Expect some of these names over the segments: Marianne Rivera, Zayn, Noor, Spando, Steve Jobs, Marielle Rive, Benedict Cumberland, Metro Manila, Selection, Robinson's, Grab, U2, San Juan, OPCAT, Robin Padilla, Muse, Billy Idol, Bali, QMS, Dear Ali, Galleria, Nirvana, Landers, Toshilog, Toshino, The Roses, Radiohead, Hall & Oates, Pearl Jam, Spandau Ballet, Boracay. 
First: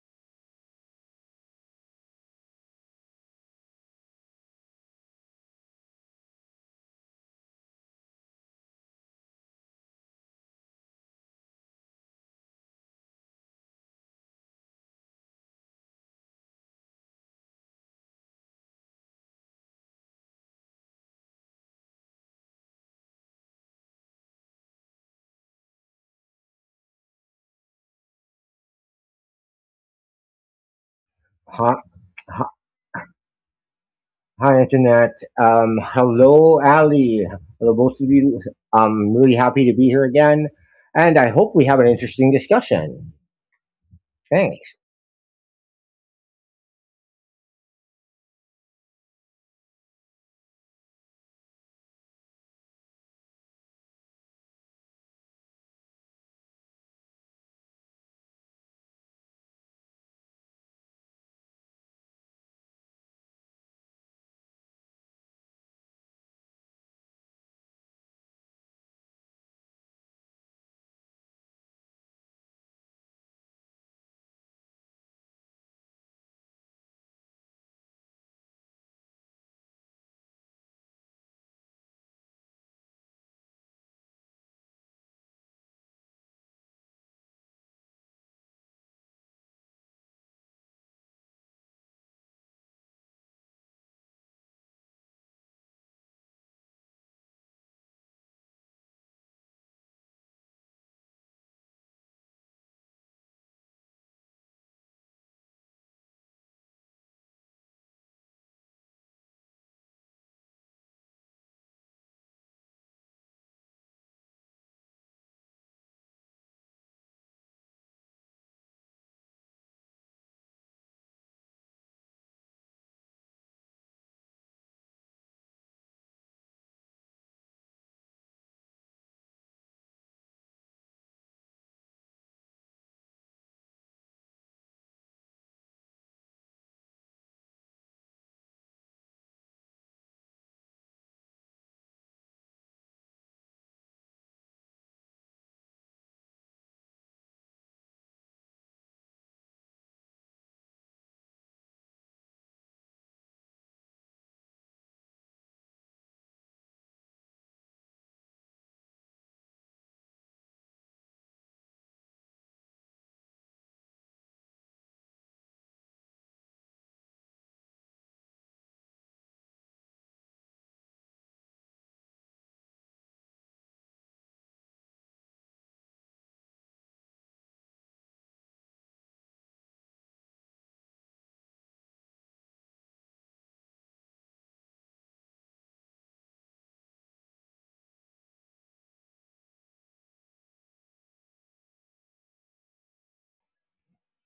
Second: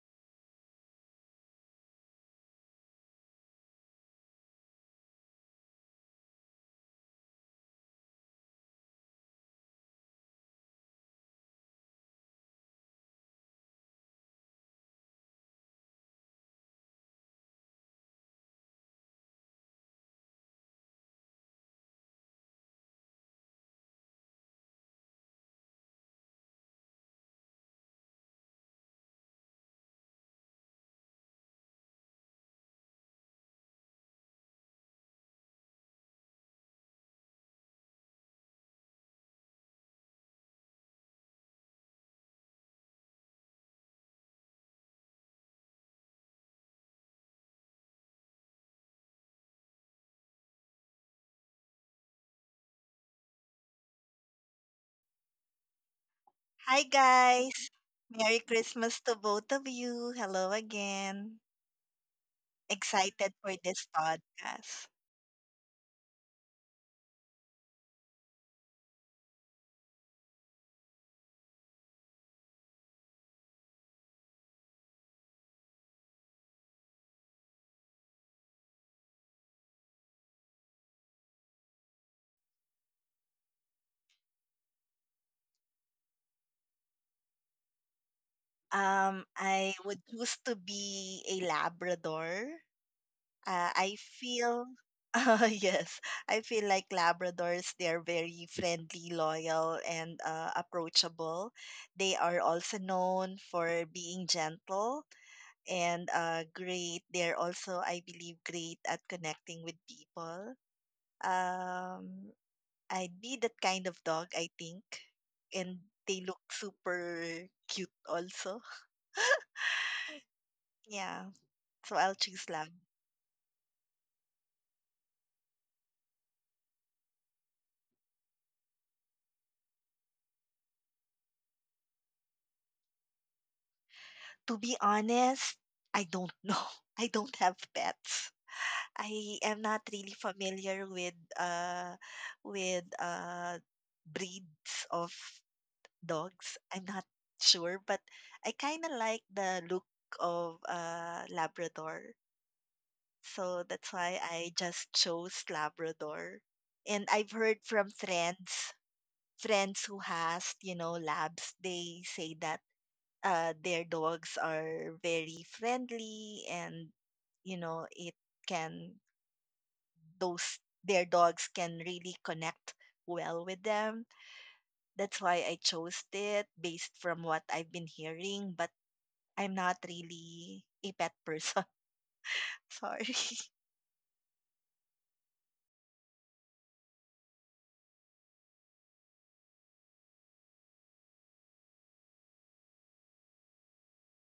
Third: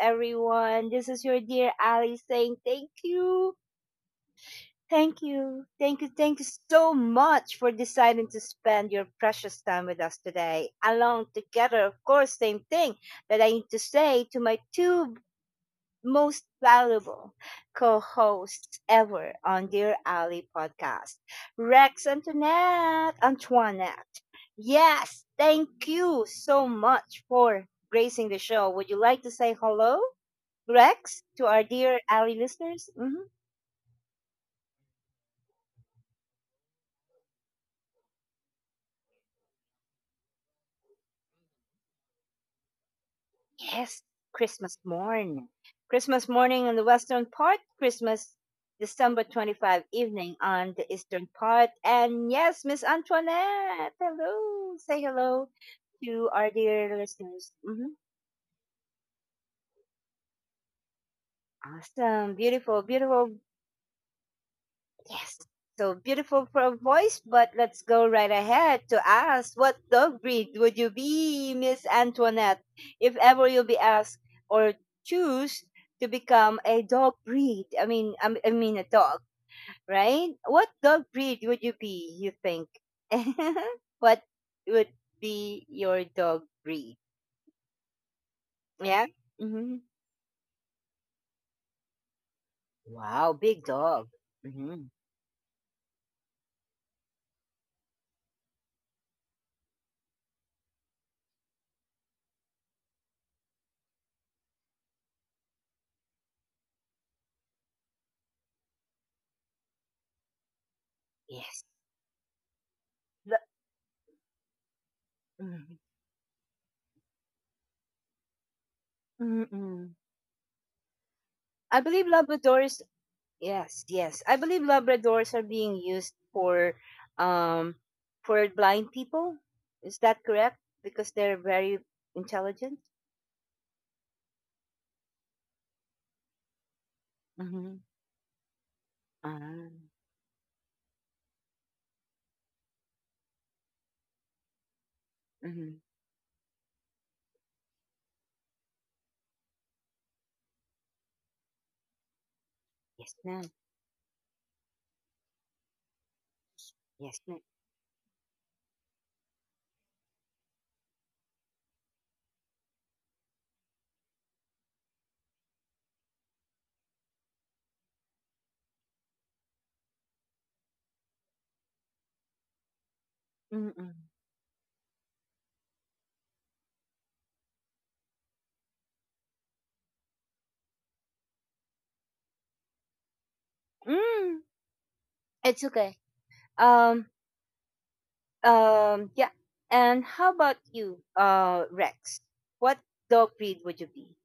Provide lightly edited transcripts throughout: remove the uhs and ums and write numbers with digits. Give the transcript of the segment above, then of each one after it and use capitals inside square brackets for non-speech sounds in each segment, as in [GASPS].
everyone. This is your dear Ali saying thank you. Thank you. Thank you. Thank you so much for deciding to spend your precious time with us today. Along together, of course, same thing that I need to say to my two most valuable co hosts ever on Dear Ali podcast, Rex, Antoinette. Antoinette, yes, thank you so much for gracing the show. Would you like to say hello, Rex, to our Hi, Dear Ali hi, listeners? Hi, Internet. Hello, Ali. Hello, both of you. I'm really happy to be here again, and I hope we have an interesting discussion. Yes, Thanks. Christmas morn. Christmas morning on the western part, Christmas December 25 evening on the eastern part. And yes, Miss Antoinette, hello. Say hello to our Hi, dear listeners. guys. Merry Christmas to both of you. Hello again. Awesome. Beautiful, Excited beautiful. for this podcast. Yes. So beautiful for a voice, but let's go right ahead to ask what dog breed would you be, Miss Antoinette, if ever you'll be asked or choose to become a dog breed? I mean, I mean a dog, right? What dog breed would you be? You think? [LAUGHS] What would be your dog breed? Yeah. I Hmm. would choose to be a Labrador. Wow, big I dog. feel, Hmm. [LAUGHS] Yes, I feel like Labradors, they're very friendly, loyal, and approachable. They are also known for being gentle and great. They're also, I believe, great at connecting with people. Yes. Um, I'd be The- that kind of dog, I think. And mhm. they look super cute also. Mm-mm. Yeah. I So believe I'll choose Labrador lamb. is— yes, yes. I believe Labradors are being used um for blind people. Is that correct? Because they're very intelligent. To be honest, I don't know. [LAUGHS] I don't have Mm-hmm. pets. I am Ah. not really familiar with breeds of Mm-hmm. dogs. I'm not sure, but I kind of like the look of Labrador. Yes, ma'am. So that's why I just chose Labrador. And Yes, I've ma'am. heard from friends who has, you know, labs, they say that their dogs are very friendly and, you know, can, their dogs can really connect well with Mm-mm. them. That's why I chose it based from what I've been hearing, but I'm not really a pet person. [LAUGHS] Sorry. Mm. It's okay. Um. Yeah. And how about you, Rex? What dog breed would you be?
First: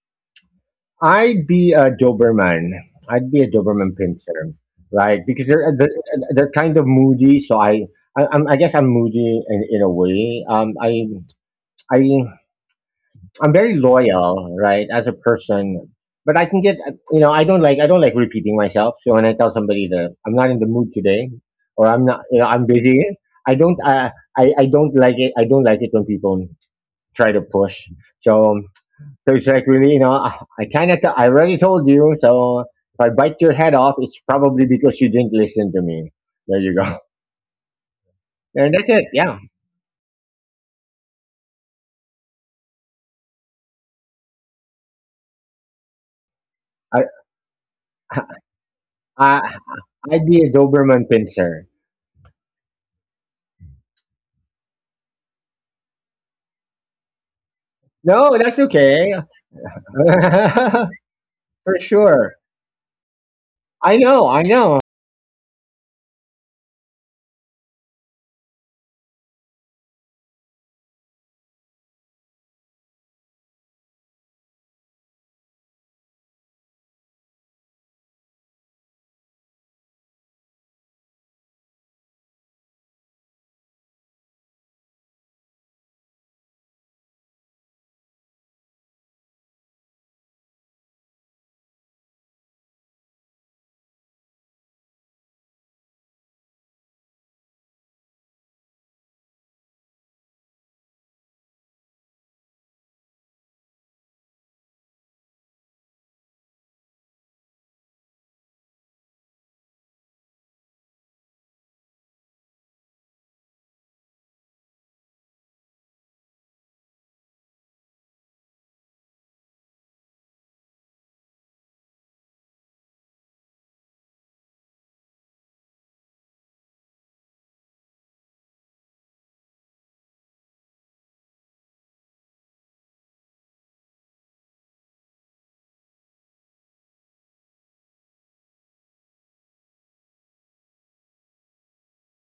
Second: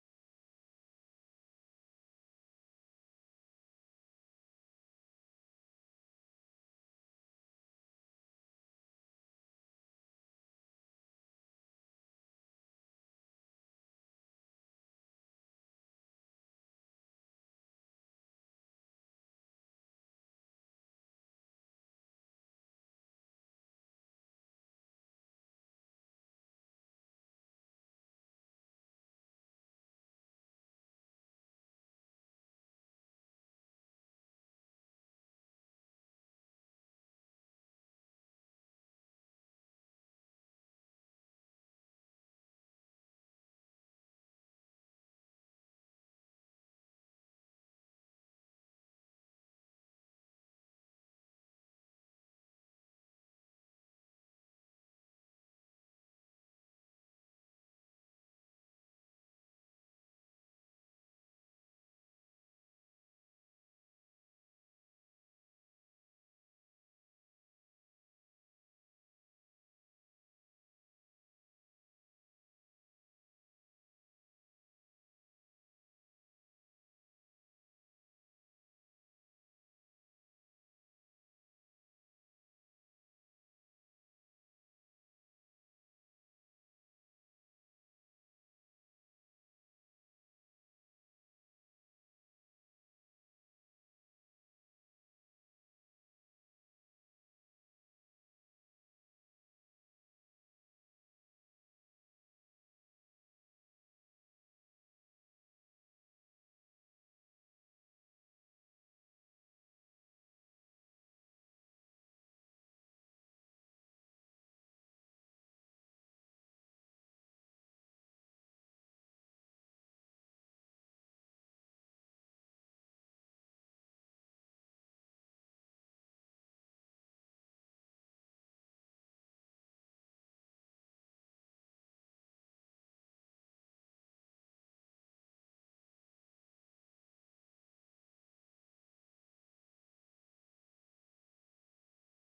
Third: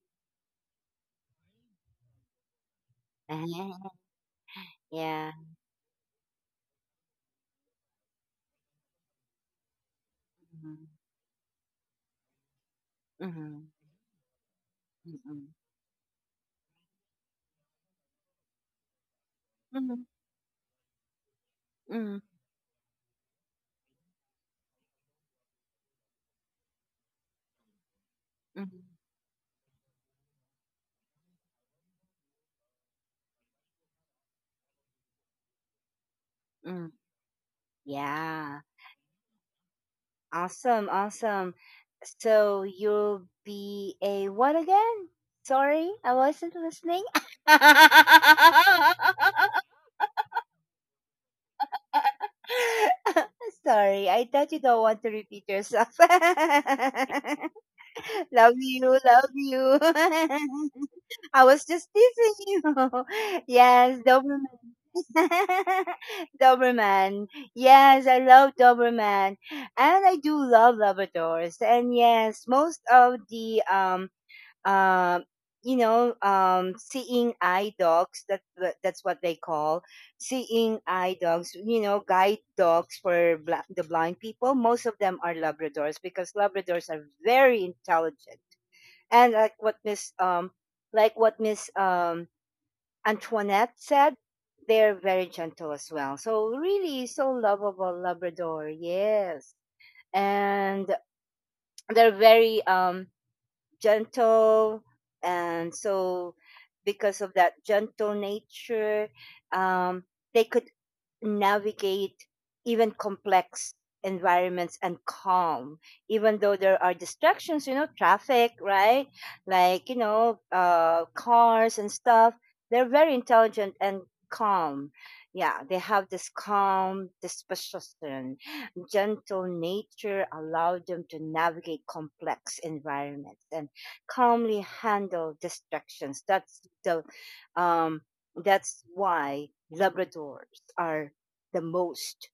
I'd be a Doberman. I'd be a Ah, Doberman pincer, right? yeah. Because they're kind of moody, so I guess I'm moody in a way. Mm-hmm. I I'm Mm-hmm. very loyal, right, as a Mm-hmm. person. But I can get, I don't like repeating myself. So when I tell somebody Mm-hmm. that I'm not in the mood today, or I'm Mm-hmm. not, I'm busy, I don't, uh, I don't like it. I don't like it when people try to push. So, Mm-hmm. so it's like really, I kind of, I already told you. So if I bite your head off, it's probably because you didn't listen to me. There you go. [LAUGHS] Yeah. And that's it. Yeah, Awesome, awesome. So you'll be a what again? Sorry, I wasn't I, listening. [LAUGHS] I, I'd be a Doberman pincer. Sorry, I thought you don't want to repeat yourself. [LAUGHS] [LAUGHS] No, Love that's you, okay. love you. [LAUGHS] [LAUGHS] I was For just teasing sure. you. [LAUGHS] I Yes, know, Doberman. I know. [LAUGHS] Doberman. Yes, I love Doberman. And I do love Labradors. And yes, most of the um, you know, seeing eye dogs. That's what they call seeing eye dogs. You know, guide dogs for the blind people. Most of them are Labradors because Labradors are very intelligent. And like what Miss like what Miss um Antoinette said, they're very gentle as well. So really, so lovable Labrador. Yes, and they're very gentle, and so because of that gentle nature, um, they could navigate even complex environments and calm, even though there are distractions, you know, traffic, right? Like, you know, cars and stuff. They're very intelligent and calm. Yeah, they have this calm disposition. Gentle nature allowed them to navigate complex environments and calmly handle distractions. That's the— um that's why Labradors are the most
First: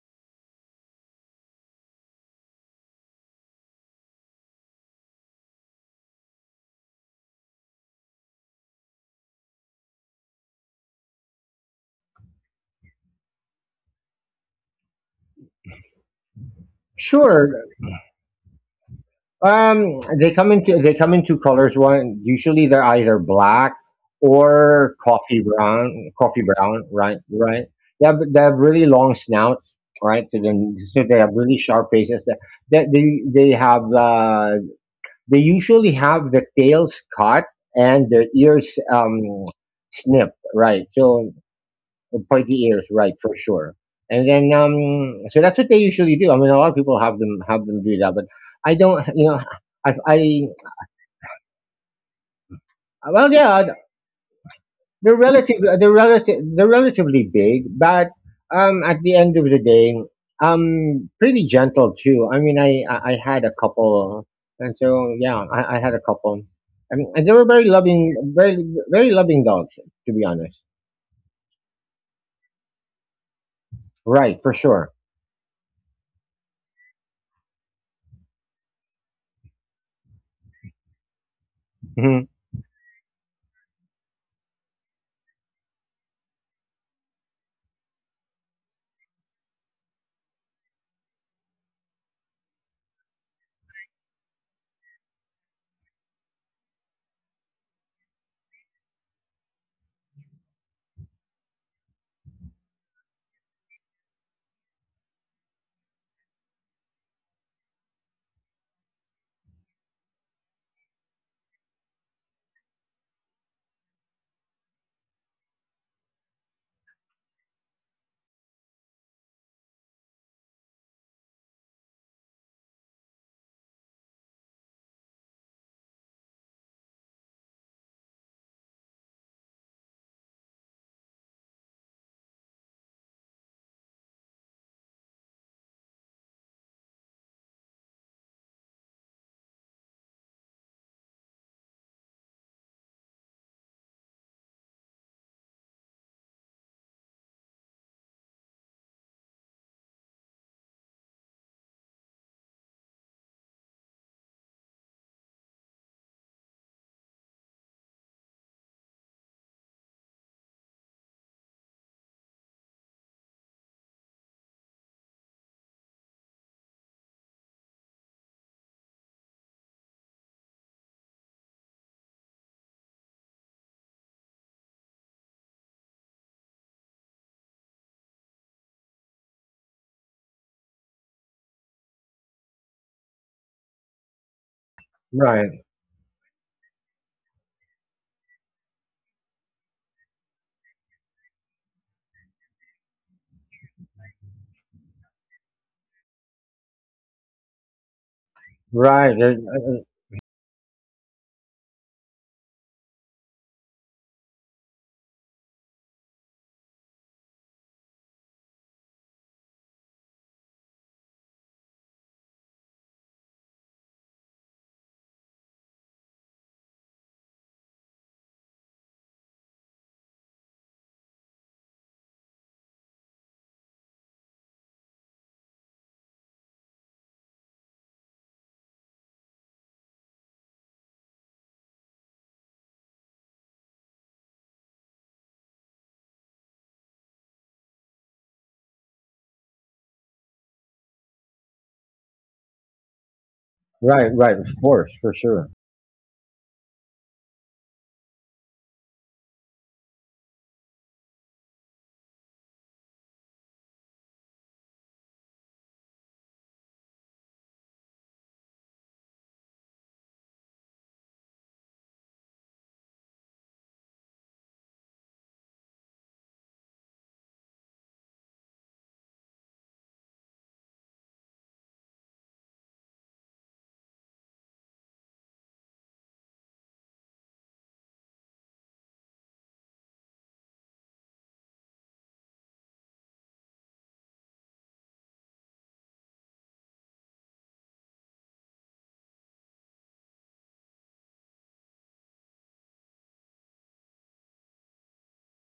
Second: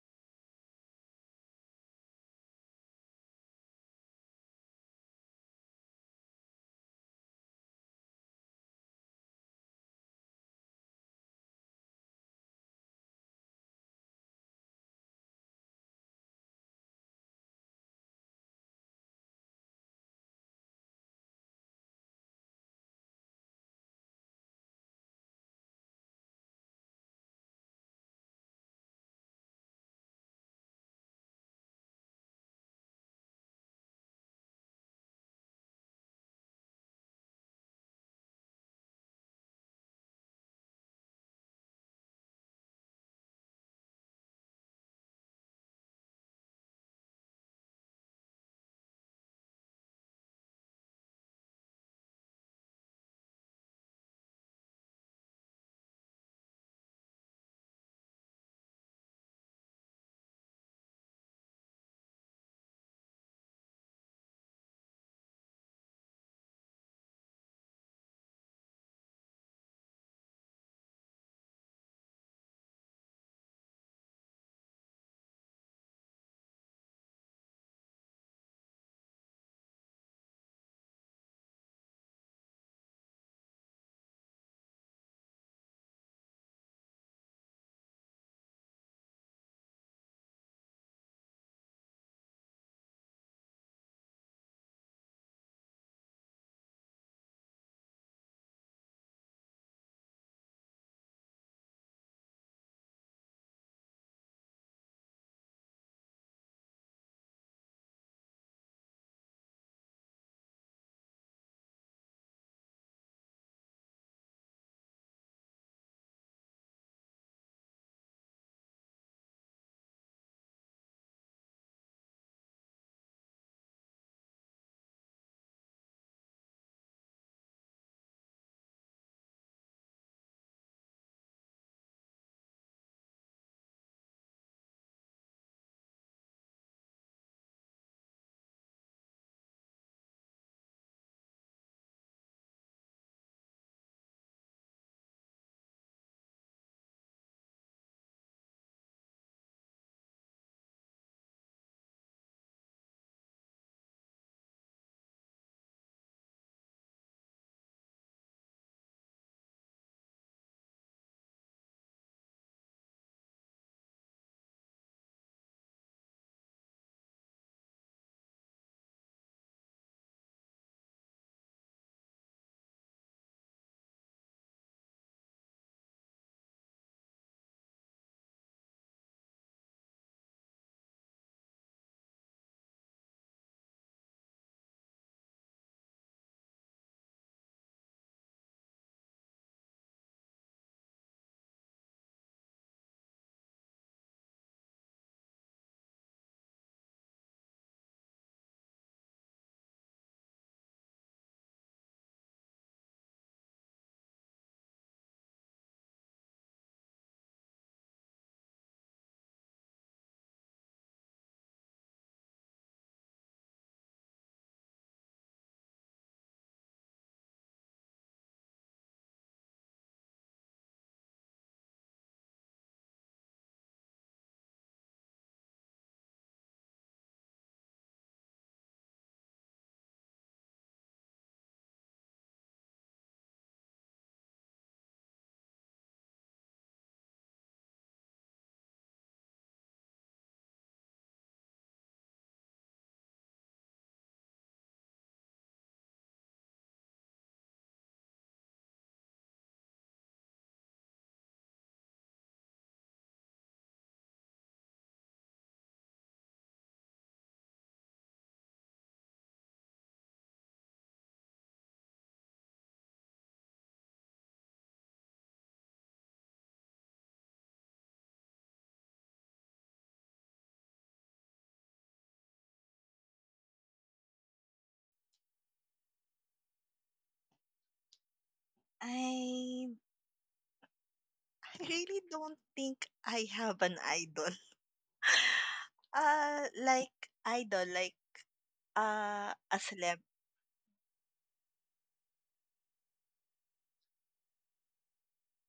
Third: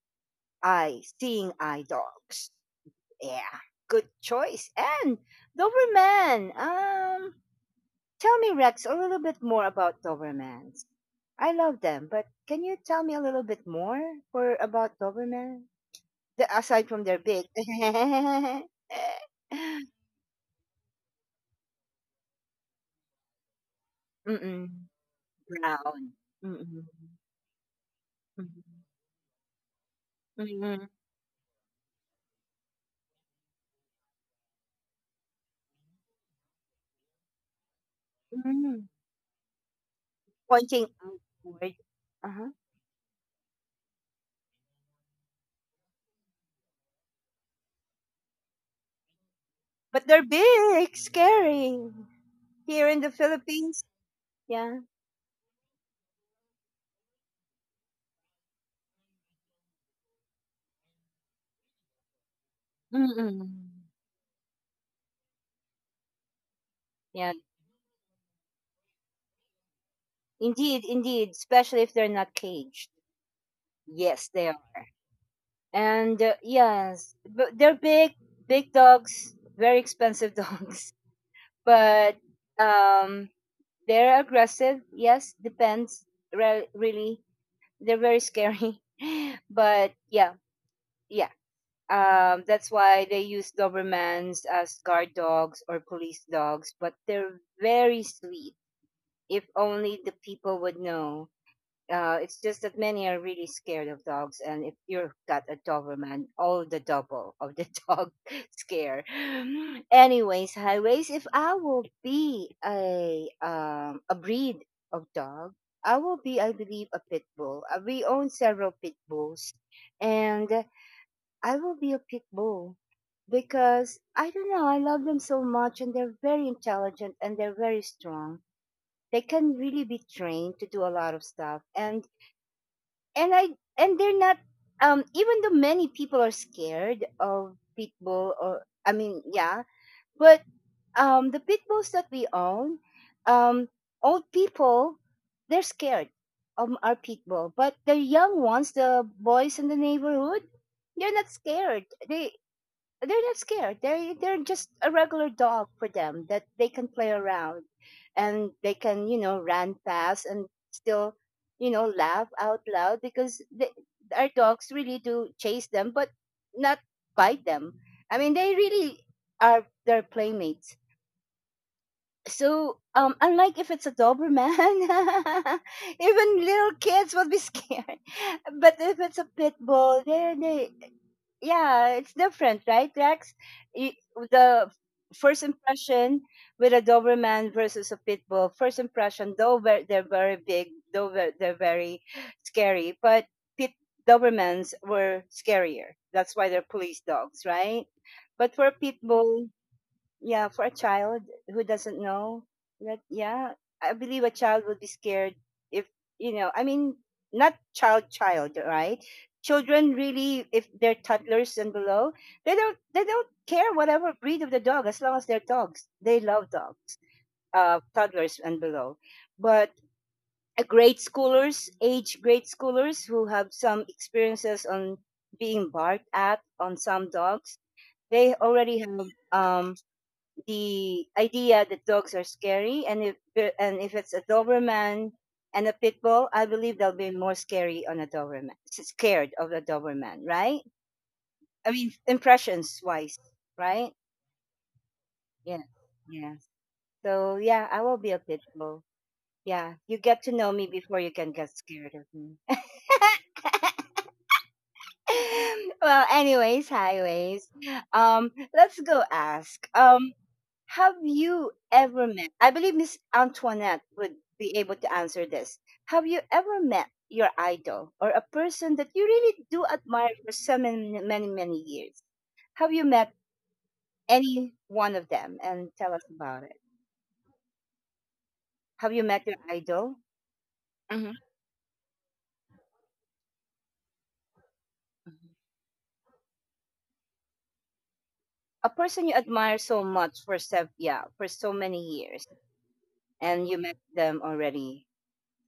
eye— seeing eye dogs. Yeah, good choice. And Doberman. Tell me, Rex, a little bit more about Dobermans. I love them, but can you tell me a little bit more for about Doberman? The, aside from their big, Sure. [LAUGHS] They come in two colors. One usually they're either black mm-mm. or coffee Brown, brown. Coffee brown, mm-mm. right, right. They have Mm-mm. really long snouts, right? So then Mm-mm. so [LAUGHS] they have really sharp faces. That they usually have the tails cut, and their ears Mm-mm. Snipped, right? Pointing So outward. the Uh-huh. pointy ears, right, for sure. And then, so that's what they usually do. I mean, a lot of people have them do that, but I don't. You know, But I they're big, scary. Here in the Well, yeah, uh, Philippines, yeah. they're relative, uh, they're relative, they're relatively big, but at the end of the day, pretty gentle too. I mean, I had a Mm-mm. couple, and so yeah, I had a couple, and, Yeah, and they were very loving, very, very loving dogs, to be honest. indeed, indeed, especially if they're not caged. Yes, Right, they are. for sure. And yes, but they're big, big dogs, very expensive [LAUGHS] dogs. But hmm um they're aggressive. Yes, depends. Re- really. They're very scary. [LAUGHS] But yeah, yeah. Um, that's why they use Dobermans as guard dogs or police dogs, but they're very sweet. If only the people would know. It's just that many are really scared of dogs, and if you've got a Doberman, all the double of the [LAUGHS] dog scare. Anyways, highways. If I will be a breed of dog, I will be, I believe, a pit bull. We own several pit bulls, and I will be a pit bull because I don't know, I love them so much and they're very intelligent and they're very strong. They can really be trained to do a lot of stuff, and I and they're not— even though many people are scared of pit bull, or I mean, yeah, but the pit bulls that we own, um old people, they're scared of our pit bull, but the young ones, the boys in the neighborhood, they're not scared. They're not scared. They're just a regular dog for them that they can play around, and they can, you know, run fast and still, you know, laugh out loud because they, our dogs really do chase them, but not bite them. I mean, they really are their playmates. So, unlike if it's a Doberman, [LAUGHS] even little kids will be scared. [LAUGHS] But if it's a pit bull, yeah, it's different, right, Rex? Y- The first Right, impression with a Doberman versus a pit bull, first impression, though they're very big, though they're very scary, but pit Dobermans were scarier. That's why they're police dogs, right? But for a pit right. bull, yeah, for a child who doesn't know that, yeah, I believe a child would be scared if, you know, I mean, not child child, right? Children really, if they're toddlers and below, they don't care whatever breed of the dog, as long as they're dogs, they love dogs. Uh, toddlers and below, but grade schoolers, age grade schoolers who have some experiences on being barked at on some dogs, they already have um the idea that dogs are scary, and if it's a Doberman and a pit bull, I believe they'll be more scary on a Doberman, scared of a Doberman, right? I mean, impressions wise, right? Right, right, of course, for sure. Yeah, yeah. So yeah, I will be a pit bull. Yeah, you get to know me before you can get scared of me. [LAUGHS] Well, anyways, highways. Let's go ask. Have you ever met— I believe Miss Antoinette would be able to answer this. Have you ever met your idol or a person that you really do admire for so many, many, many years? Have you met any one of them and tell us about it? Have you met your I idol? Hmm. I really don't think I have an idol. Mhm. [LAUGHS] Like idol, like A person you admire a so celeb. much for yeah, for so many years and you met them already.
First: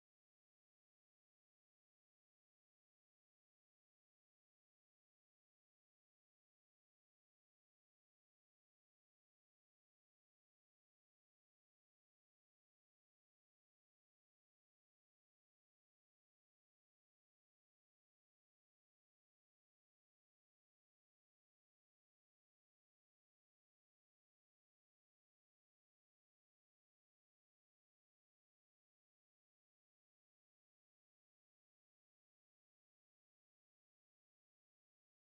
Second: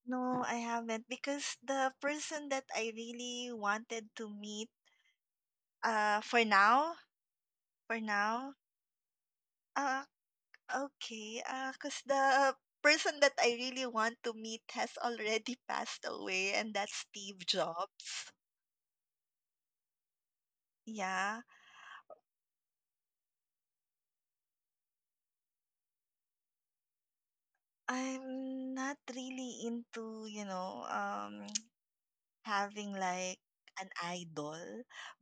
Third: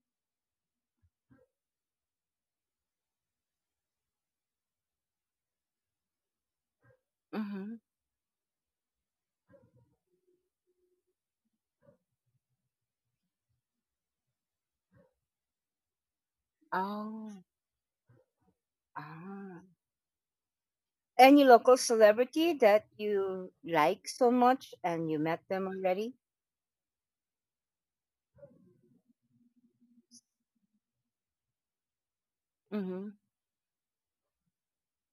No, I haven't because the person that I really wanted to meet. Uh, for now, Hmm. for now. Uh, okay. Cause the person that I really want to meet has already [LAUGHS] passed away, and that's Steve Oh, Jobs. ah. Yeah, Any local celebrity that you like so much and you met them already? I'm not really into, having Mm-hmm. like an idol.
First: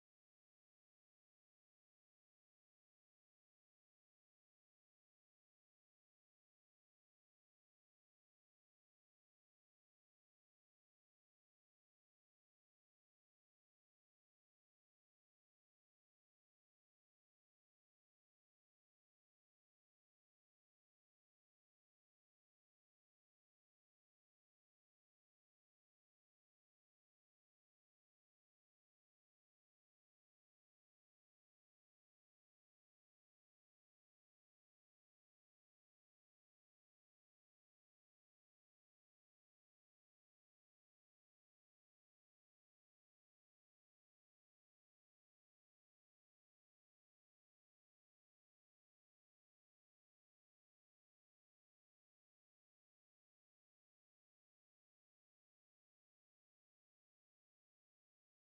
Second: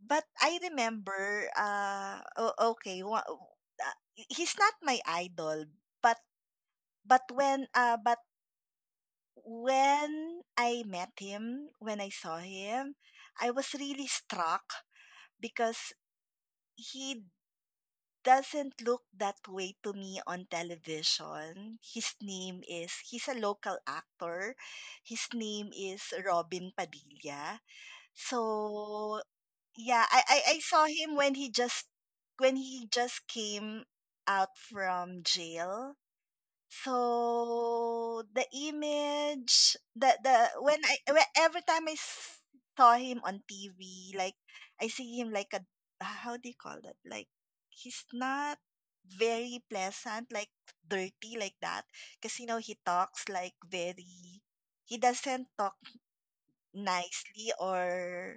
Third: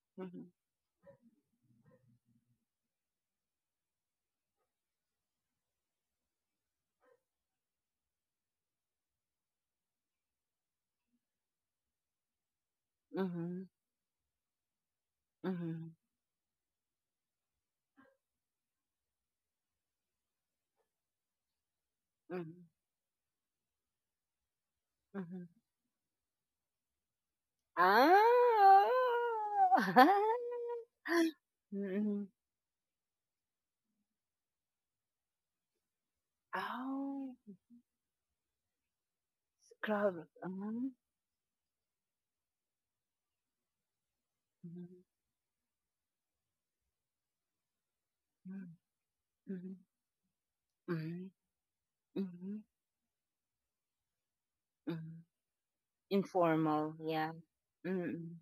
But Mm-hmm. I remember, he's not my idol, but but when I met him, when I saw him, I Mm-hmm. was really struck Mm-hmm. because he doesn't look that way to me on television. His Mm-hmm. name is He's a local actor. His Mm-hmm. name is Robin Padilla. Ah. So yeah, [LAUGHS] I saw him when he just Mm-hmm. Came out from jail, Oh, so the image club. Crowded. the when Mm-hmm. I when, every time saw him on TV, like I see him like a, how do you call that, like he's not Mm-hmm. very Mm-hmm. pleasant, like Mm-hmm. dirty like that, because, you Mm-hmm. know, he Mm-hmm. doesn't talk Informal, yeah. nicely Mm-hmm. or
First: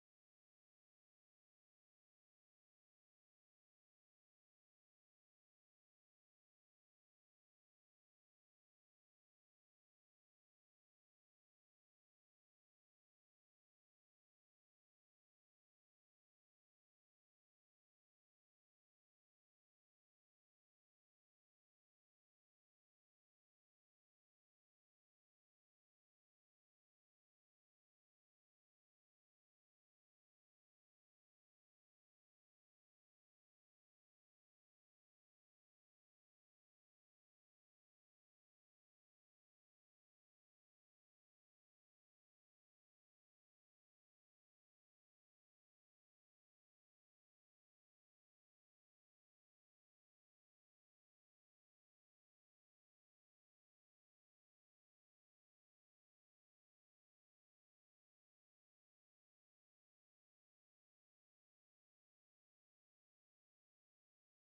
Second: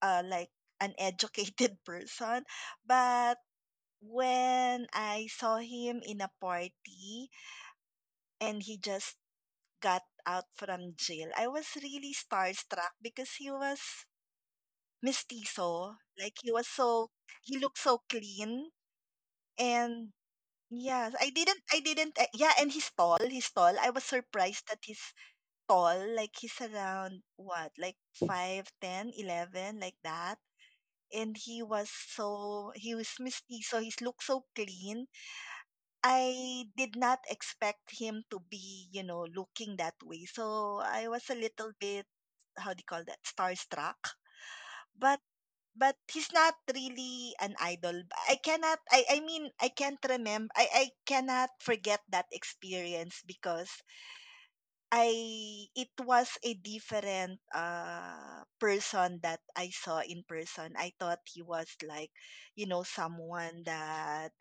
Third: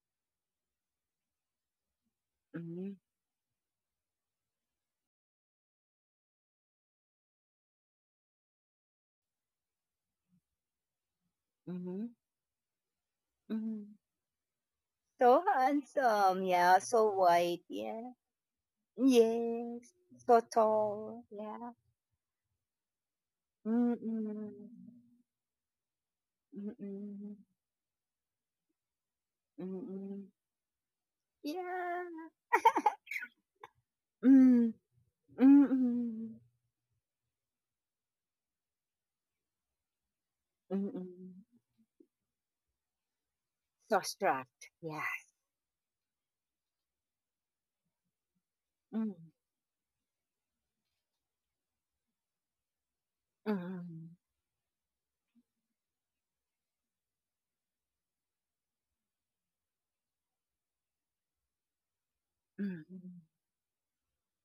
like an educated [LAUGHS] person. Mm-hmm. But when I saw him in a party and he just got out from jail, I was Mm-hmm. really starstruck because he was Mm-hmm. So mestizo. Like handsome, yeah. So he white, looked so yeah. clean Yes, and yeah, totoo, yeah. I didn't eh, yeah, and he's tall. I was Mm. surprised that he's tall, like he's around Mm. what, like 5 10 eleven, like Mm. that. And Yeah. He was misty, so he looked so Mm. clean. Mm. I did not expect him to be, you know, looking that way, so I was a Mm. little bit, how do you call that, starstruck. Sauce-trapped, yeah. But but he's not really an idol. Mm. I mean, I can't remember I cannot forget that experience because Mm. I it was a different person that I saw in person. I thought he was like, you know, Mm. someone that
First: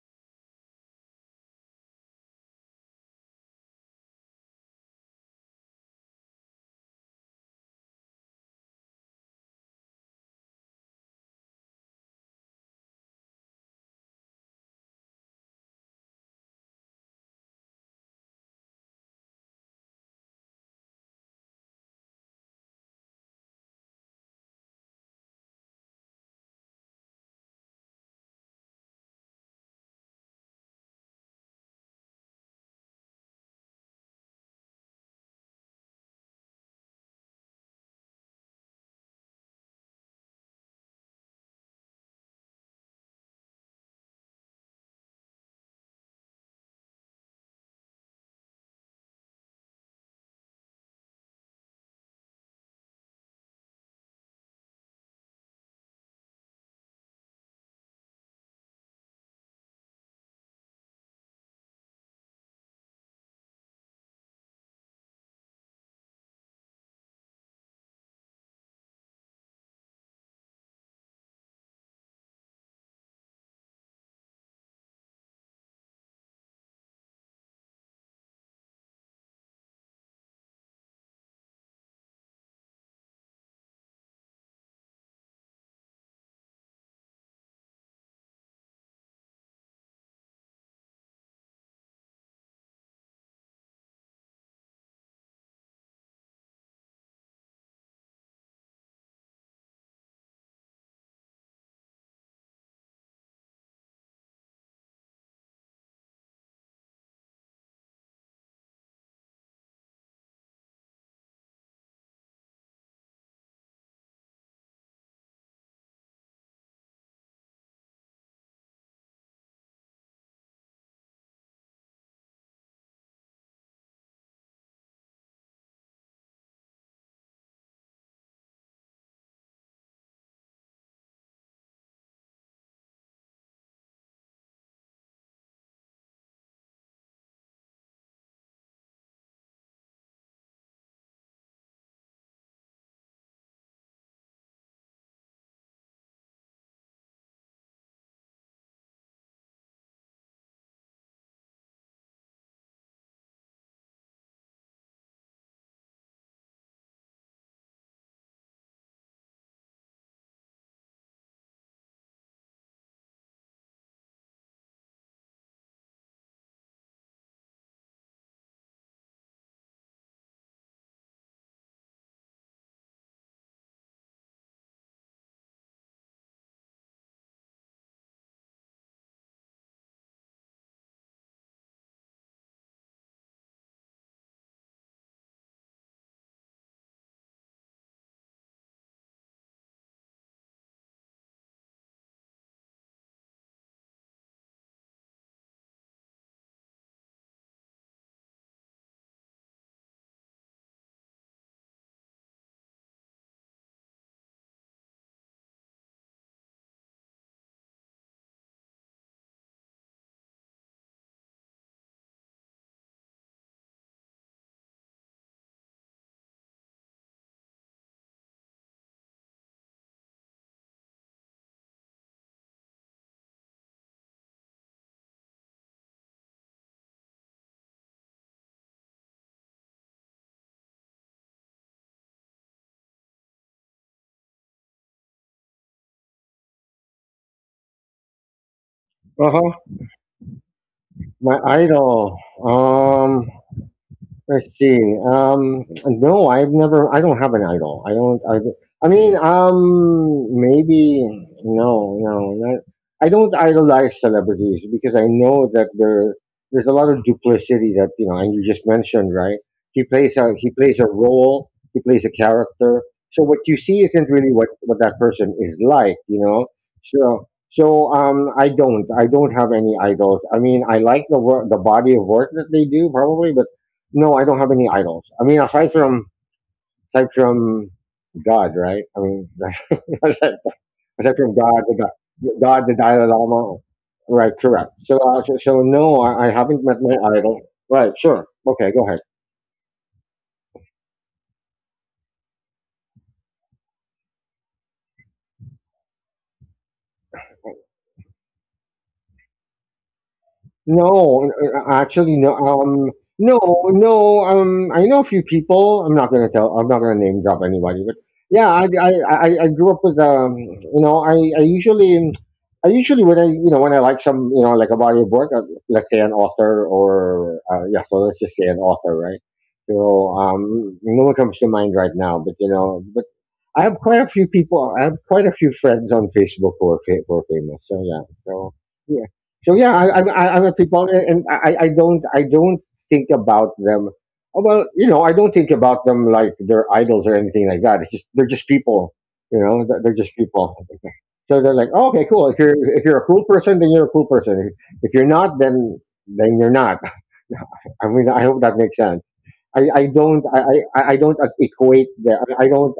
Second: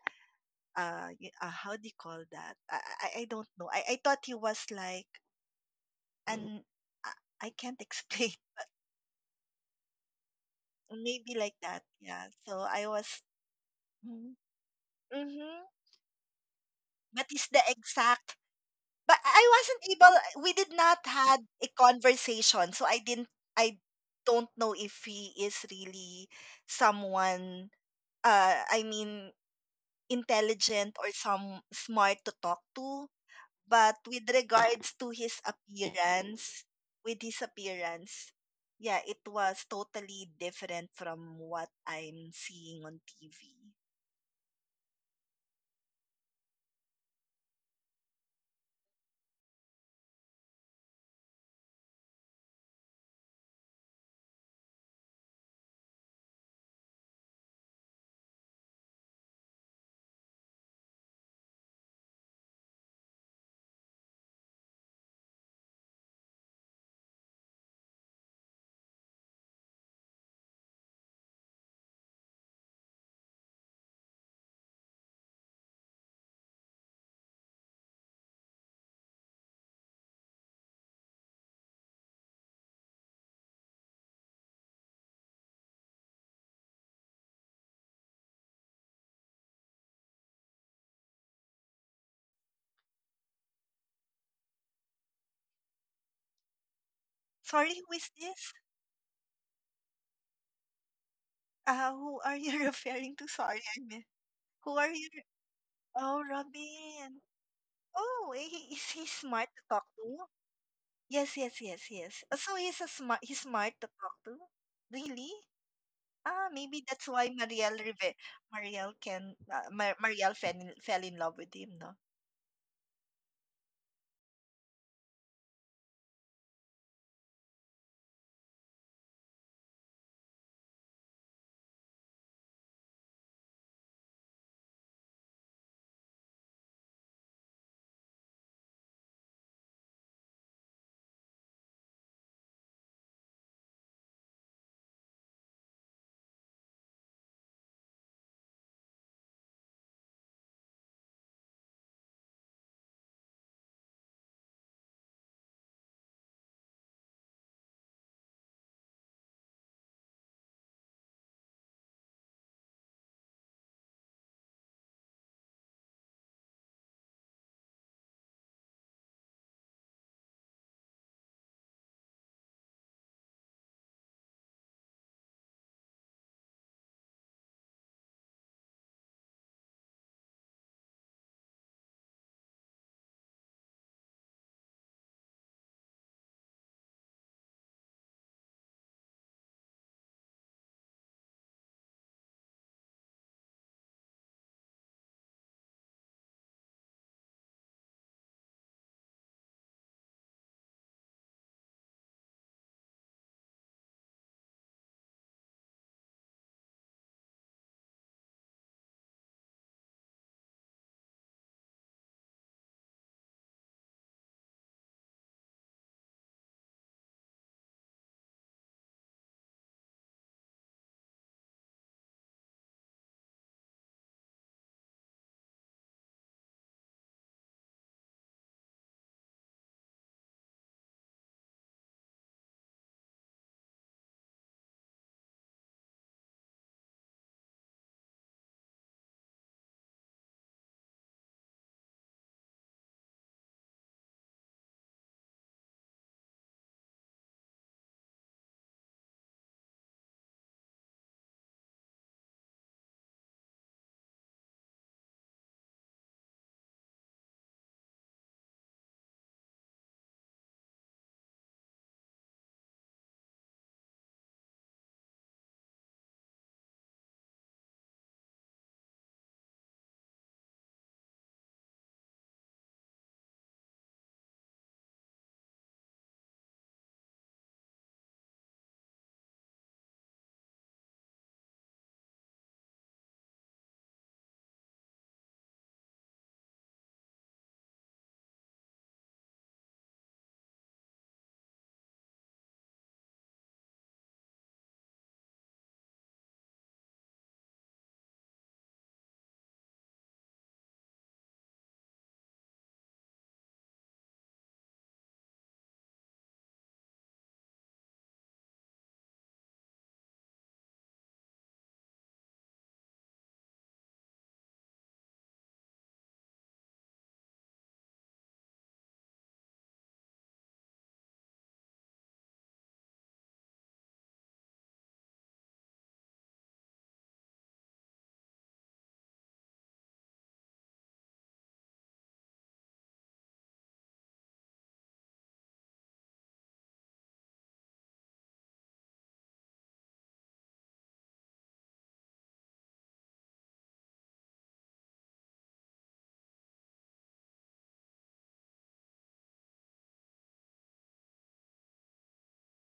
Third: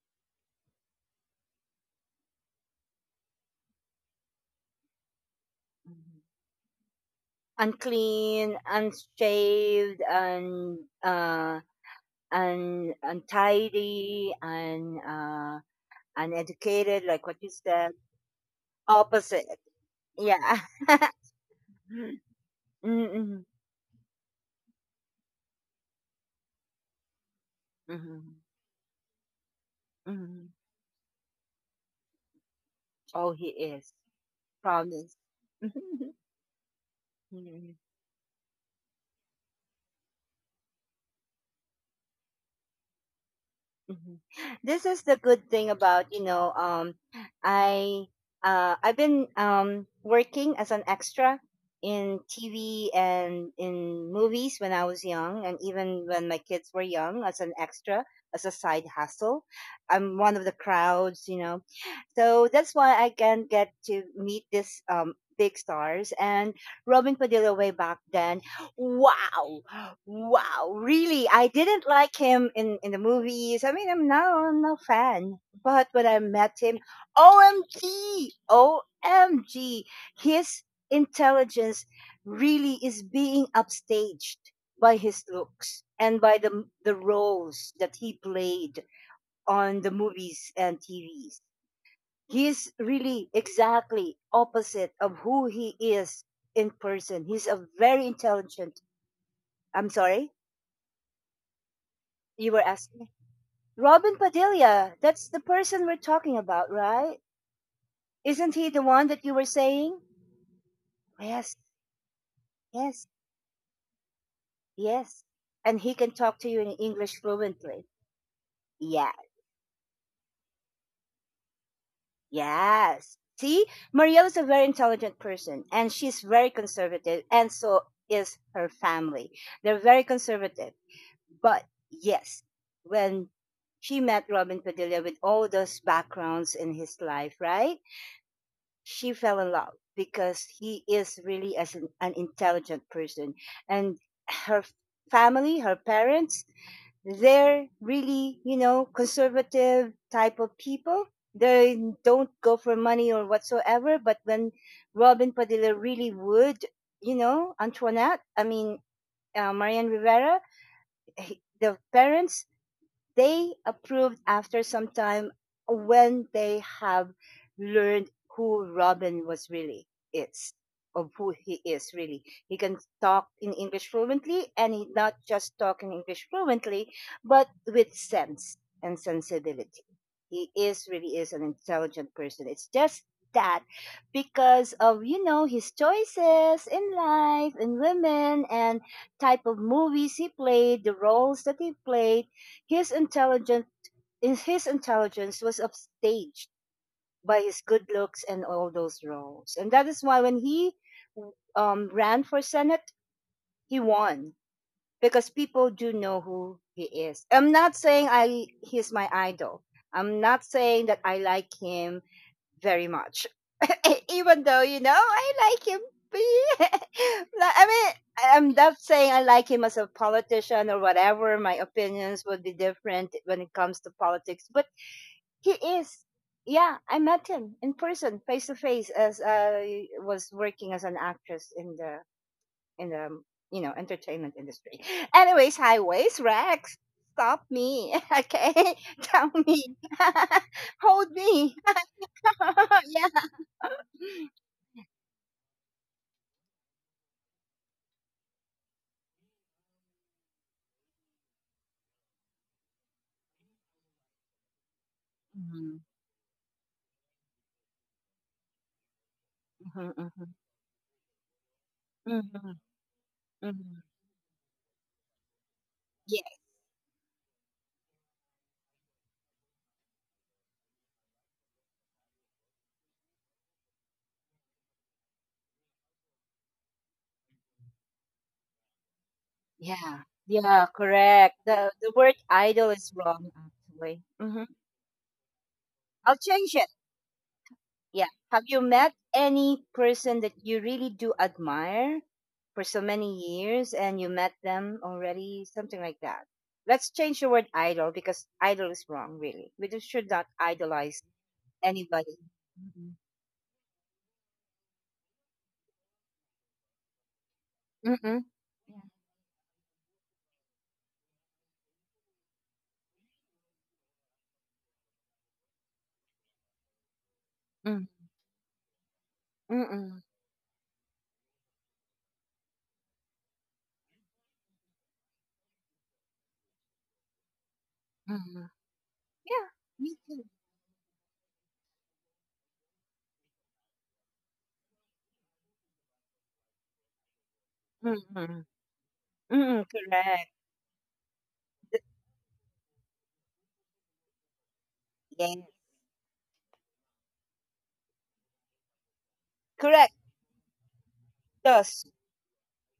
how do you call that? I don't know. I thought he was like Mm. an [LAUGHS] I, I can't explain. Unclean, unshaved, [LAUGHS] Maybe like uh, that. Yeah. So I and was. untidy, Mm-hmm. and Mm-hmm. uneducated, like But what it's you the said. exact but I Opposite, wasn't able. We yeah. did not [LAUGHS] had a conversation, so I Mm. didn't. Mm. I don't know if he is really someone. Mhm. I mean, Mhm. intelligent or some smart to talk to. Oh, he is. But with regards to Promise. his [LAUGHS] appearance, with his Mhm. appearance, yeah, it was totally different from what I'm seeing on TV. Mhm. This is the good thing about, you know, I I've been working as an extra in TV and in movies when I was young, and even when my kids were young, as an extra, as a side hustle. I'm one of the crowds, you know. So that's why I can get to meet this big stars and Robin Padilla way back then. Wow. Wow. Really, I didn't like him in the movies. I mean, I'm no fan. But when I met him, OMG, OMG! His intelligence really is being upstaged by his looks and by the roles that he played on the movies and TV. He's really exactly opposite of who he is in person. He's a Sorry, who very is this? intelligent. I'm sorry, Who are you were you [LAUGHS] asking me. referring to? Sorry, I Robin missed. Who Padilla, are you that's the person we're Oh, talking about, right? Robin. Oh, Isn't he the is one he that you were smart to talk saying? to? Yes, Yes, yes, yes, yes. So he's a yes, smart. He's smart to talk to. yes. Really? And he can talk to Ah, you in maybe English that's why fluently. Marielle Rive Marielle Yeah, can Mar Marielle fell in love with him, no? yes. See, Maria is a very intelligent person and she's very conservative, and so is her family. They're very conservative. But yes, when she met Robin Padilla with all those backgrounds in his life, right? She fell in love because he is really as an intelligent person. And her family, her parents, they're really, you know, conservative type of people. They don't go for money or whatsoever. But when Robin Padilla really would, you know, Antoinette, I mean, Marianne Rivera, the parents, they approved after some time when they have learned who Robin was really is, of who he is really. He can talk in English fluently, and he not just talk in English fluently, but with sense and sensibility. He is really is an intelligent person. It's just that because of, you know, his choices in life and women and type of movies he played, the roles that he played, his intelligent his intelligence was upstaged by his good looks and all those roles. And that is why when he ran for Senate, he won because people do know who he is. I'm not saying I he's my idol. I'm not saying that I like him very much, [LAUGHS] even though you know I like him. [LAUGHS] I mean, I'm not saying I like him as a politician or whatever. My opinions would be different when it comes to politics, but he is. Yeah, I met him in person, face to face, as I was working as an actress in the in the um, entertainment industry. Anyways, highways, Rex, stop me, [LAUGHS] okay? [LAUGHS] Uh Tell huh. me, [LAUGHS] hold My me. idol. [LAUGHS] Um, Yeah. Let's see. No, I've never. I don't have an idol. I don't. I mean, maybe. No, no. Not, I don't idolize celebrities because I know that Mhm, there's a lot of duplicity that you know, and you just mentioned, right? Mhm, mhm, He plays a role. He plays a mhm, character. So what you mhm. see isn't really what that person is like, Yeah, you know. So I don't have any idols. I mean, I like the body of work that they do probably, but no, I don't have any idols. I mean, aside from God, right? I mean, yeah, [LAUGHS] aside, yeah. aside from Correct. God, The word idol the is Dalai wrong, Lama, actually. right? Hmm Correct. So no, I'll I change haven't it. met my idol. Right? Yeah. Sure. Have you Okay, go met ahead. any person that you really do admire for so many years and you met them already? Something like that. Let's change the word idol because idol is wrong, really. We just should not idolize No, anybody. actually, no. Mm-mm. No, no. I know a few people. I'm not gonna tell. I'm not gonna name drop anybody. But Mm-mm. yeah, Yeah. I grew up with. I usually when I, when I like some, like a body of work, let's say an author or yeah. Mm, So let's just say an author, right? mm-mm. So, no one comes to mind right now. But I have quite a few people. I have quite a few friends on Facebook who are famous. So yeah. Mm-mm. So. Yeah, So yeah, me too. I'm a people, and I don't think about them. Oh, well, I don't think about them like they're idols or anything like that. It's just they're Mm-mm. just people, you Mm-mm. know. They're just Correct. people. So they're like, Th- oh, okay, cool. If you're a cool person, then you're a cool person. If you're not, Yes. then you're not. [LAUGHS] I mean, I hope that makes sense. I, I Correct. don't I, I don't Thus. equate the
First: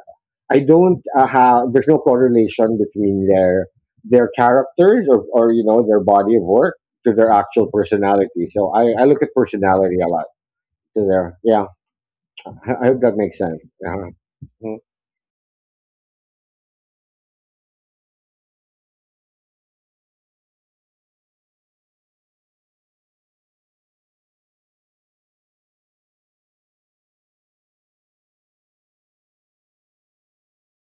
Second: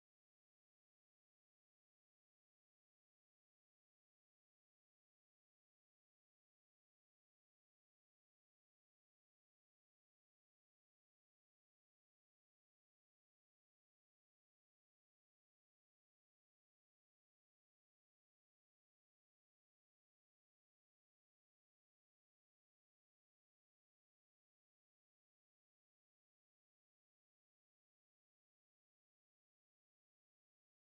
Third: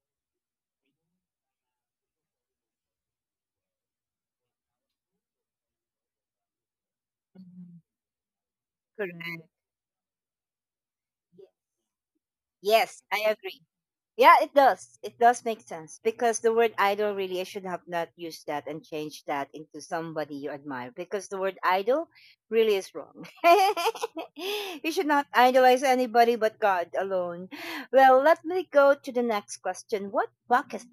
I don't have there's no correlation between their characters or you know their body of work to their actual Mhm. personality. So I look Correct. at personality a lot to their Yeah. yeah. I hope Yes, that I makes sense. agree. Yeah, it Yeah. does. It does make sense because the word idol really, I should have not used that and changed that into somebody you admire because the word idol really is wrong. [LAUGHS] You should not idolize anybody but God alone. Well, let me go to the next question. What bucket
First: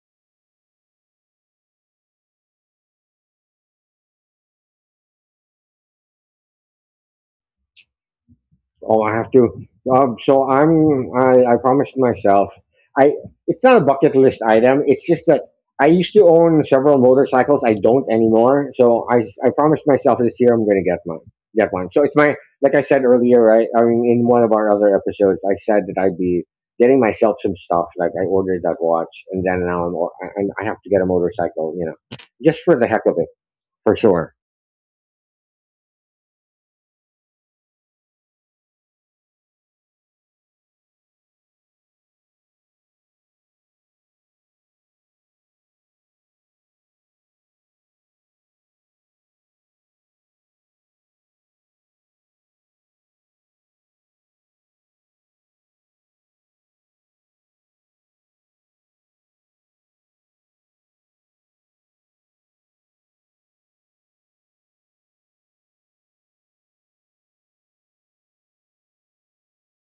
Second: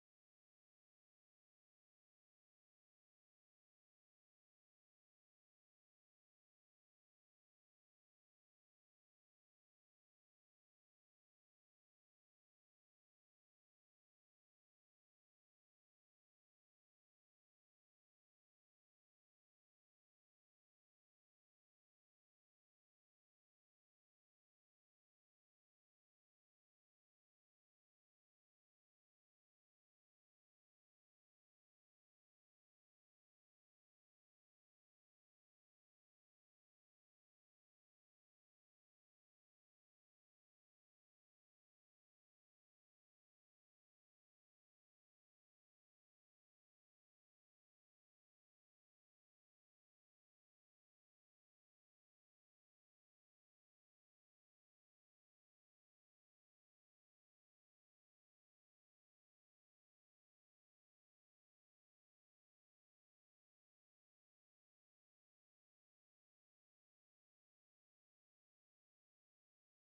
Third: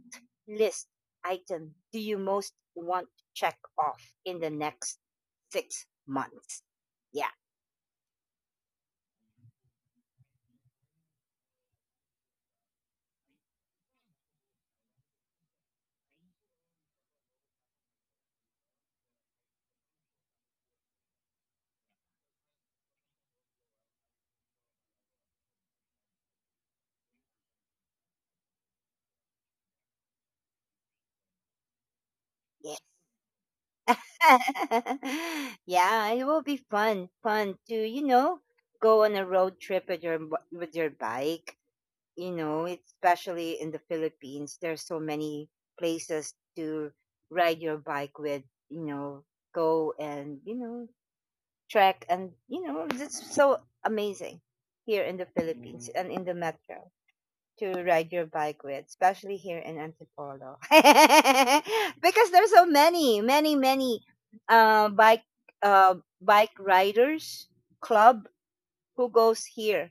list item do you most want to check off in the next 6 months? Yeah, Oh, I have to. So I'm. I promised myself. I. It's not a bucket list item. It's just that I used to own several motorcycles. I don't anymore. So I. I promised myself this year I'm going to get one. Get one. So it's my. Like I said earlier, right? I mean, in one of our other episodes, I said that I'd be getting myself some stuff. Like I ordered that watch, and then now I'm. And I have to get a motorcycle. Just yeah. for the heck of it, for sure. [LAUGHS] Yeah, it will be fun, fun to go on a road trip with with your bike. You know, especially in the Philippines, there's so many places to ride your bike with. You know, go and trek and it's so amazing here in the Philippines and in the metro to ride your bike with, especially here in Antipolo. [LAUGHS] Because there's so many, many, many bike uh, bike riders club who goes here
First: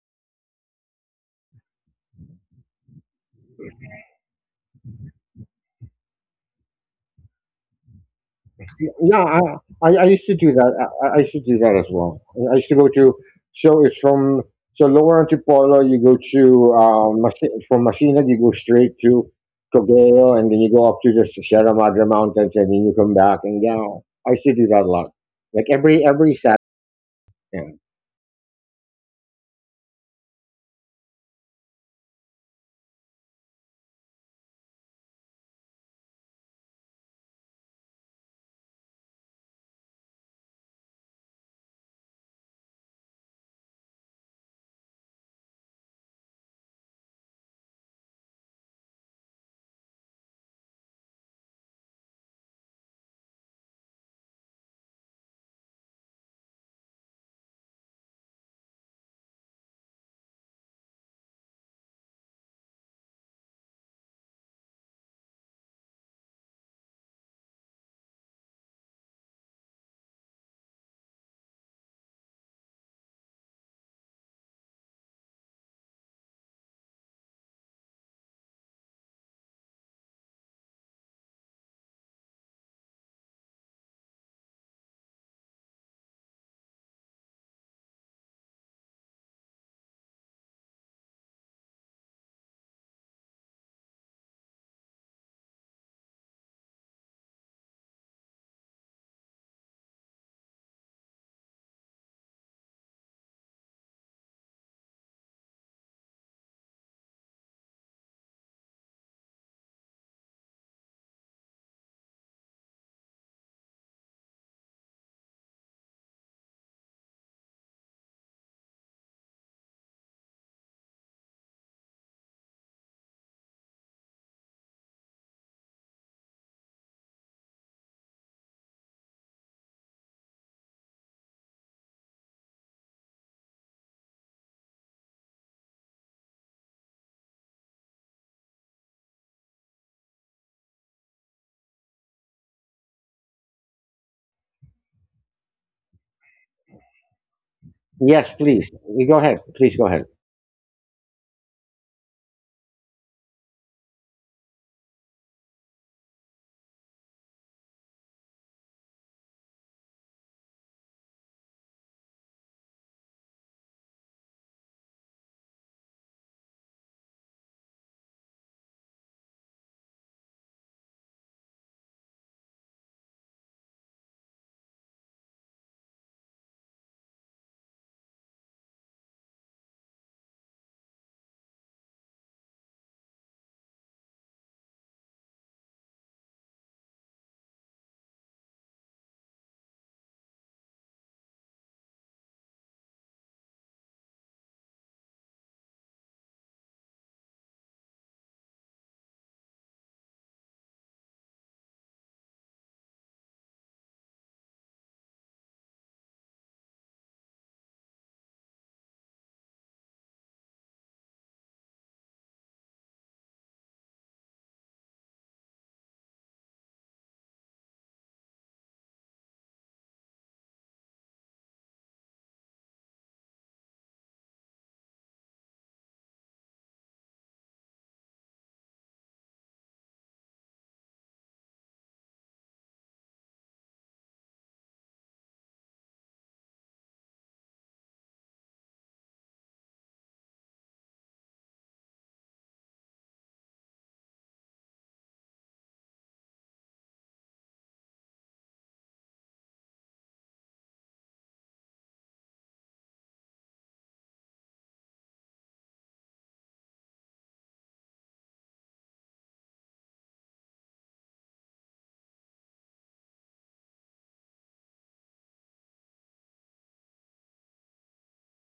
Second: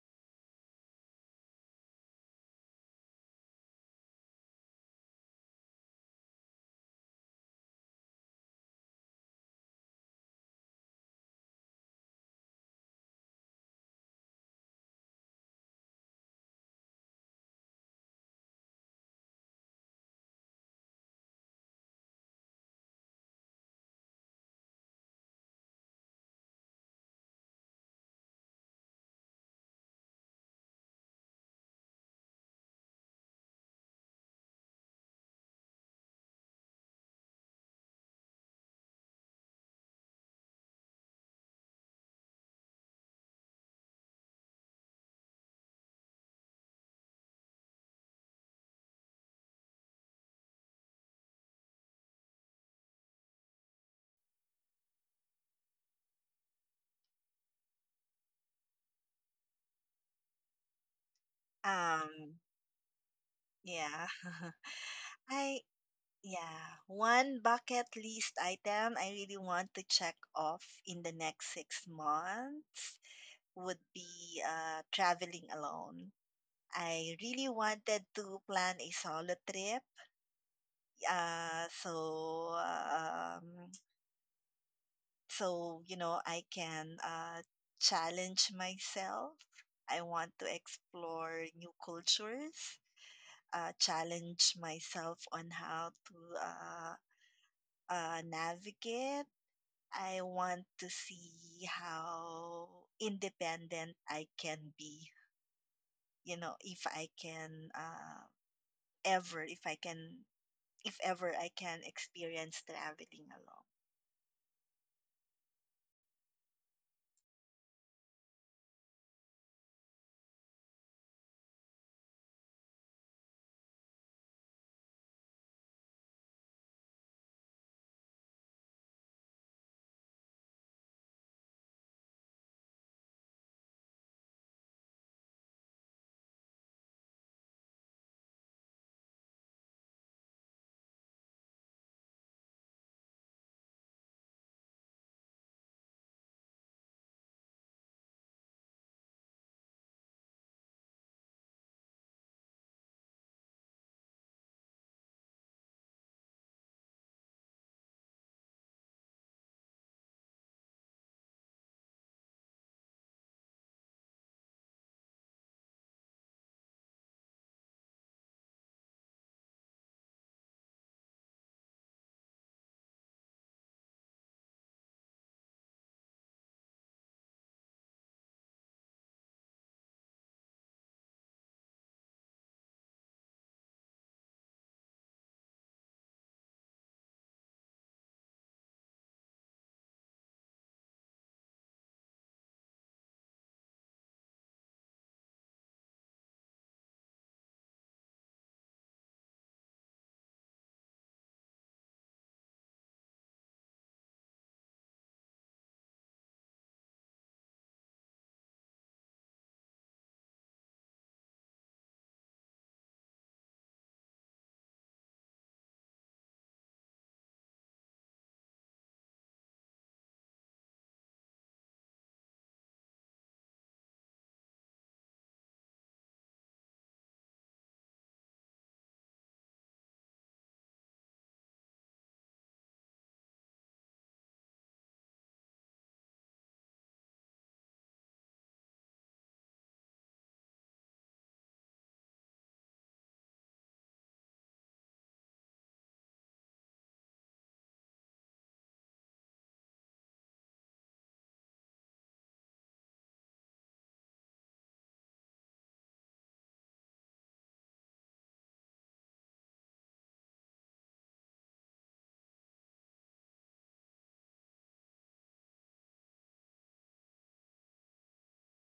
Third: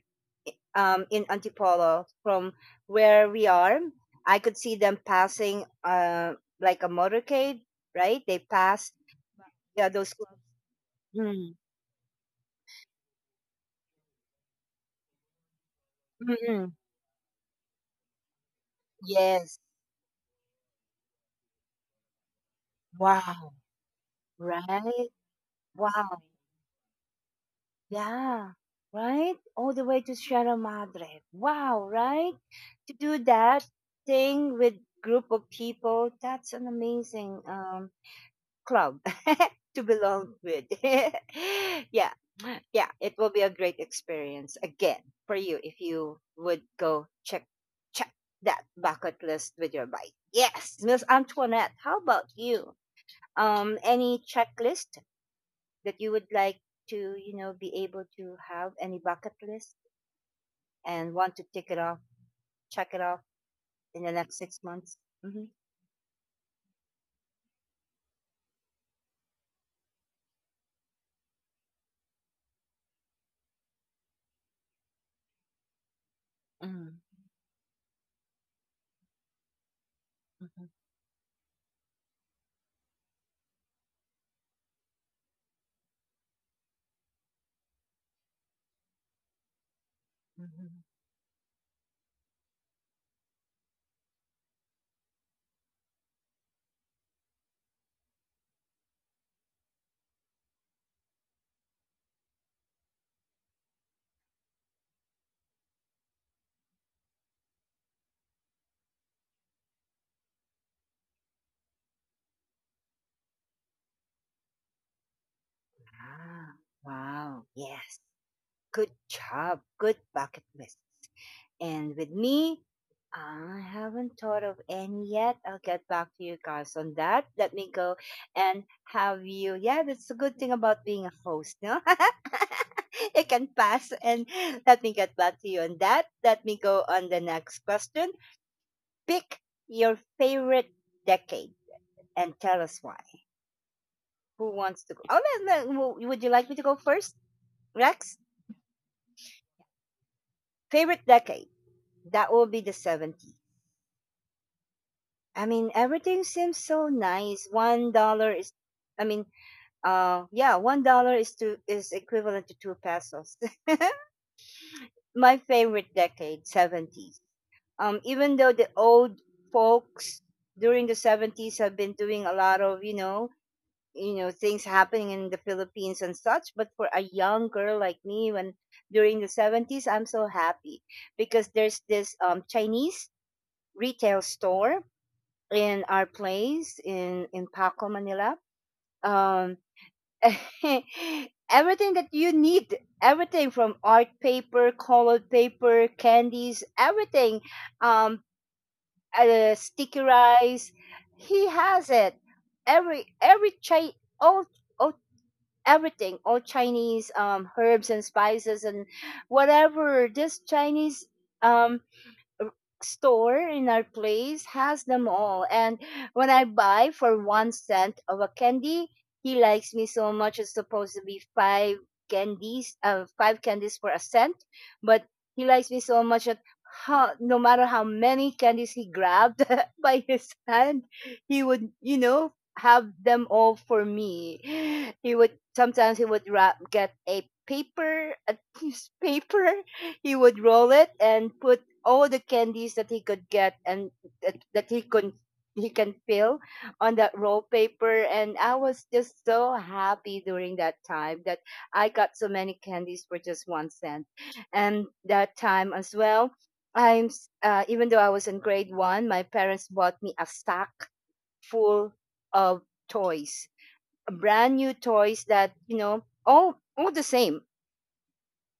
in Antipolo from where we are. I could see them passing like a motorcade, right? They pass, Yeah, yeah, I those used to clubs. do that. I used to do Mm. that as well. I used to go to, so it's from, so Lower Antipolo. You go Mm-mm. From Masinag, you go straight to Yes. Cogeo, and then you go up to the Sierra Madre Mountains, and then you come back. Wow. And yeah, I used to do that a lot. Right? Like every Wow. every Saturday. Yeah. Yeah, right? All the way to Sierra Madre. Wow, right? To do that thing with group of people, that's an amazing club [LAUGHS] to belong with. [LAUGHS] Yeah. Yeah, it will be a great experience again for you if you would go check that bucket list with your bike. Yes, Miss Antoinette, how about you? Um, any checklist that you would like to, you know, be able to have any bucket list and want to tick it off, Um, check it off yeah. in the next six [LAUGHS] months? Hmm I Yeah. One bucket list item I really want to check off in the next 6 months would be traveling alone. Mm-hmm. I really wanted to plan a solo trip. Mm-hmm. Uh, so, um, so, you know, I can challenge myself. I want to Mm-hmm. explore new cultures, challenge myself on how to uh, navigate. I want to see how independent I can be, you know, if I can ever, if I can if ever I can experience traveling alone. Ah, wow. Yes. Good job. Good bucket list. And with me, I haven't thought of any yet. I'll get back to you guys on that. Let me go and have you. Yeah, that's a good thing about being a host, no? [LAUGHS] It can pass. And let me get back to you on that. Let me go on the next question. Pick your favorite decade and tell us why. Who wants to go? Oh, let- let- w- would you like me to go first, Rex? Yes, please. You go ahead. Please go ahead. Favorite decade? That will be the 70s. I mean, everything seems so nice. I mean, yeah, $1 is to is equivalent to two pesos. [LAUGHS] My favorite decade, seventies. Even though the old folks during the 70s have been doing a lot of, you know, things happening in the Philippines and such, but for a young girl like me, when during the 70s, I'm so happy because there's this Chinese retail store in our place in Paco, Manila, um, [LAUGHS] everything that you need, everything from art paper, colored paper, candies, everything, um stickerized, he has it. Every chi all, all everything, all Chinese herbs and spices and whatever this Chinese um store in our place has them all. And when I buy for 1 cent of a candy, he likes me so much. It's supposed to be five candies for a cent, but he likes me so much that, how, no matter how many candies he grabbed [LAUGHS] by his hand, he would, you know, have them all for me. He would wrap, a piece of paper. He would roll it and put all the candies that he could get and that he could he can fill on that roll paper. And I was just so happy during that time that I got so many candies for just 1 cent. And that time as well, even though I was in grade one, my parents bought me a sack full of toys, brand new toys that, you know, all the same.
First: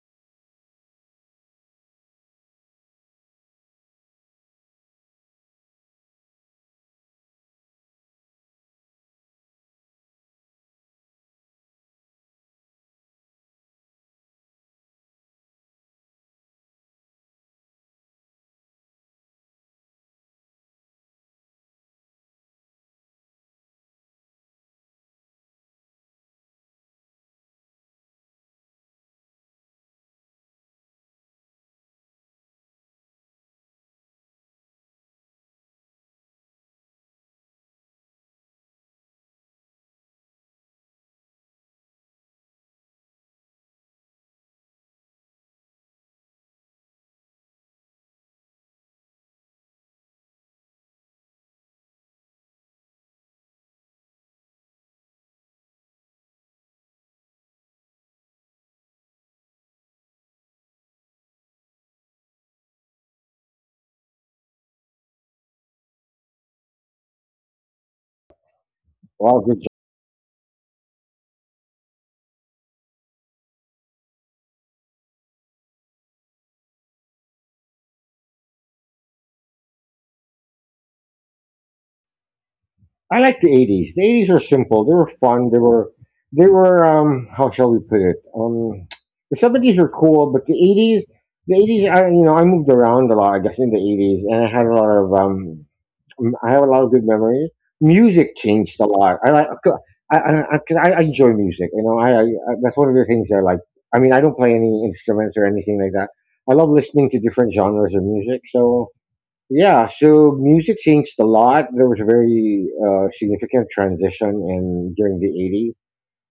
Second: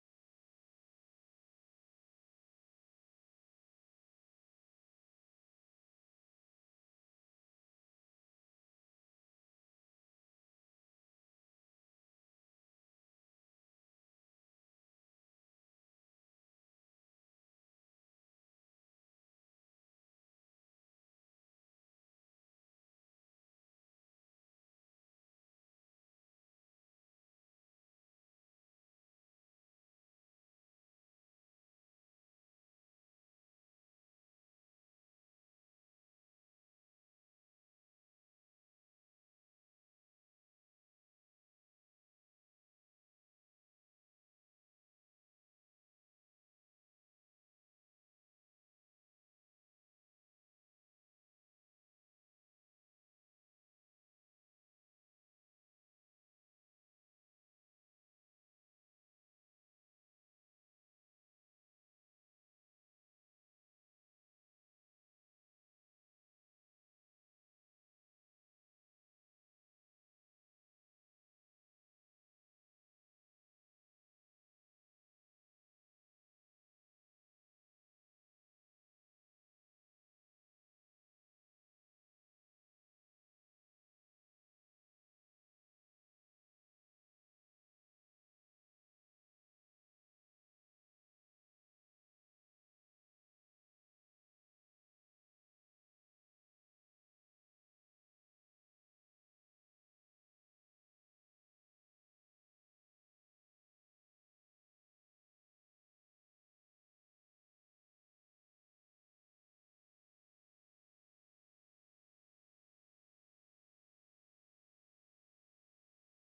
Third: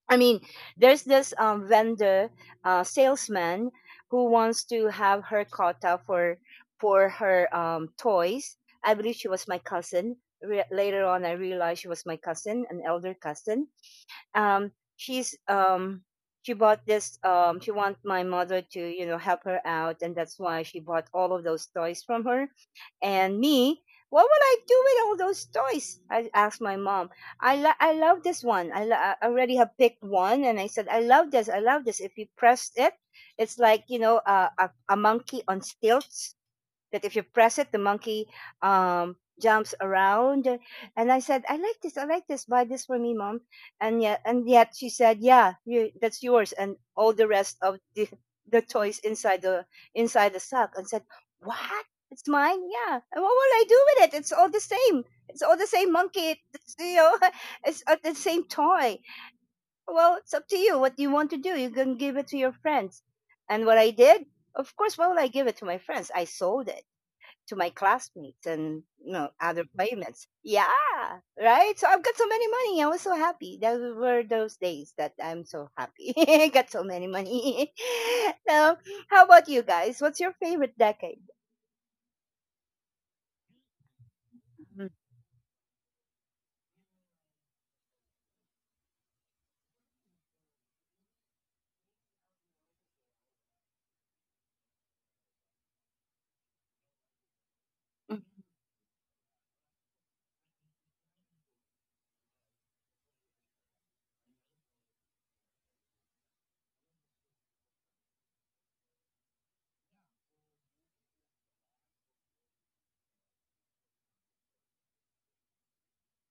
I mean, there's this vendor, salesman, who wants to have her quota for her toys. I believe she was my cousin. Re- later on, I realized she was my cousin, an elder cousin. um she's um she bought this um, she wants my mother to, you know, help her out, and that's why she bought all of those toys from her. And me, what would I do with all those toys, I asked my mom. I love this one. I already have picked one and I said, I love this, I love this. If you press it, it's like, you know, a monkey on stilts that if you press it, the monkey jumps around. And I said, I like this. I like this. Buy this for me, mom. And yet she said, yeah, you, that's yours. And all the rest of the toys inside the sack. And said, what? It's mine. Yeah. And what will I do with it? It's all the same. It's all the same monkey. It's, you know, [LAUGHS] it's the same toy. Well, it's up to you. What do you want to do? You can give it to your friends. And what I did, of course, why would I give it to my friends? I sold it to my classmates and, you know, Well, good. other playmates. Yeah, right. So I've got so many money. I was so happy. Those were those days that I'm so happy. [LAUGHS] I got so many money. [LAUGHS] Now, how about you guys? What's your favorite decade? I like the 80s. the 80s were simple. Mm, They were fun. They were How shall we put it? The 70s were cool, but the 80s, I moved around a lot, I guess in the 80s, and I had a lot of I have a lot of good memories. mm, Music changed a lot. I like, 'cause I enjoy music. You know, I That's one of the things I like. I mean, I don't play any instruments or anything like that. I love listening to different genres of music. So yeah, so music changed a lot. There was a very, significant transition in during the 80s,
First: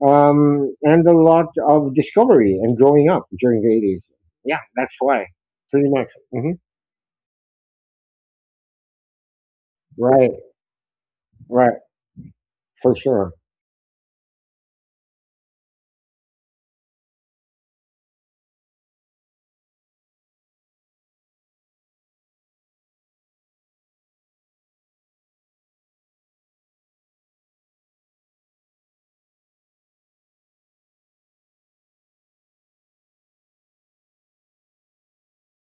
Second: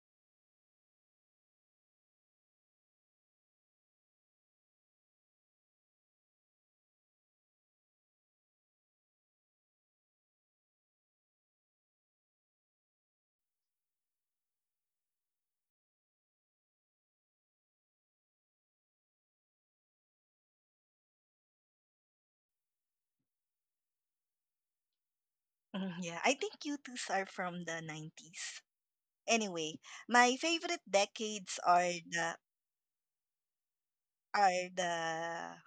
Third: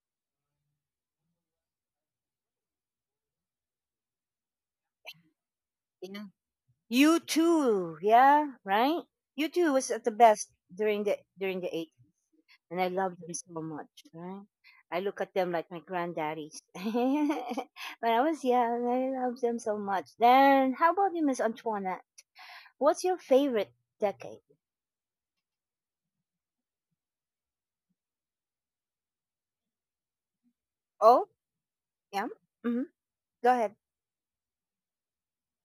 and a lot of discovery and growing up during the 80s. Yeah, that's why, pretty much. yeah. Hmm You too, yeah, right? You too was at the Right, best during the right, eighties, and I for loved sure. them so much, right? I look at them like my granddaddies. [LAUGHS] When I was young, I loved them so much. Then, how about you, Miss Antoinette? What's your favorite decade? Mhm. Yeah, I think you twos are from the 90s. Anyway, my favorite Oh, decades are yeah. the Mm-hmm. Go ahead. are the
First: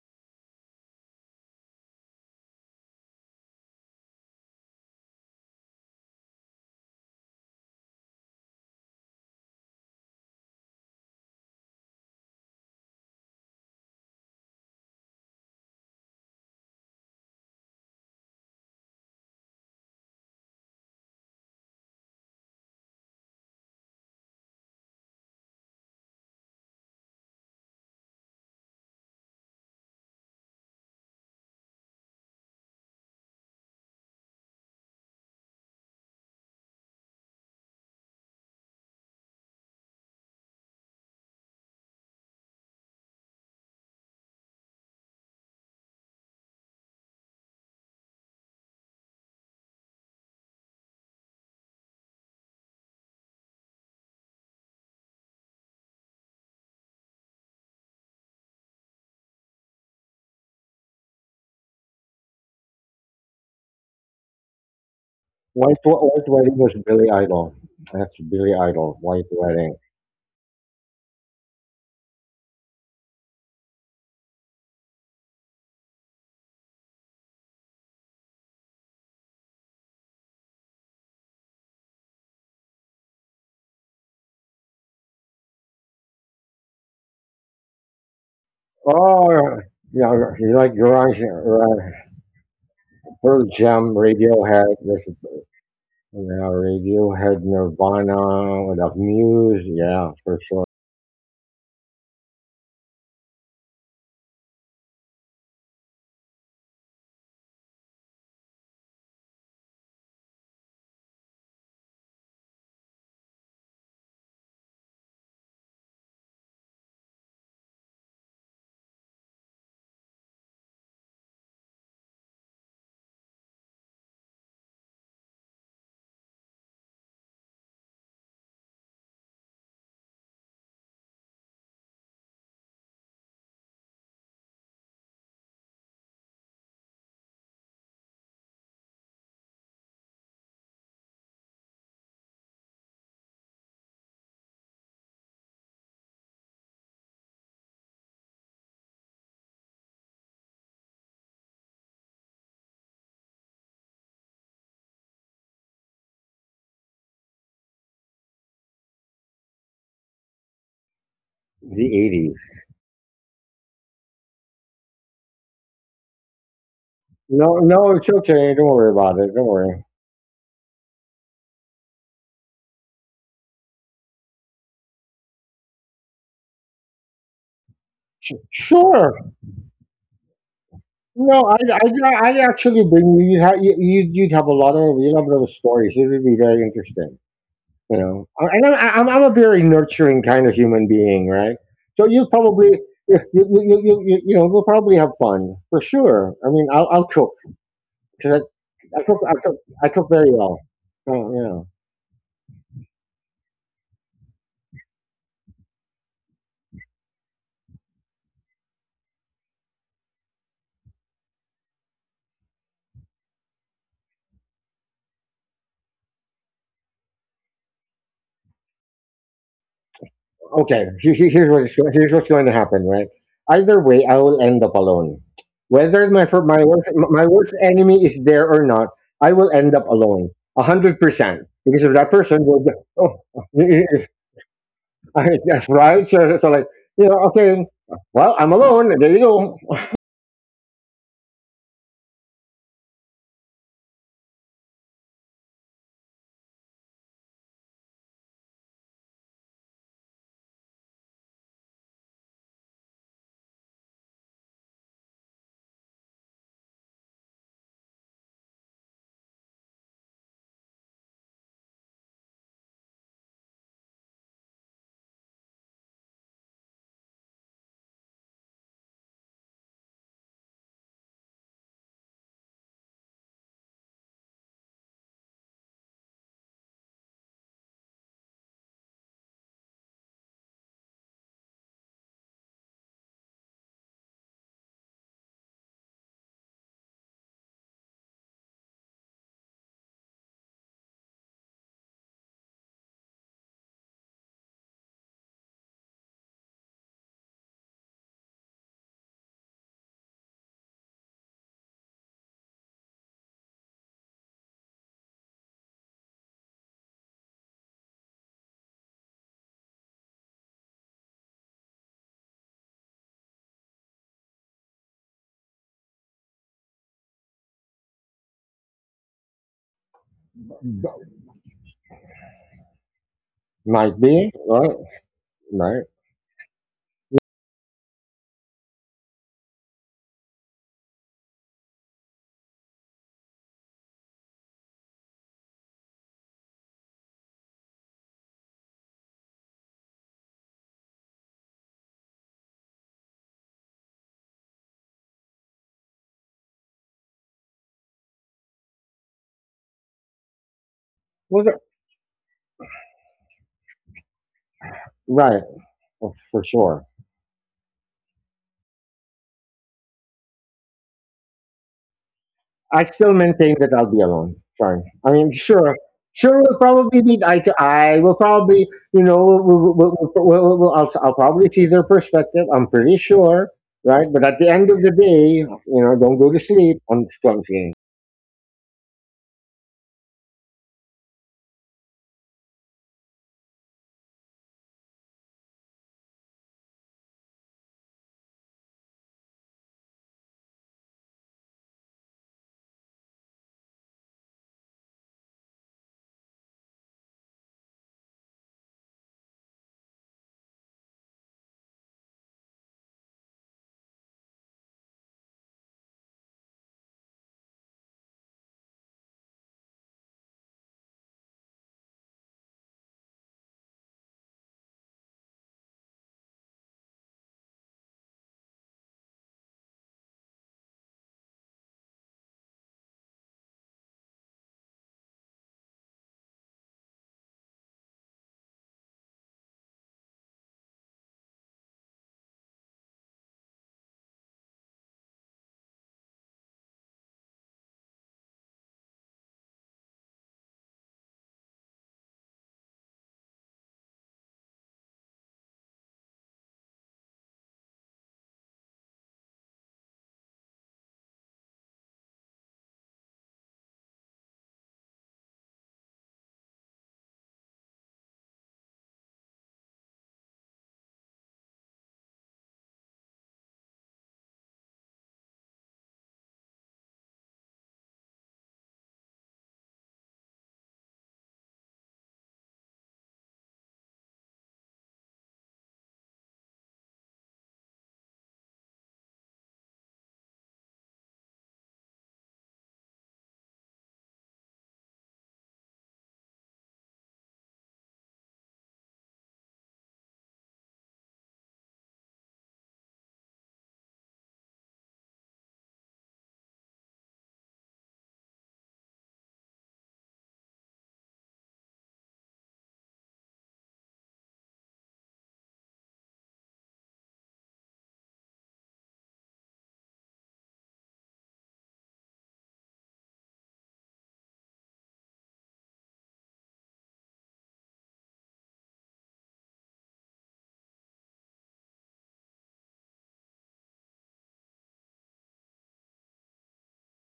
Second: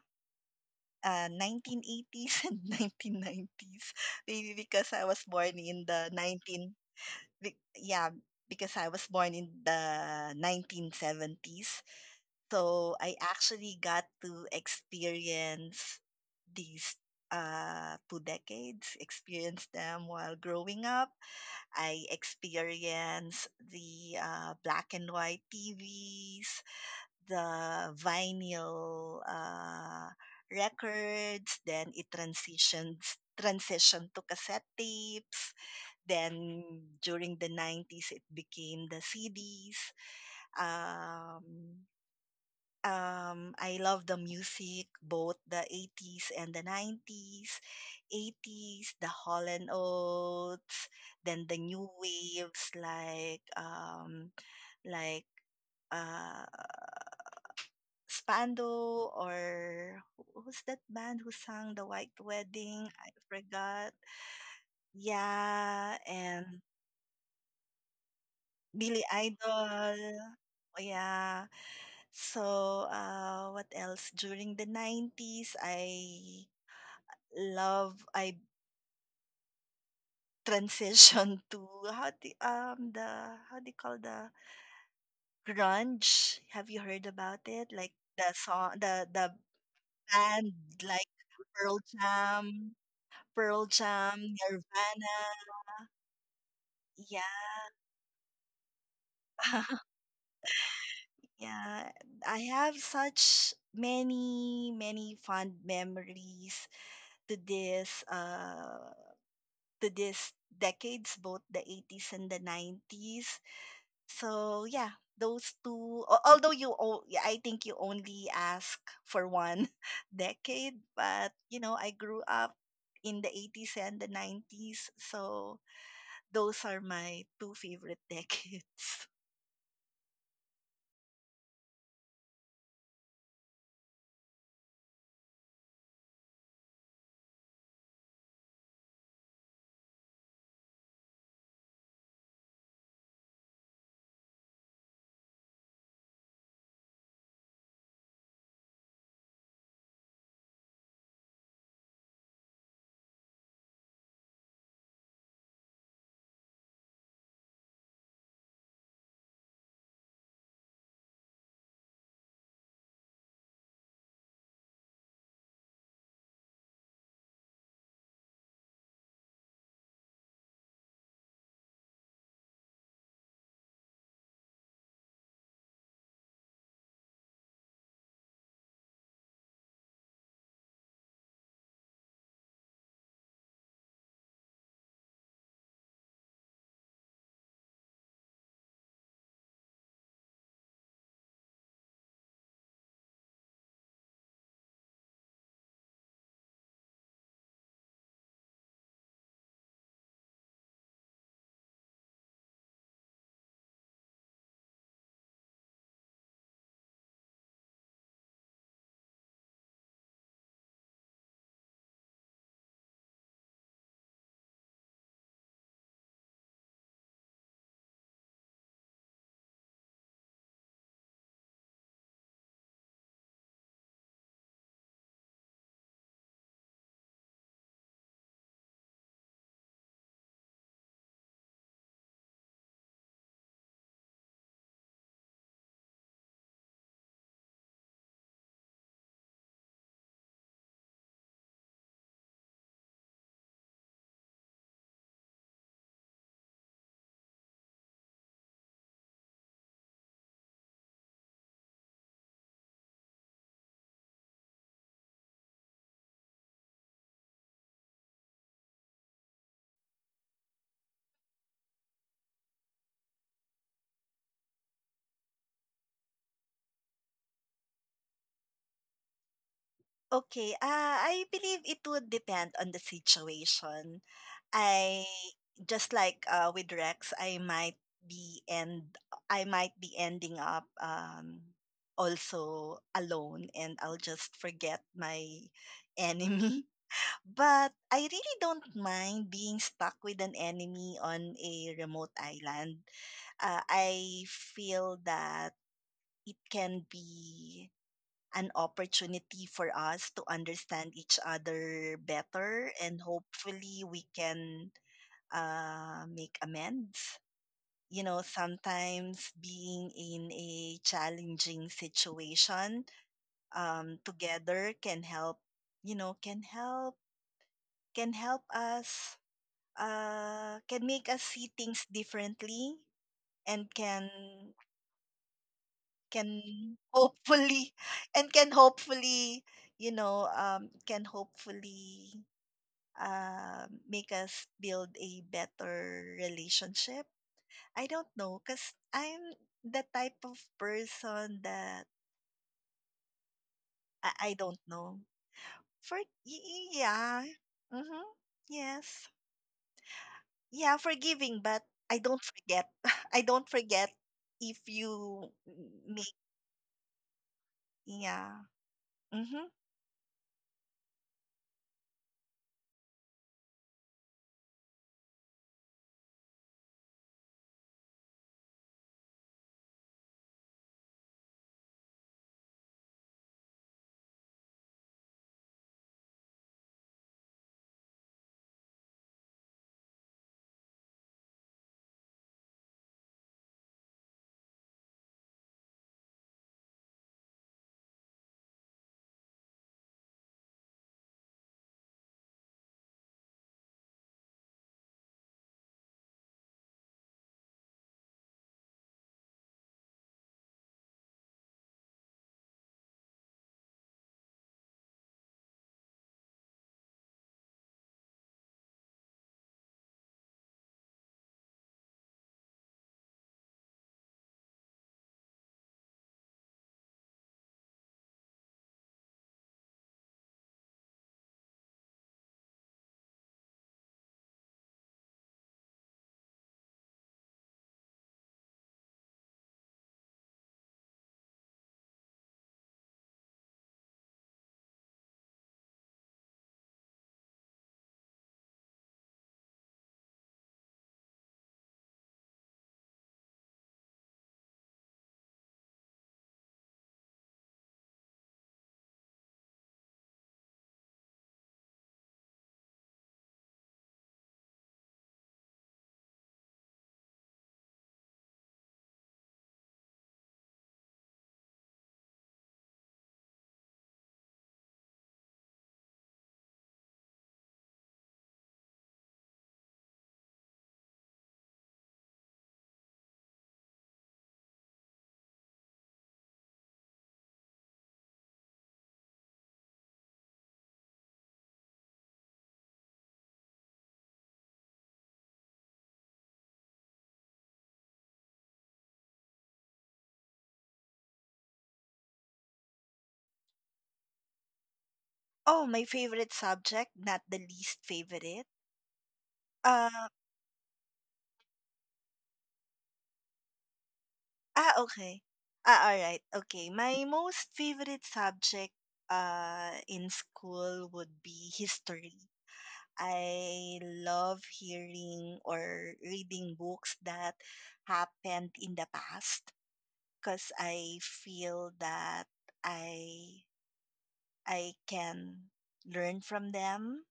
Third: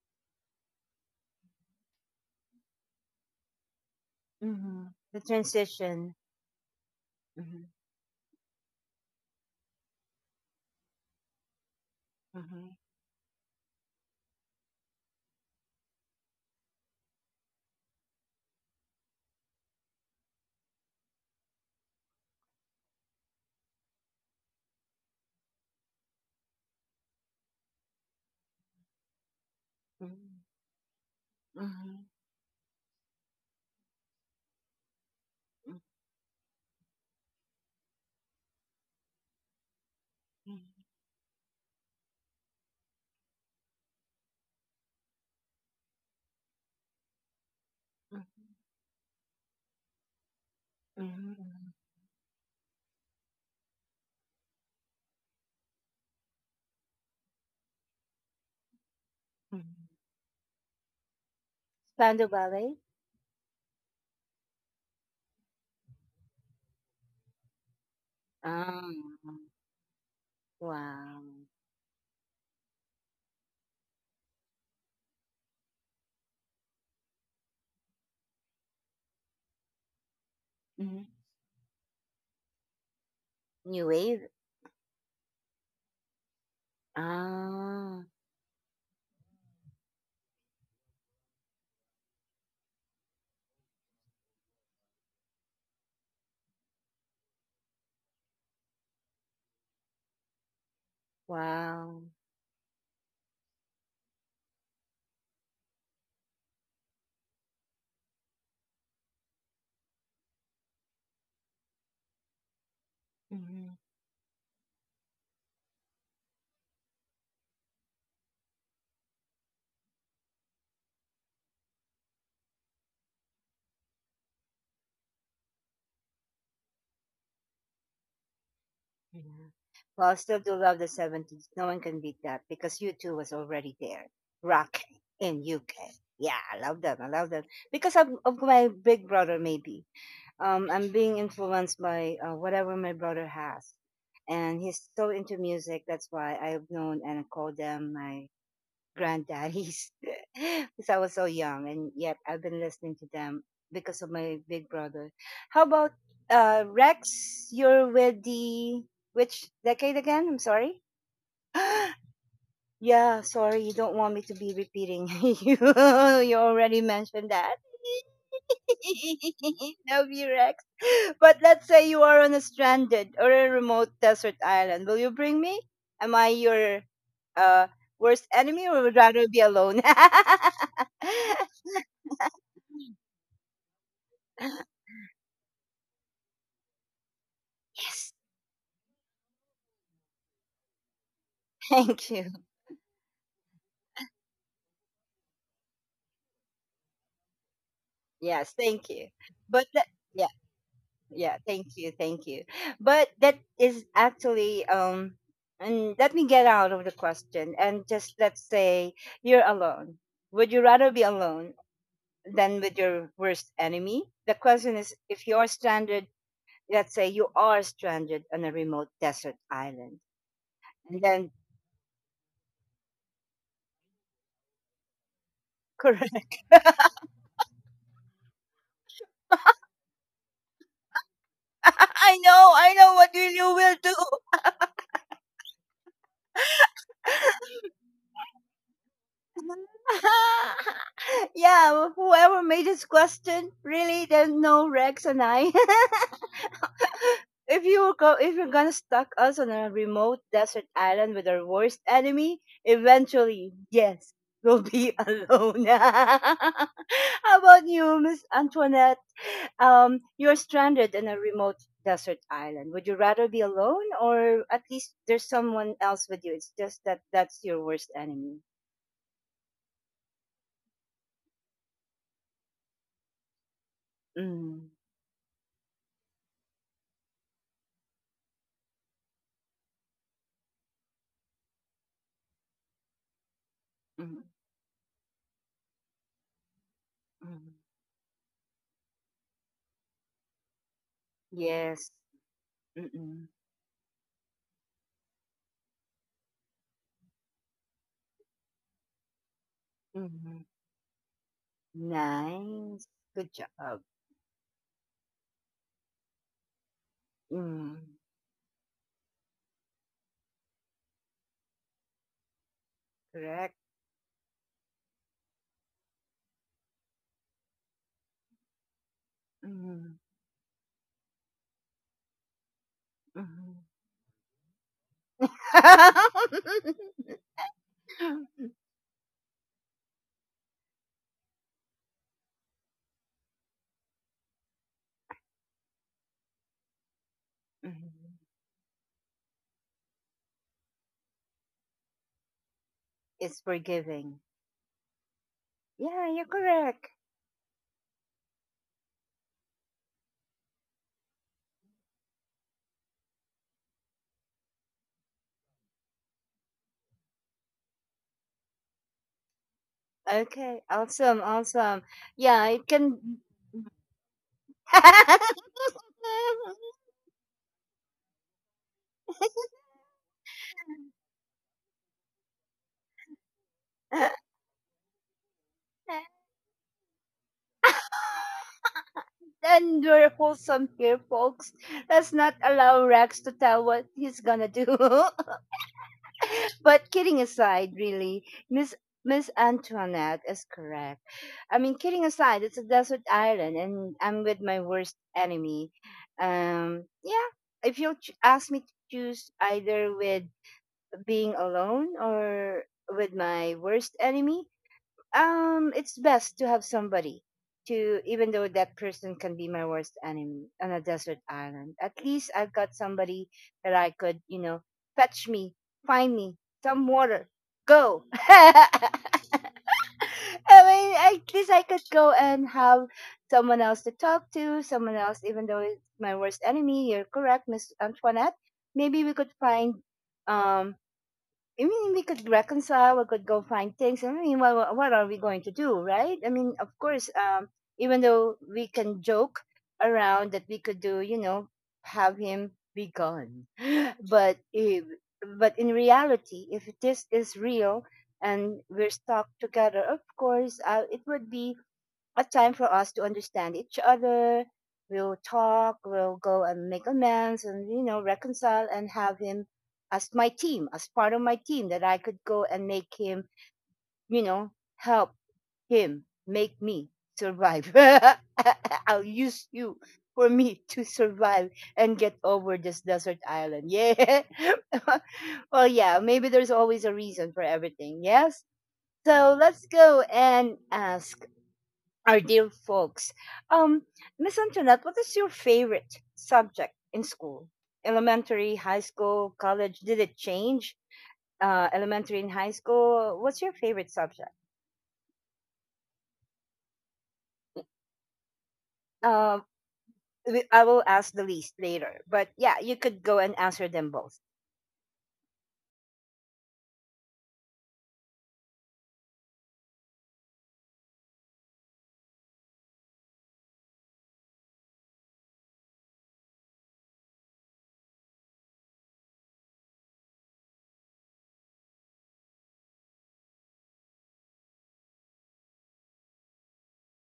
uh, 1980s [LAUGHS] and 1990s. Maybe Mm-hmm. because I The was born in the transition. 19, Mm-hmm. yeah, because I was born in the 1970s. Mm-hmm. So I actually got to experience these two decades, experience them while growing up. I experienced the black and white TVs, the vinyl Mm-hmm. records, then Mm-hmm. it transitions transitioned to cassette tapes. Then during the 90s, it became the CDs. Mm-hmm. Mm-hmm. Um, I love the music, both the 80s and the 90s. Mm-hmm. 80s, the Hall& and Oates, Mm-hmm, then the mm-hmm. new waves like uh, Spando or who's that band who sang The White Spandau Ballet. Wedding? I forgot. Yeah, White Wedding and was Billy Idol. That's Billy Idol. Billy Um, White Wedding. Idol. Wow. Yeah. So, what else? During the 90s, I Mhm. transitioned [LAUGHS] to how the um the how do you New call the wave? grunge? Have you heard about it? Like Ah, the song, the Oh, yeah, band, you like like grunge, Pearl right? Jam, Pearl Jam, Radiohead. There's Nirvana. Yeah, Yeah, Radiohead, Nirvana, what else? Muse, [LAUGHS] yeah, for sure. yeah. wow. I have such many many fond memories to this to this decades both the 80s and the 90s. Mhm. So yeah, those two. Although yeah, I think you only ask for one [LAUGHS] decade, but, I grew up in the 80s and the 90s, so those are my two favorite [LAUGHS] decades. Yeah. Well, I still do love the 70s. No one can beat that because U2 was already there, rocking in UK. Yeah, I love them. I love them because of my big brother. Maybe I'm being influenced by whatever my brother has, and he's so into music. That's why I've known and called them my granddaddies [LAUGHS] because I was so young, and yet I've been listening to them because of my big brother. How about Rex? You're with the which decade again? I'm sorry. [GASPS] The 80s. Yeah, sorry. You don't want me to be repeating. [LAUGHS] you you already mentioned No, that. no, it's okay. Don't worry about it. Don't worry. [LAUGHS] No, Rex. But let's say you are on a stranded or a remote desert island. Will you bring me? Am I your uh, worst enemy, or would rather Sure. be alone? [LAUGHS] No, Yes, I actually bring you. You'd have a lot of stories. It would be very interesting. I'm a very nurturing kind of human being, right? So thank you. you probably, we'll probably have fun for sure. I mean, I'll cook because Yes, thank I, I you. cook, I cook, But that, I cook yeah, very well. Oh, yeah, yeah. thank you, thank you. But that is actually and let me get out of the question and just let's say you're alone. Would you rather be alone than with your worst enemy? The question is, if you are stranded, let's say you are stranded on a remote desert island, Okay, and then here's what's going to happen, right. Either way, I will end up alone, whether correct. My worst enemy is there or not. I will end up alone 100% [LAUGHS] because of that person, will I be- know what oh. will you will do. [LAUGHS] That's right. So, so, like, you know, okay, well, I'm alone. There you go. [LAUGHS] Yeah, whoever made this question, really, there's no Rex and I. [LAUGHS] If you're gonna stuck us on a remote desert island with our worst enemy, eventually, yes, we'll be [LAUGHS] alone. [LAUGHS] How about you, Miss Antoinette? You're stranded in a remote desert island. Would you rather be alone, or at least there's someone else with you? It's just that that's your worst enemy. Okay, I believe it would depend on the situation. Mm, I just like, with Rex, be end I might be ending up, also alone, and I'll mm, just forget my enemy. [LAUGHS] mm. But I really don't mind being stuck with an enemy on a Yes. remote island. Mm-mm, I feel that it can be an opportunity for us to mm-mm. understand each other better, Nice. and Good job. hopefully we can make amends. Mm. You know, sometimes being in a challenging situation, Correct. Together can help, you know, can help, can help us, Mhm, can make [LAUGHS] us see things differently, mhm. and Might be can right. Right. can [LAUGHS] hopefully [LAUGHS] and can hopefully, can hopefully, make us build a better relationship. I don't Mhm. know because I'm the type of person that, It's forgiving. I don't know, for Yeah, you're correct. yeah, mm-hmm, yes, yeah, forgiving, Well, that- but I don't forget [LAUGHS] I don't forget if you right. Oh, make, for sure. yeah, mm-hmm. Okay, awesome, awesome. Yeah, it I still can. maintain that I'll be alone. Sorry. I mean, sure. Sure, we'll probably meet eye to eye. We'll probably, [LAUGHS] I'll probably see their perspective. I'm pretty sure, right? But at the end of the day, don't go to sleep. I'm saying. And we're wholesome here, folks. Let's not allow Rex to tell what he's gonna do. [LAUGHS] But kidding aside, really, Miss Miss Antoinette is correct. I mean, kidding aside, it's a desert island, and I'm with my worst enemy. Yeah, if you ch- ask me to choose either with being alone or with my worst enemy, it's best to have somebody. To, even though that person can be my worst enemy on a desert island, at least I've got somebody that I could, fetch me, find me some water, go. [LAUGHS] I mean, at least I could go and have someone else to talk to, someone else, even though it's my worst enemy. You're correct, Miss Antoinette. Maybe we could find um we could reconcile, we could go find things. I mean, what are we going to do, right? I mean, of course, even though we can joke around that we could do, have him be gone. [GASPS] [LAUGHS] But if, but in reality, if this is real and we're stuck together, of course, it would be a time for us to understand each other. We'll talk, we'll go and make amends and, reconcile and have him as my team, as part of my team that I could go and make him, you know, help him make me survive. [LAUGHS] I'll use you for me to survive and get over this desert island. Yeah. [LAUGHS] Well, yeah, maybe there's always a reason for everything. Yes. So let's go and ask our dear folks. Um, Miss Antoinette, what is your favorite subject in school? Elementary, high school, college? Did it change? Elementary and high school. What's your favorite subject? Oh, my favorite subject, not the least favorite. Uh, Uh, I will ask the least later, but yeah, you could go and answer them both. Okay. Alright. Okay. My most favorite subject, in school would be history. I love hearing or reading books that happened in the past because I feel that I I can learn from them.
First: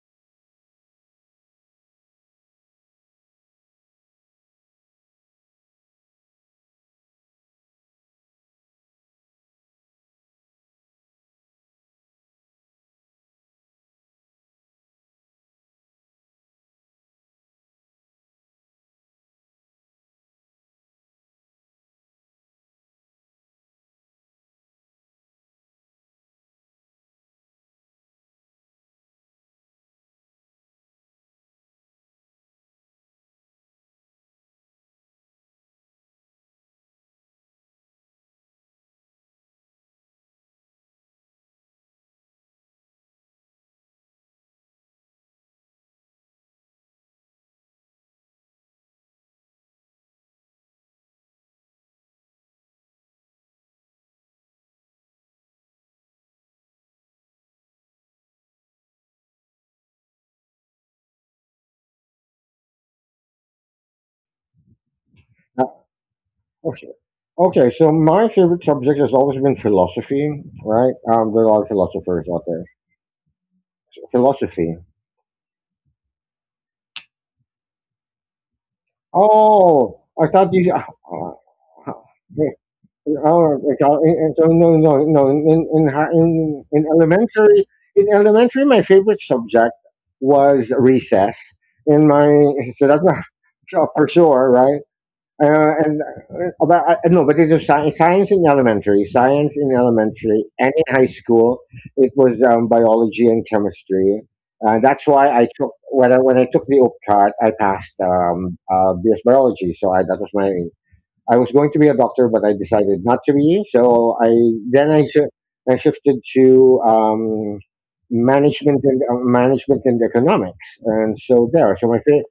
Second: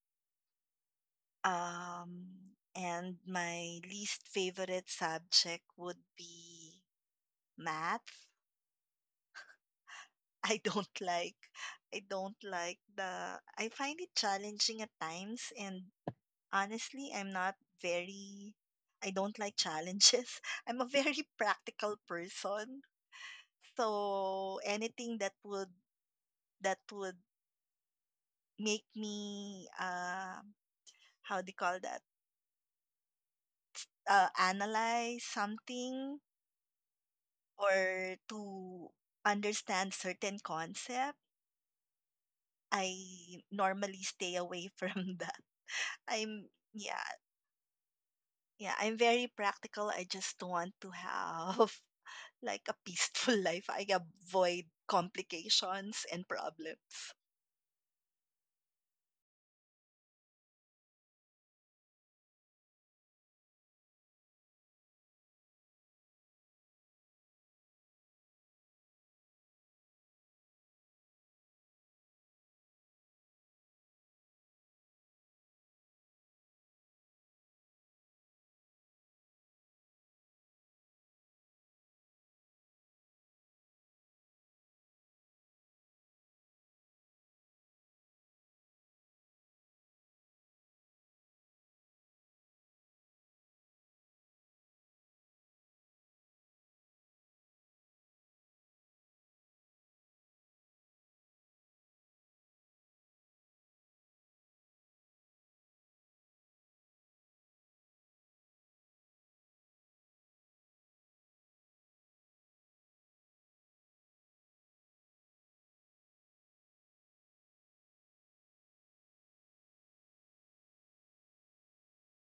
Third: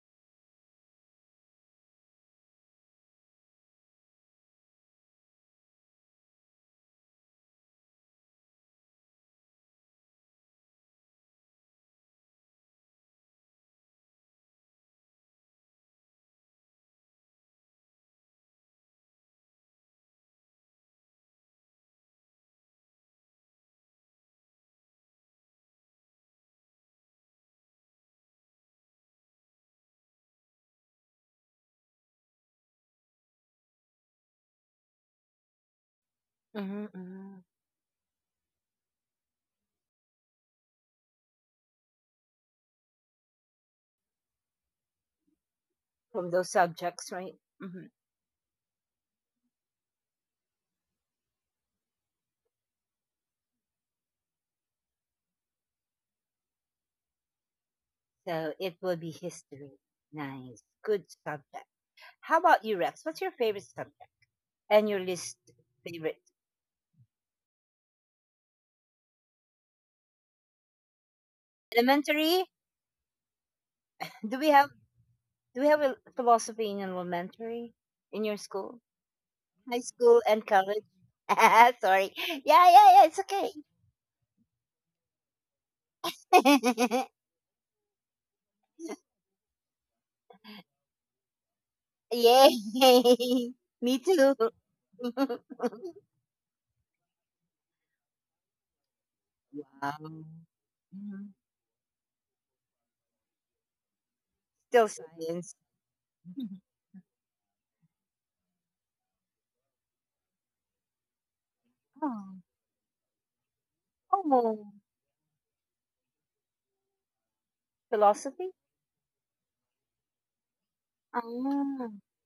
Um, and my least favorite subject would be math. I don't [LAUGHS] like I don't like the I find it challenging at times, and honestly, I'm not very. I don't like challenges. [LAUGHS] I'm a very [LAUGHS] practical person. So anything that would make me, how do you call that? Analyze something Mm-hmm, mm-hmm. or to understand certain concept, I normally stay away [LAUGHS] from that. From I'm those Yeah, subjects, right? Mm-hmm. yeah, I'm very practical. I just want to have [LAUGHS] like a peaceful [LAUGHS] life. I avoid complications and problems. So it will be history. Nice, good subject. How about you, Rex? What's your favorite subject and your least Uh, favorite? okay. Okay, so my favorite subject has always been philosophy, right? There are a lot of philosophers out Elementary? there. Do we Philosophy. have Do we have a philosophy in elementary in your school, high Oh, I school, thought and you. college? [LAUGHS] Uh, Sorry. Yeah, yeah, yeah. It's Oh, okay. And so no, no, no. In hi- [LAUGHS] in elementary, my favorite subject was recess. In my, Yay. so that's not, [LAUGHS] so [LAUGHS] Me for too. sure, [LAUGHS] right? And no, but it's a science in elementary, Wow. And in high Mhm. school, it was biology and chemistry. Still That's why I science. took, when I [LAUGHS] took the OPCAT, I passed BS biology, so that was my. I was going to be a doctor, but Mhm. I decided not to be. So Oh. I Oh, then I shifted to philosophy. Management and economics, and so there. So Ah.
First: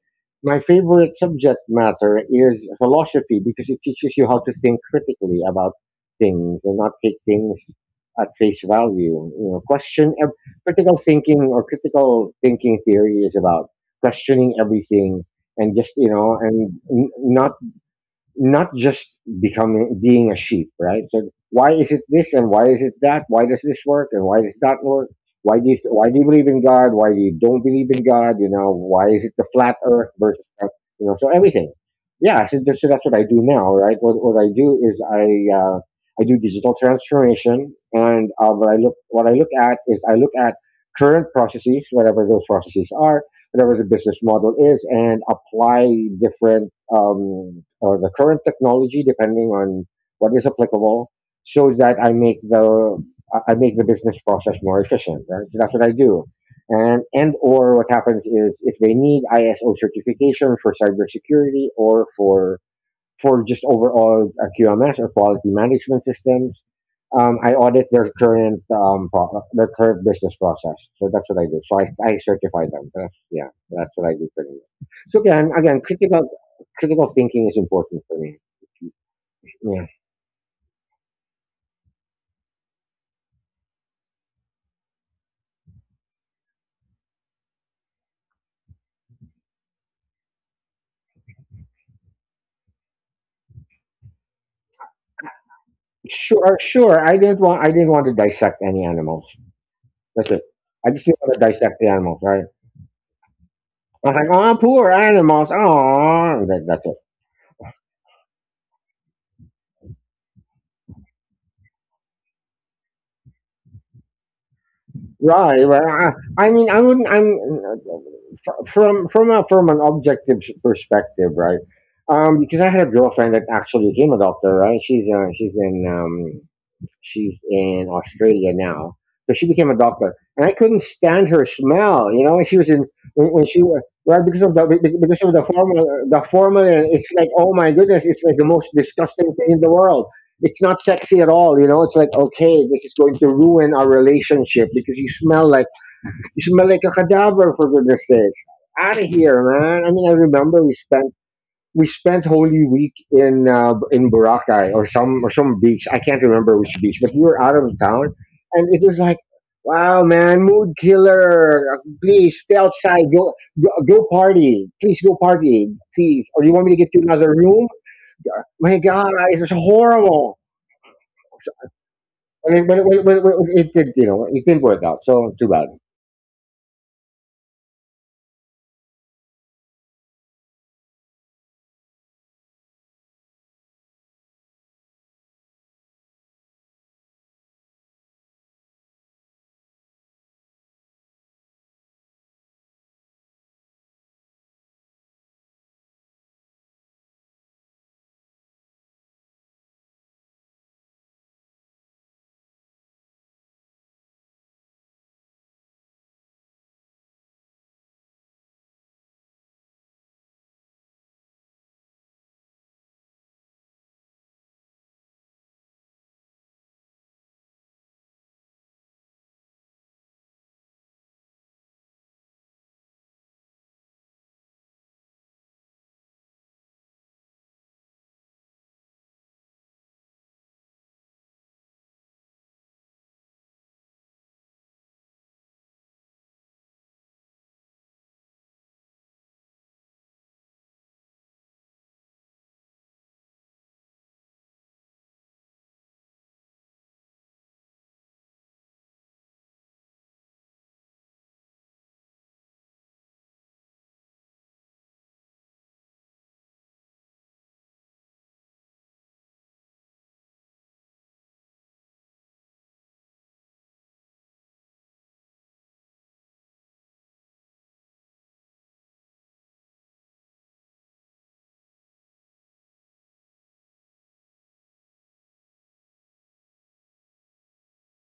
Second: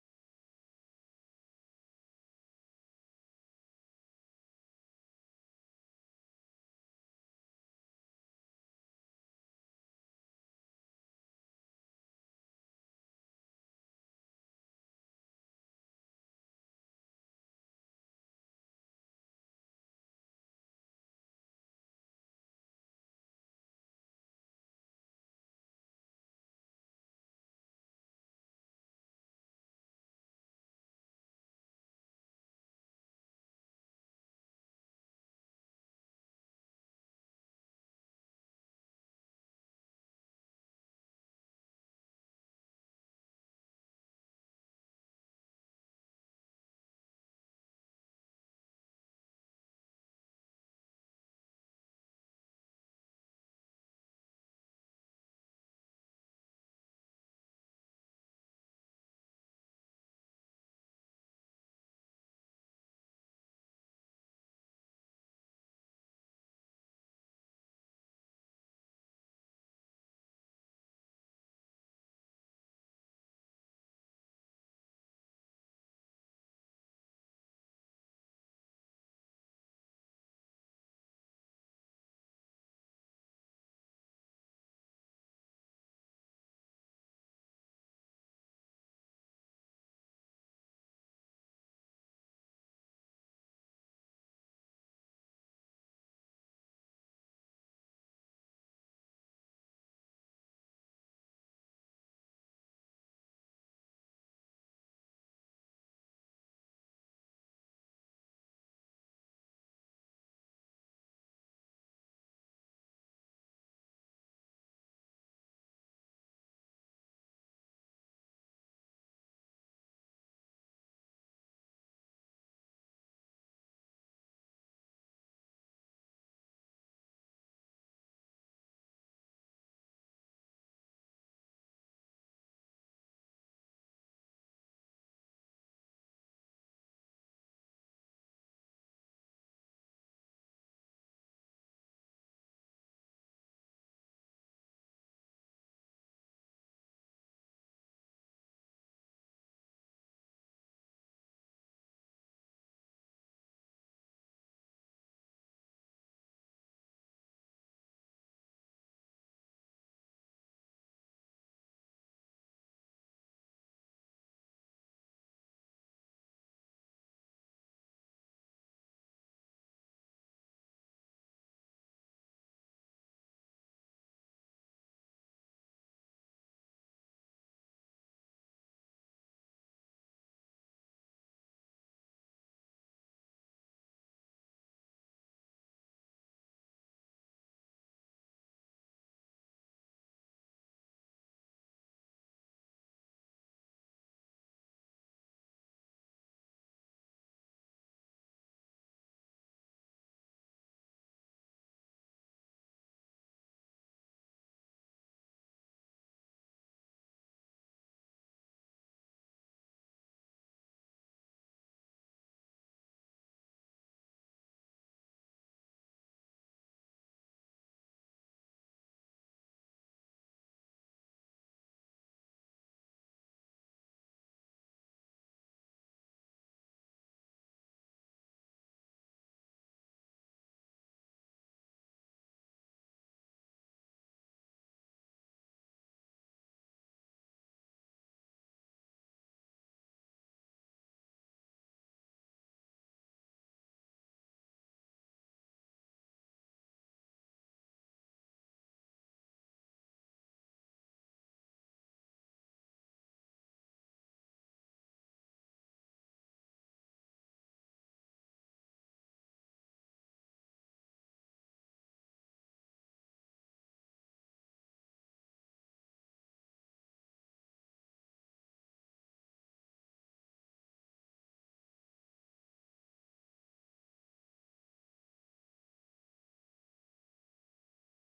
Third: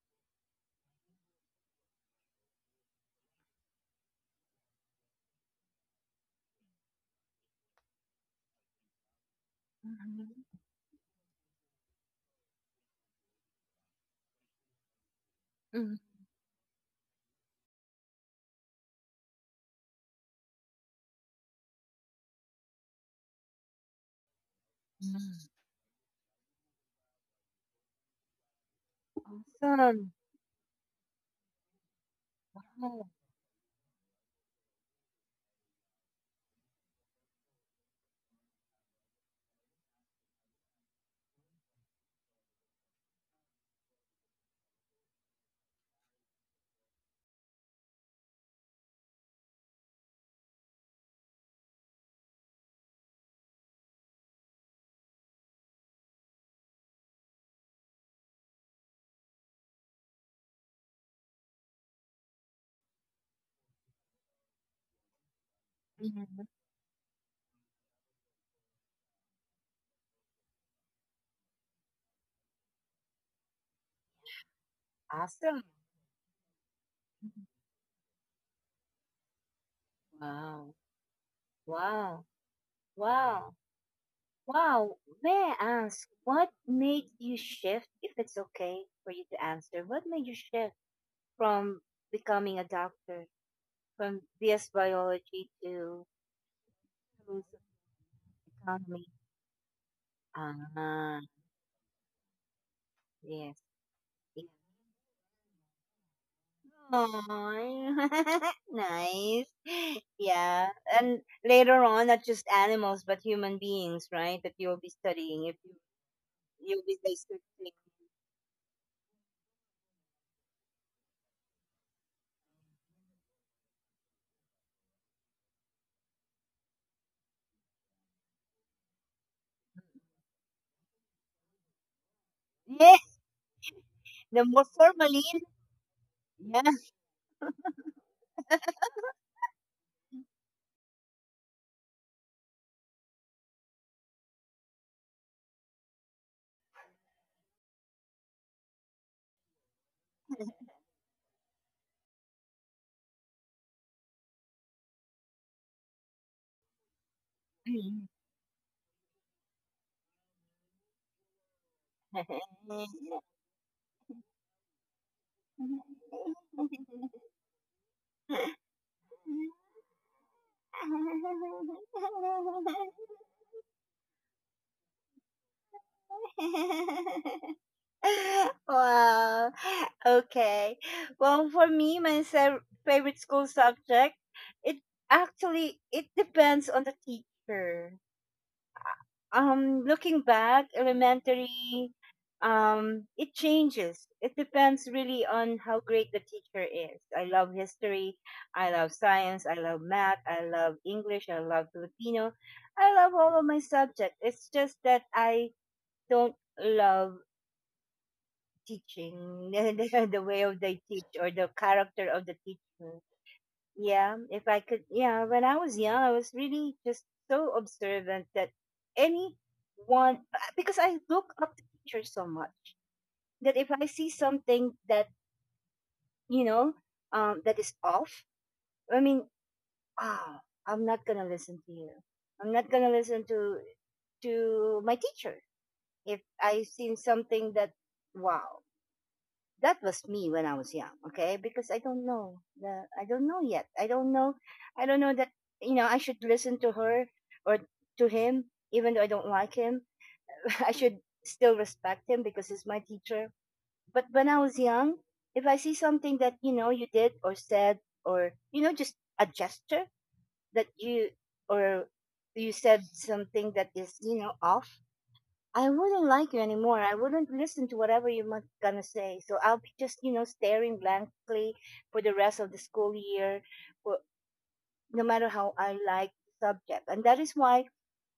my favorite subject matter is philosophy because it teaches you how to think critically about things and not take things at face value. Question Mhm. critical thinking theory is about questioning everything, and just Mhm. Not just becoming being a sheep, right? So why is it this and why is it that? Why does this work and why does that work? Why do you believe in God? Why do you don't believe in God? You know why is it the flat Awesome. Earth versus you know so everything? Yeah, so that's Oh, what I do now, right? What I do is uh, I do digital transformation, and what I look at is I look at current processes, whatever those processes are, whatever the business model is, and apply different or the current technology, depending on what is applicable, so that I make the I make the business process more efficient. Right, so that's what I do. And or what happens is if they need ISO certification for cybersecurity or for just overall QMS or quality management mhm. systems. I audit their current business process. So that's what I do. So I certify them. That's yeah, that's what I do pretty much. So again, Awesome. again, critical thinking is important for me. Yeah, Wow. Wow. Wow. Wow, may I ask, what made you shift, if it's okay for you to answer, what made you shift from becoming a doctor, from BS biology to sure, sure. I rules didn't of want I didn't want to dissect any economy? animals. That's it. I just Ah, didn't want to dissect the animals, right? yes. I was like, Yes. oh, poor animals. Oh, that's it. Aw, [LAUGHS] nice. Yeah. And later on, not just animals, but human beings, right? That you'll be studying if Right, you, right. I mean, you'll I be wouldn't. like, I'm studying. from an objective perspective, right? Because I had a girlfriend that actually became a doctor, right? She's in Australia now. So she became a doctor, and I couldn't stand her smell. You know, she was [LAUGHS] in. Yeah, When she was, right, the more because formalin. of the formula, the Yeah. formula. It's like, oh my goodness, it's like the most disgusting thing in the world. It's not sexy at all. You know, it's like, okay, this is going to ruin our relationship because you smell like a cadaver, for goodness sakes. Out of here, man. I mean, I remember we spent Holy Week in Boracay or some beach. I can't remember which beach, but we were out of town, and it was like, wow, man, mood killer. Please stay outside. [LAUGHS] Go, go, go party. Please go party. [LAUGHS] Please. Or you want me to get you another room? My God, it was horrible. I mean, but it did, you know, it didn't work out. So too bad. Wow. Okay. Well, for me, my favorite school subject, it actually it depends on the teacher. Looking back elementary, it changes, it depends really on how great the teacher is. I love history, I love science, I love math, I love English, I love Filipino, I love all of my subjects. It's just that I don't love teaching [LAUGHS] the way of the teach or the character of the teacher. Yeah, if I could, yeah, when I was young, I was really just so observant that anyone, because I look up to teachers so much that if I see something that, you know, that is off, I mean, ah, I'm not gonna listen to you. I'm not gonna listen to my teacher if I seen something that, wow, that was me when I was young, okay? Because I don't know yet. I don't know that, I should listen to her or to him, even though I don't like him. [LAUGHS] I should still respect him because he's my teacher. But when I was young, if I see something that, you did or said or, just a gesture that you or you said something that is, off, I wouldn't like you anymore. I wouldn't listen to whatever you're gonna say. So I'll be just, staring blankly for the rest of the school year, for, no matter how I like the subject. And that is why,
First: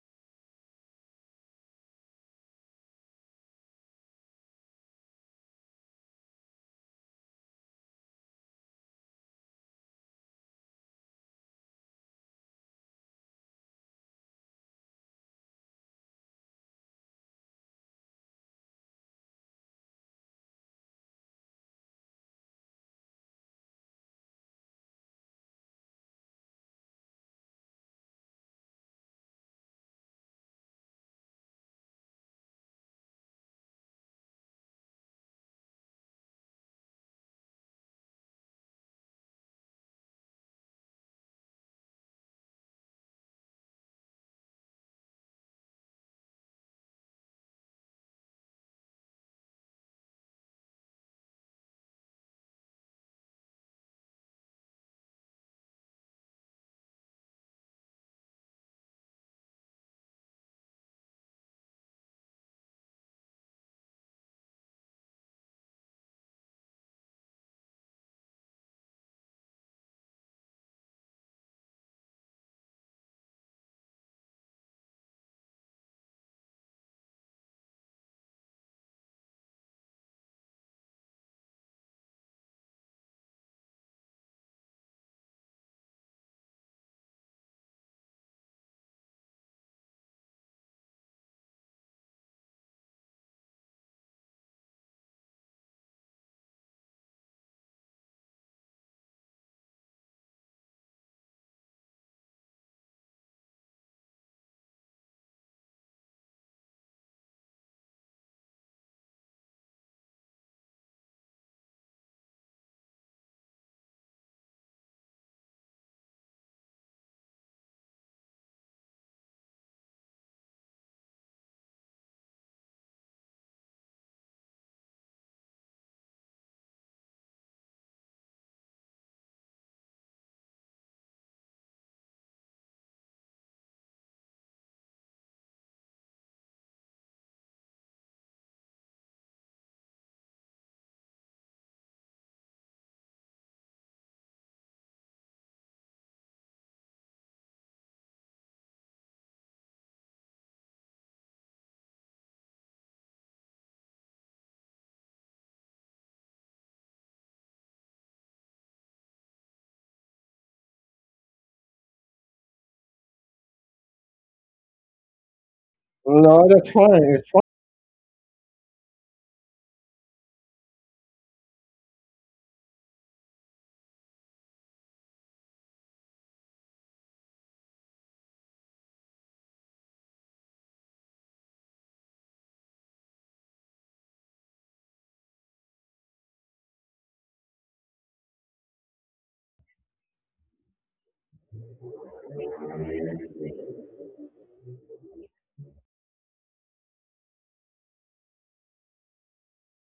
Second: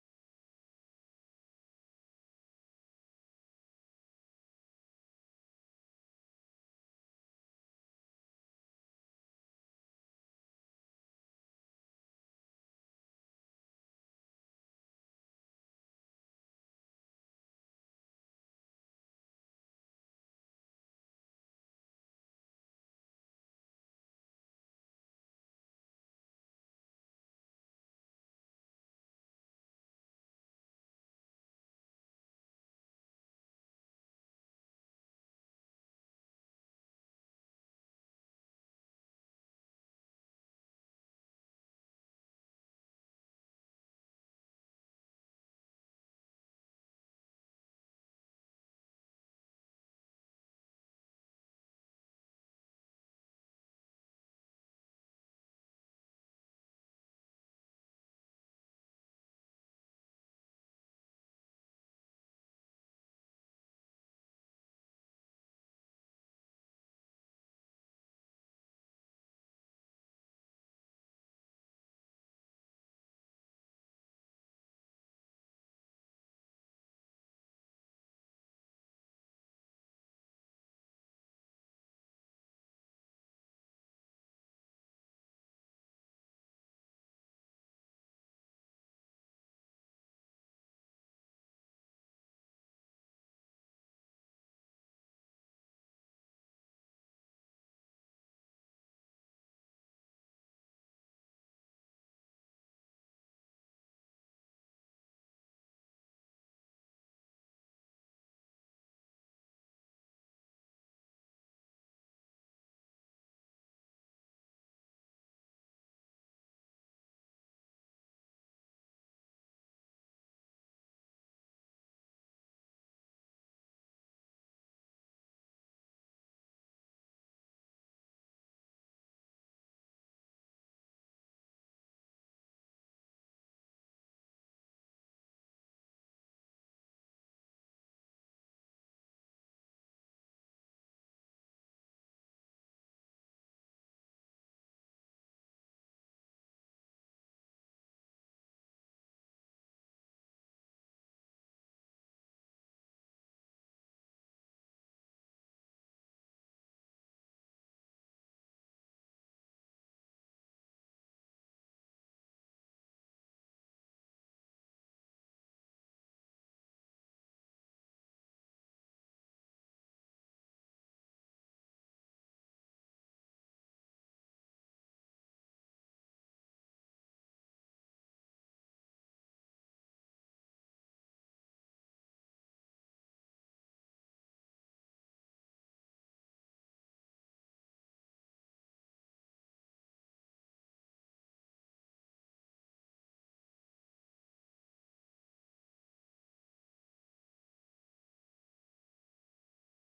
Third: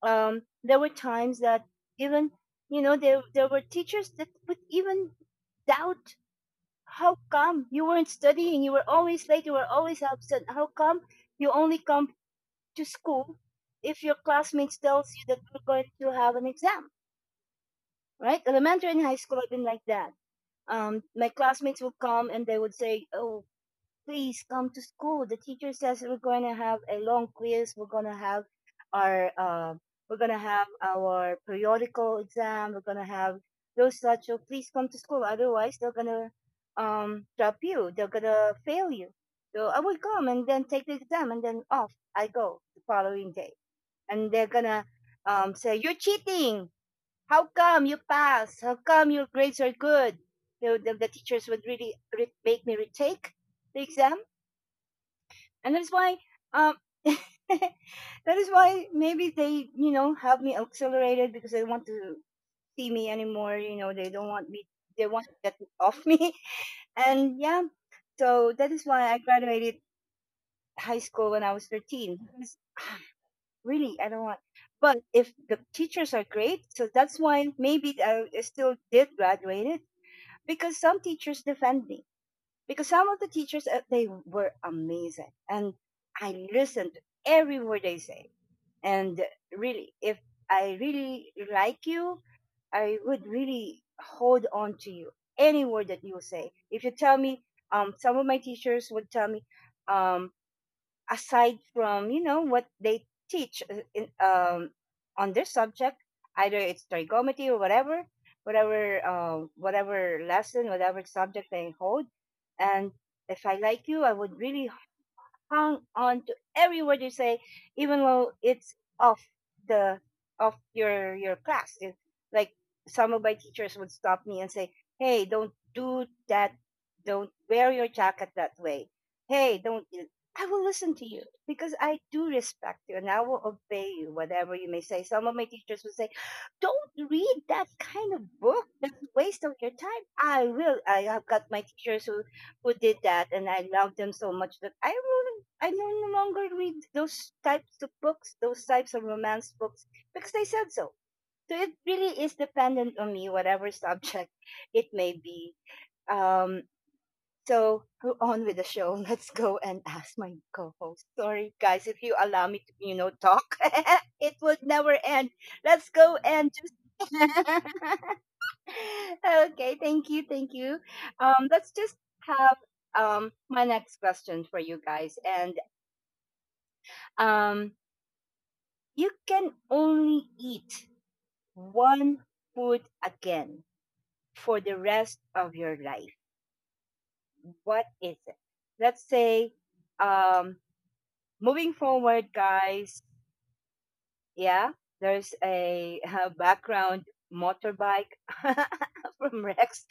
there were times that even, there were teachers that would even doubt how come you weren't studying, you were always late, you were always absent. How come you only come to school if your classmates tells you that you're going to have an exam? Right? Elementary and high school, I've been like that. My classmates would come and they would say, "Oh, please come to school. The teacher says we're going to have a long quiz. We're going to have our we're going to have our periodical exam. We're going to have those such. So please come to school. Otherwise, they're going to drop you. They're going to fail you." So I would come and then take the exam and then off I go the following day. And they're gonna, say, you're cheating, how come you passed? How come your grades are good? The teachers would really make me retake the exam. And that's why, um, [LAUGHS] that is why maybe they, have me accelerated because they want to see me anymore. You know, they don't want me, they want to get off [LAUGHS] me. And yeah, so that is why I graduated high school when I was 13. Because really, I don't want, but if the teachers are great, so that's why maybe I still did graduate because some teachers defend me because some of the teachers, they were amazing and I listened to every word they say, and really if I really like you, I would really hold on to you, any word that you say. If you tell me, some of my teachers would tell me, um, aside from, what they teach, on their subject, either it's trigonometry or whatever, whatever lesson, whatever subject they hold. And if I like you, I would really hung on to every word you say, even though it's off the of your class. Like, some of my teachers would stop me and say, "Hey, don't do that. Don't wear your jacket that way. Hey, don't." I will listen to you because I do respect you and I will obey you, whatever you may say. Some of my teachers would say, don't read that kind of book. That's a waste of your time. I will. I have got my teachers who did that, and I love them so much that I will, I no longer read those types of books, those types of romance books, because I said so. So it really is dependent on me, whatever [LAUGHS] subject it may be. Um, so go on with the show. [LAUGHS] Let's go and ask my co-host. Sorry, guys, if you allow me to, talk, [LAUGHS] it would never end. Let's go No, and that's just. fine. It's fine. [LAUGHS] Okay, thank you, thank you. Let's just have my next question for you guys, and um you can only eat one food again for the rest of your life. What is it? Let's say, um, moving forward, guys, yeah, there's a, background motorbike [LAUGHS] from Rex.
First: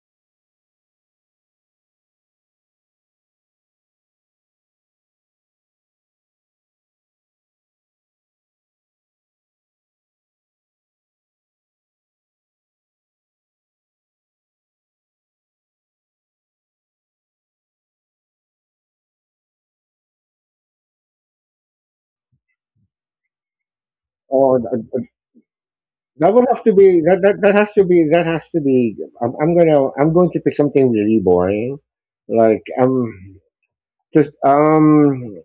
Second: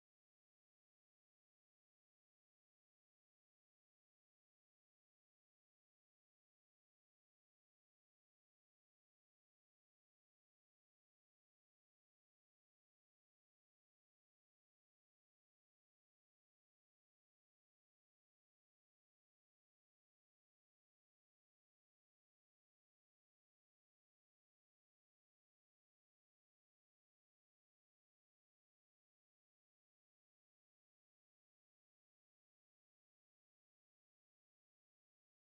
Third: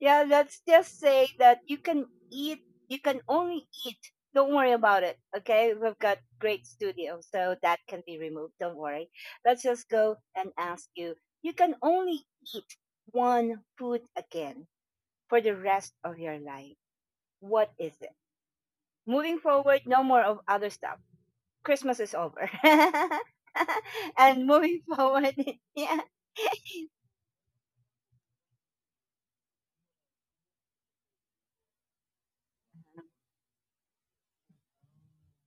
Yeah, let's just say that you can eat, you can only eat. Don't worry about it. Okay, we've got great studio, so that can be removed. Don't worry. Let's just go and ask you. You can only eat one food again for the rest of your life. What is it? Moving forward, no more of other stuff. Christmas is over. [LAUGHS] And Oh, moving forward, [LAUGHS] yeah. that would have to be, that, that that has to be that has to be. I'm going to pick something really boring, like just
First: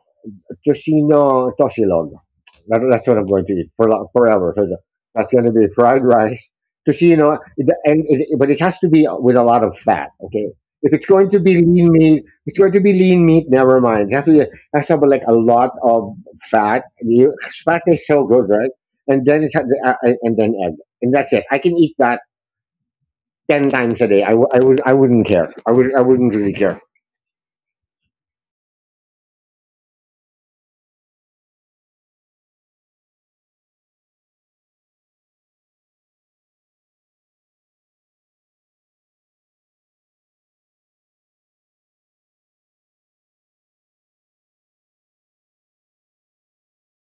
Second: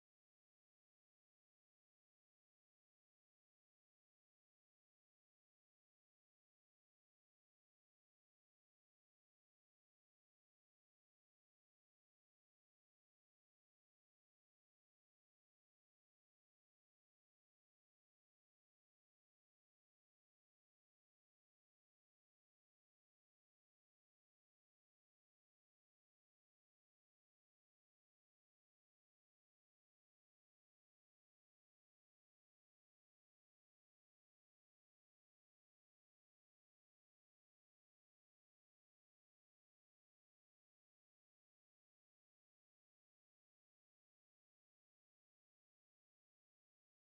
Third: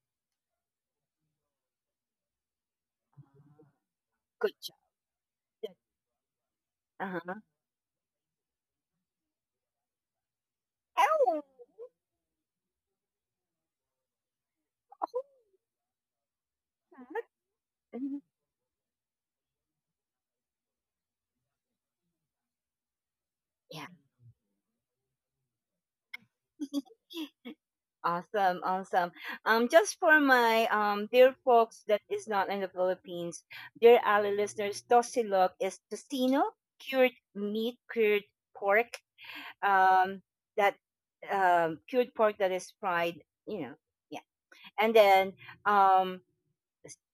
Toshino Toshilog. That's what I'm going to eat for Good forever. So job. the, that's going to be fried rice. Toshino, Uh-huh. but it has to be with a lot of fat. Okay, if it's going to Oh, be lean meat, it's going to be lean meat. Never mind. It has to have like a oh, lot of fat. that. Fat is Mhm. so good, right? And then egg, and that's it. I can eat that ten Yeah. times a day. I wouldn't care. I wouldn't really care. [LAUGHS] Awesome, awesome. Just for my dear folks that is not in the Philippines, dear Ali listeners, tosilog is tocino, cured meat, cured pork, um, that cured pork that is fried, you know, yeah. And then um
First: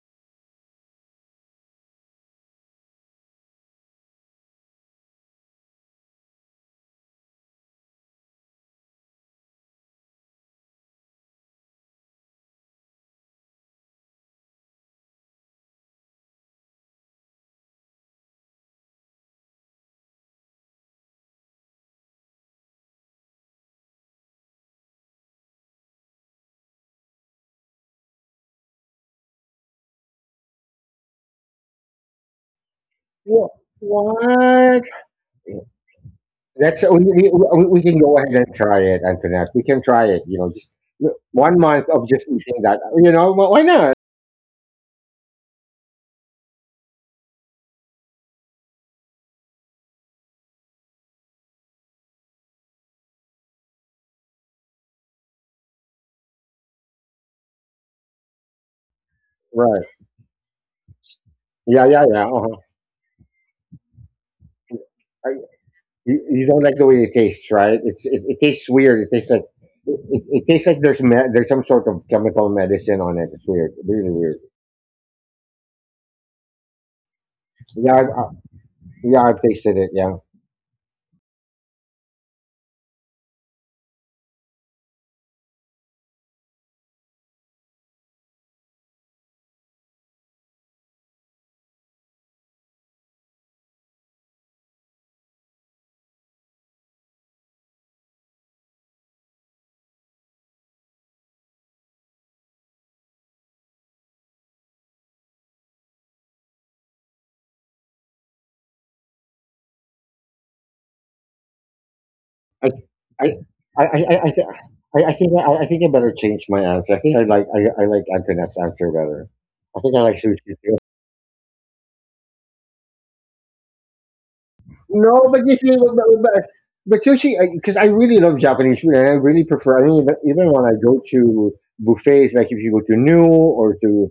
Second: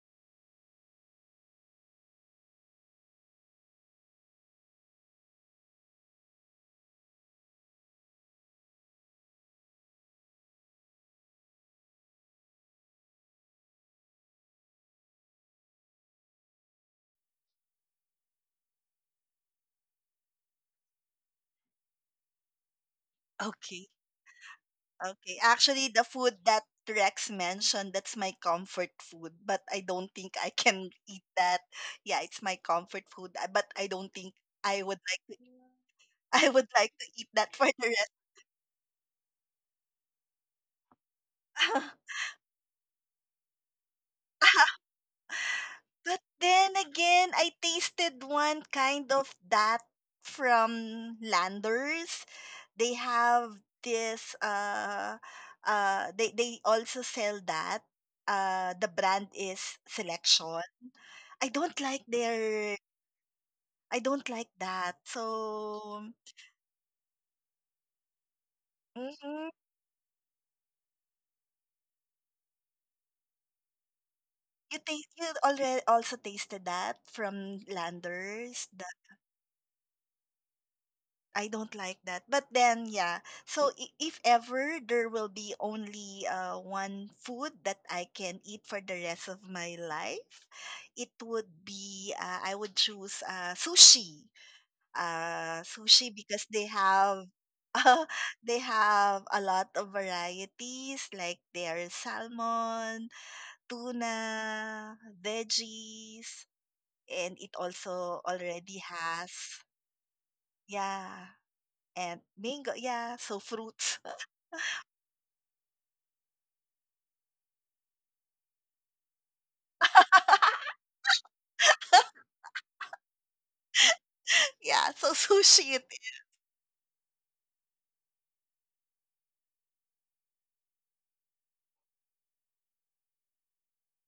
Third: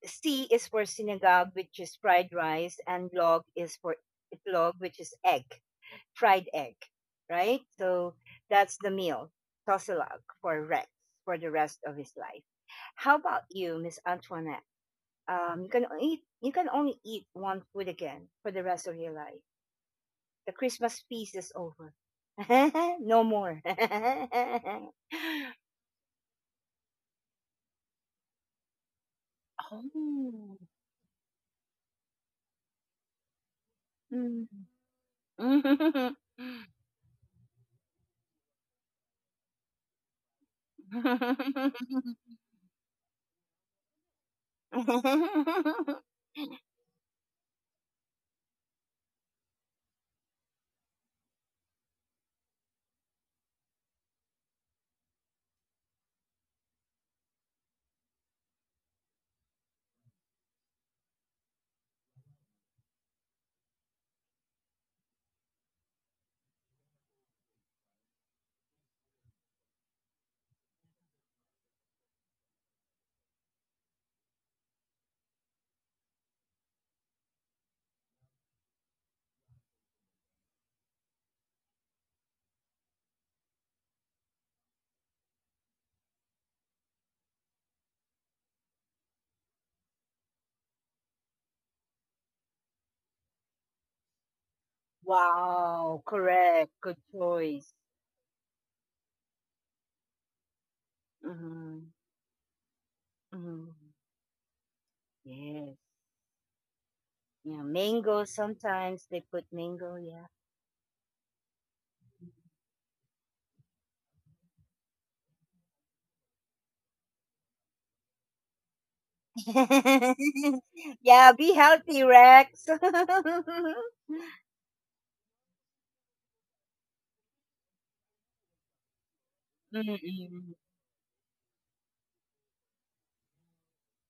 C is for sinigang, which is fried rice, and log is for itlog, which is egg, fried egg, right? So that's the meal, Tosilog for Rex for the rest of his life. How about you, Miss Antoinette? You can eat. You can only eat one food again for the rest of your life. The Christmas feast is over. [LAUGHS] No more. Okay. [LAUGHS] Okay. Actually, the food that Rex mentioned, that's my comfort food, but I don't think I Oh. can eat that. Yeah, it's my comfort food, Wha- but I don't think I What? would like to. Mm. I would That's like to eat that for we can the go ahead and try it, Antoinette. We can try it. Just one month rest. [LAUGHS] of [LAUGHS] just eating that. Why not? But [LAUGHS] then again, I tasted one kind of that from Landers. They have this they also sell that. The brand is Right? Selection. I don't Yeah, yeah, like yeah. Uh-huh. their I don't like that. I, So you don't like the way it tastes, right? It tastes weird. It tastes like mhm. it tastes like there's some sort of chemical medicine on it. It's weird, really weird. You already also tasted that from Yeah, I, I- Landers. yeah, I've tasted it. Yeah. I don't like that. But then, yeah. So, if ever there will be only one food that I can eat for the rest of my life, it would be I would choose, sushi. Wow, Sushi because they correct. Good have choice. [LAUGHS] uh, they have a lot of varieties like Mm-hmm. their salmon, Mm-hmm. tuna, Yes. veggies, and it Yeah, also mango. already Sometimes they has, put mango. Yeah. yeah, and mango. I Yeah, I so fruits. I, thi- I think I think I better change my answer. I think I like Antoinette's answer better. I think I like sushi [LAUGHS] too. Yeah. Be healthy, Rex. [LAUGHS] [LAUGHS] Yeah, so No, but you see, sushi. But, but sushi, because I 'cause I really love Japanese food, and I really prefer. I mean, even Mm-mm. when I go to buffets, like if you go to New or to,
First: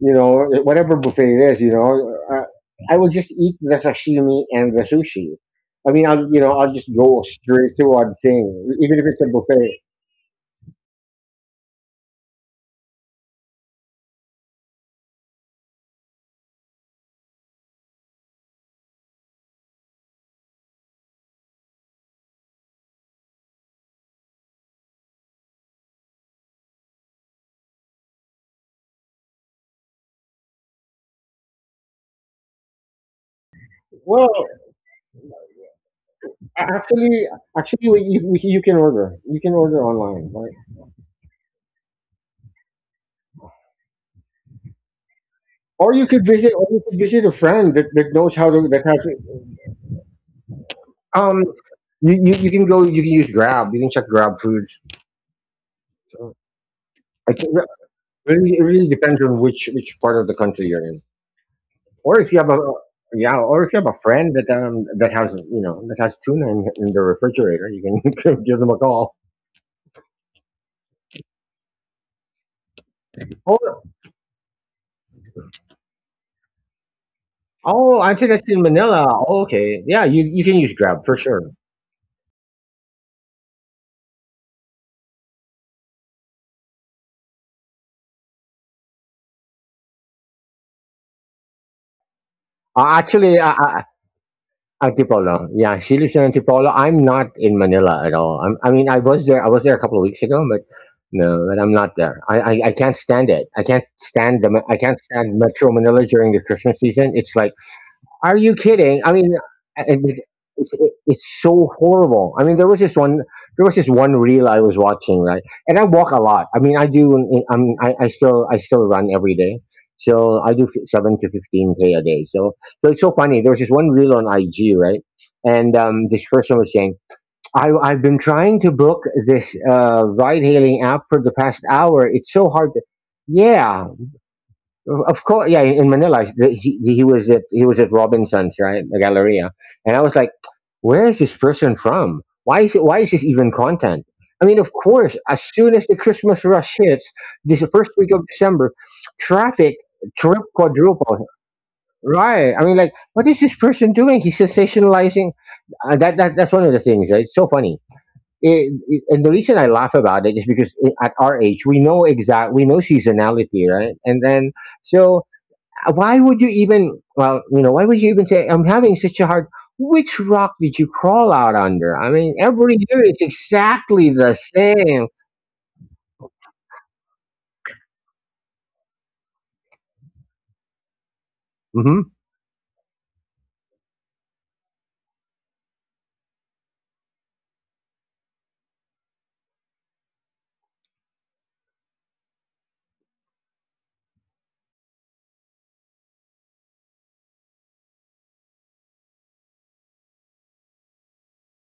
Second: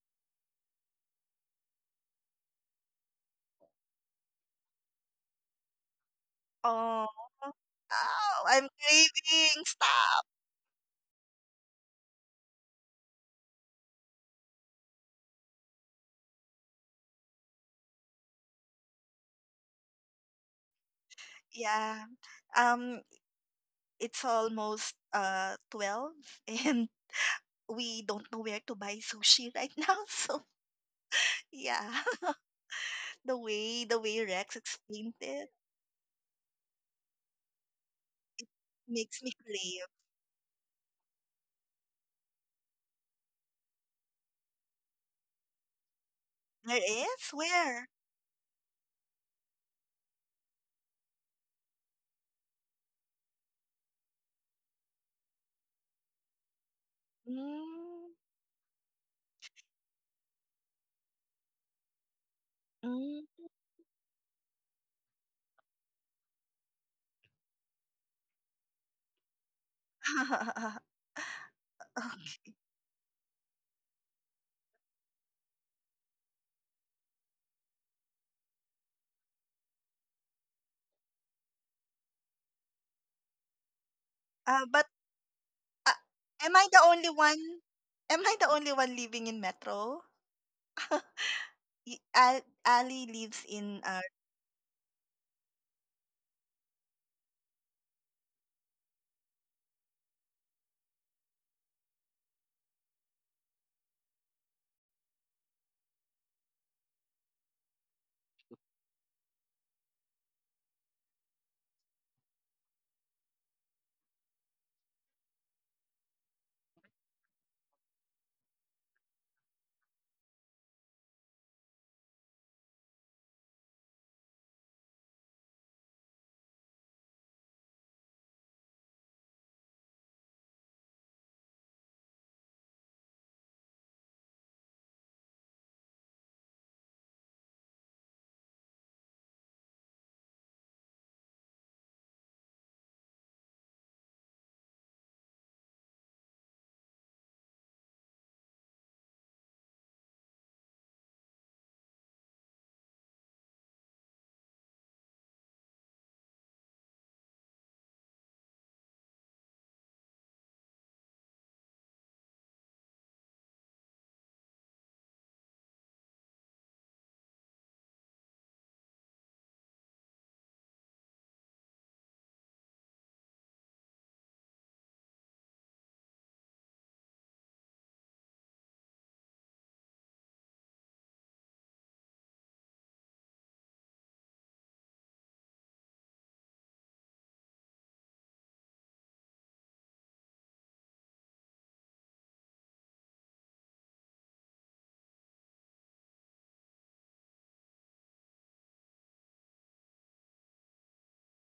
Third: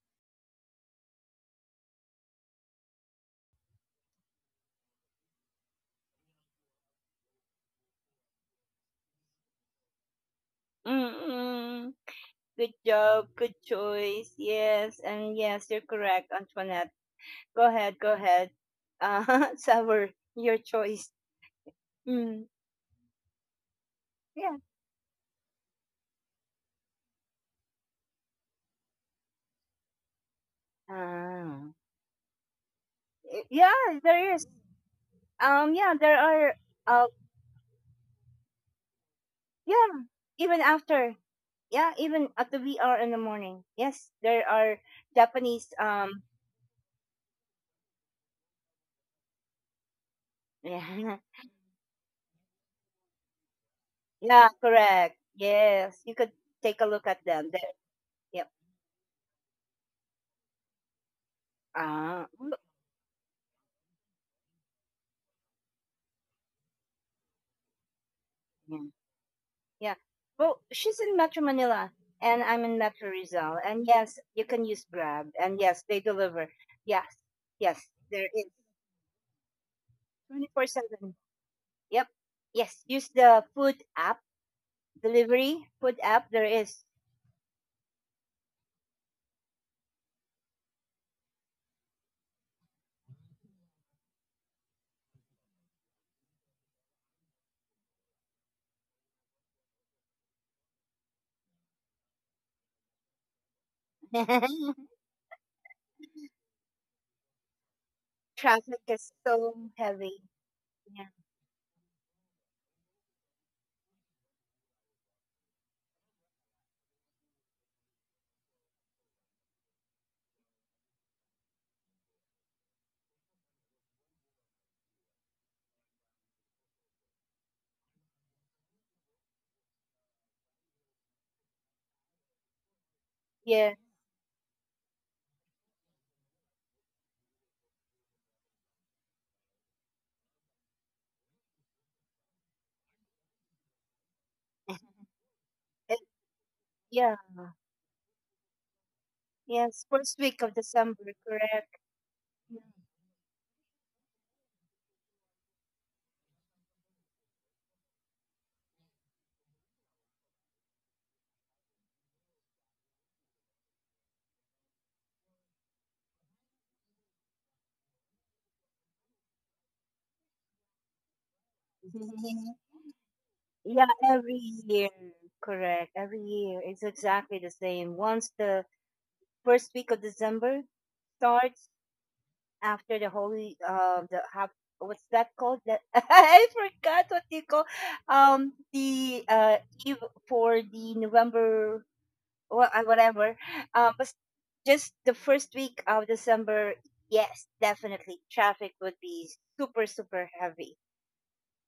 you know, whatever buffet it is, I will just eat the sashimi and the sushi. I mean, I'll just Oh, oh, go straight to one wow, thing, I'm even if it's a craving. buffet. Stop. Mm-mm. Good job. Good choice. Yes. And yes, you're correct, Antoinette. Go ahead. Go ahead. [LAUGHS] Sour, your choice. Yeah. Mm. Um, it's Yeah. almost 12 [LAUGHS] and we don't know where to buy sushi right now. [LAUGHS] So Ah. yeah, [LAUGHS] the way Yeah, the way there Well, is. Rex explained it Yeah, there are, uh, actually, actually, you can order. makes me You can order crave. yeah, online, right? even after, yeah, even at the VR in the morning. Yes, there are Japanese, Or you could visit, or you There could visit a is friend that, where. that knows how to that has [LAUGHS] yeah, Um, you can go. You can use Grab. You can check Grab yeah, Foods. correct. Yes, you could take a look at I them. can, There, Mm, yep. Really, it really depends on which part of the country you're in, or Ah, if you have a look, yeah, mm. or if you have a friend that has tuna in the refrigerator, you can [LAUGHS] give them yeah, a call. yeah. Well, she's [LAUGHS] in Metro Manila and I'm in Metro Rizal. Oh, And yes, you can use Grab. And yes, they deliver. Yes, yes, oh, I there think is that's in Manila. Oh, okay, yeah, you can use Grab 24/7. for sure. Yep. Yes, use the food app, But, delivery food uh, app there am is. I the only one? Am I the only one living in Metro? Ali Actually, lives I in Antipolo. Yeah, she lives in Antipolo. I'm not in Manila at all. I mean, I was there. I was there a couple of weeks ago, but no, but I'm not there. I can't stand it. I can't stand [LAUGHS] Metro Manila during the Christmas season. It's like, are you Traffic kidding? is I mean, so I- I- heavy. it's, it, Yeah. it's so horrible. I mean, there was this one reel I was watching, right? And I walk a lot. I mean, I do. I am I still run every day. So I do 7 to 15 k a day. So, it's so funny. There was this one reel on IG, right? And this person was saying, I've been trying to book this ride-hailing app for the past hour. It's so hard to. Yeah. Yeah, of course, yeah. In Manila, he was at Robinson's, right, the Galleria, and I was like, "Where is this person from? Why is this even content?" I mean, of [LAUGHS] course, as soon as the It, Christmas rush hits, yeah. this first week of December, traffic Yes. First week trip of December, quadruple, correct? right? I Mhm. mean, like, what is this person doing? He's sensationalizing. That's one of the things, right? It's so funny. And the reason I laugh about it is because at our age, we know seasonality, right? And then so, why would you even? Well, you know, why would you even say I'm having such a hard? Which rock did you crawl out under? I mean, every [LAUGHS] year it's Yeah, exactly the every year. same. Correct. Every year. It's exactly the same. Once the first week of December starts, Hmm. after the holy the half, what's that called? That [LAUGHS] I forgot what you call the eve for the November, whatever. But just the first week of December, yes, definitely traffic would be super, super heavy.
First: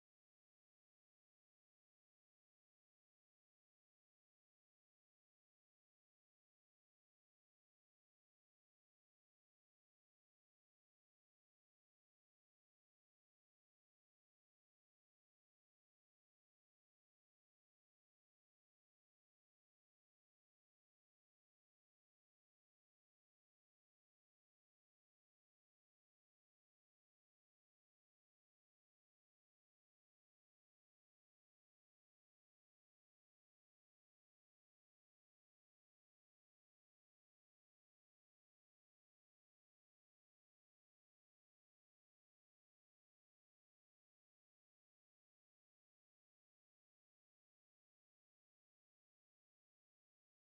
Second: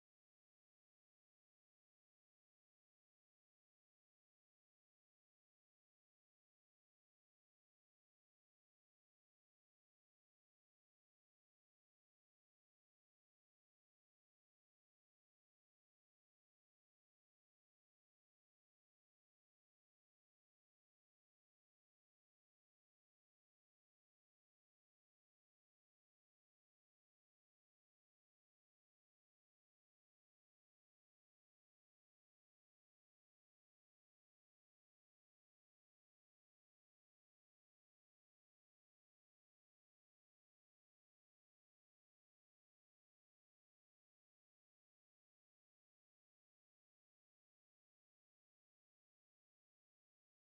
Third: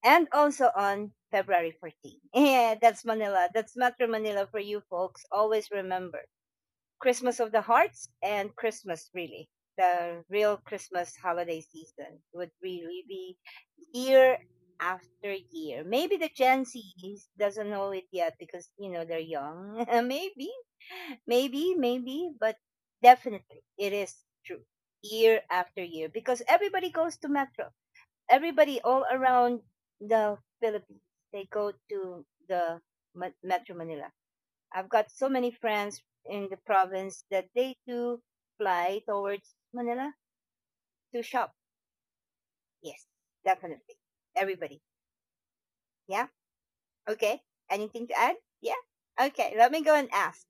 And also on February 14. [LAUGHS] Yeah, that's Manila. That's Metro Manila for you folks. Always remember Christmas of the Hearts and Christmas, really. The real Christmas holiday season would really be year after year. Maybe the Gen Z doesn't know it yet because, they're young. [LAUGHS] Maybe. Maybe, but definitely it is true year after year because everybody goes to Metro. Everybody all around the Philippines, they go to the Metro Manila. I've got so many friends in the province that they do fly towards Manila to shop. Yes, definitely. Everybody. Yeah. Okay. Anything to add? Yeah. Okay. Let me go and ask.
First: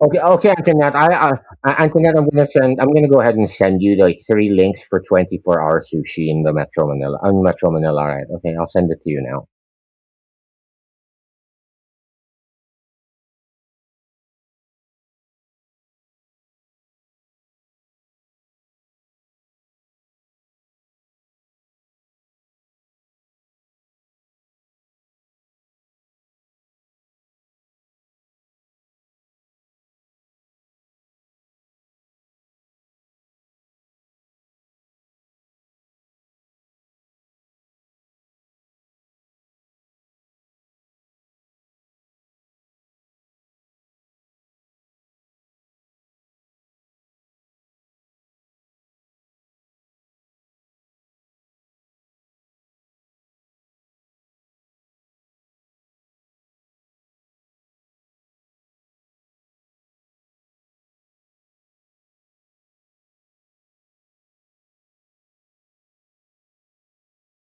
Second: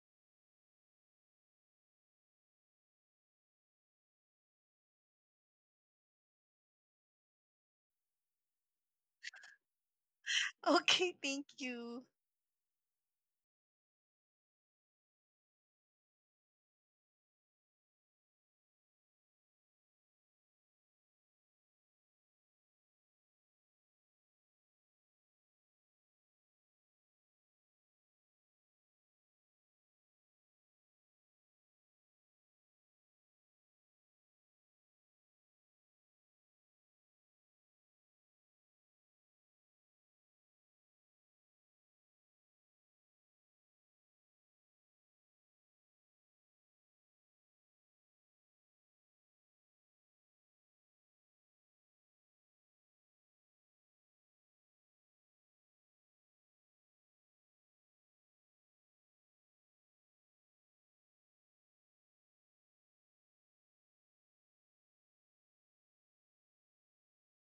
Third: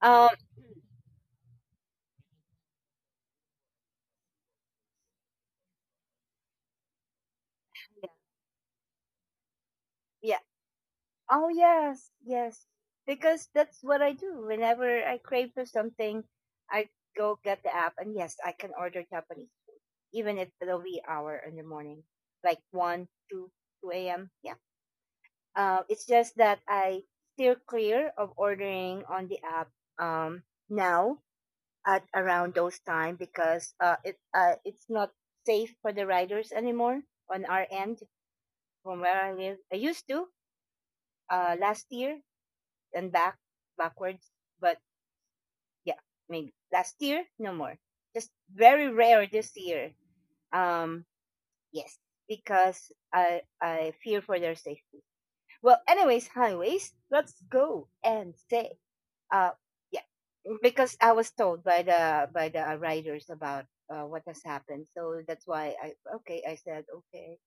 Okay, Um, okay, Antoinette. Antoinette, I'm gonna send. I'm gonna go ahead and send you like three links for 24-hour sushi in the Metro Manila. In Metro Manila, all right? Okay, I'll send it to you now. yeah. [LAUGHS] Okay, thank Oh you. yes, yes. Because that's what I do. Whenever I crave for something, I go get the app and yes, I can order Japanese food. Even if the wee hour in the morning. Like one, two, two AM. Yeah. It's just that I steer clear of ordering on the app um now at around those time because it's not safe for the riders anymore on our end from where I live. I used to, last year and backwards. But yeah, maybe last year, no more. Just very rare this year. Um, yes, because I fear for their safety. Well, anyways, highways. Let's go and say uh yeah, because I was told by the riders about what has happened. So that's why I okay. I said okay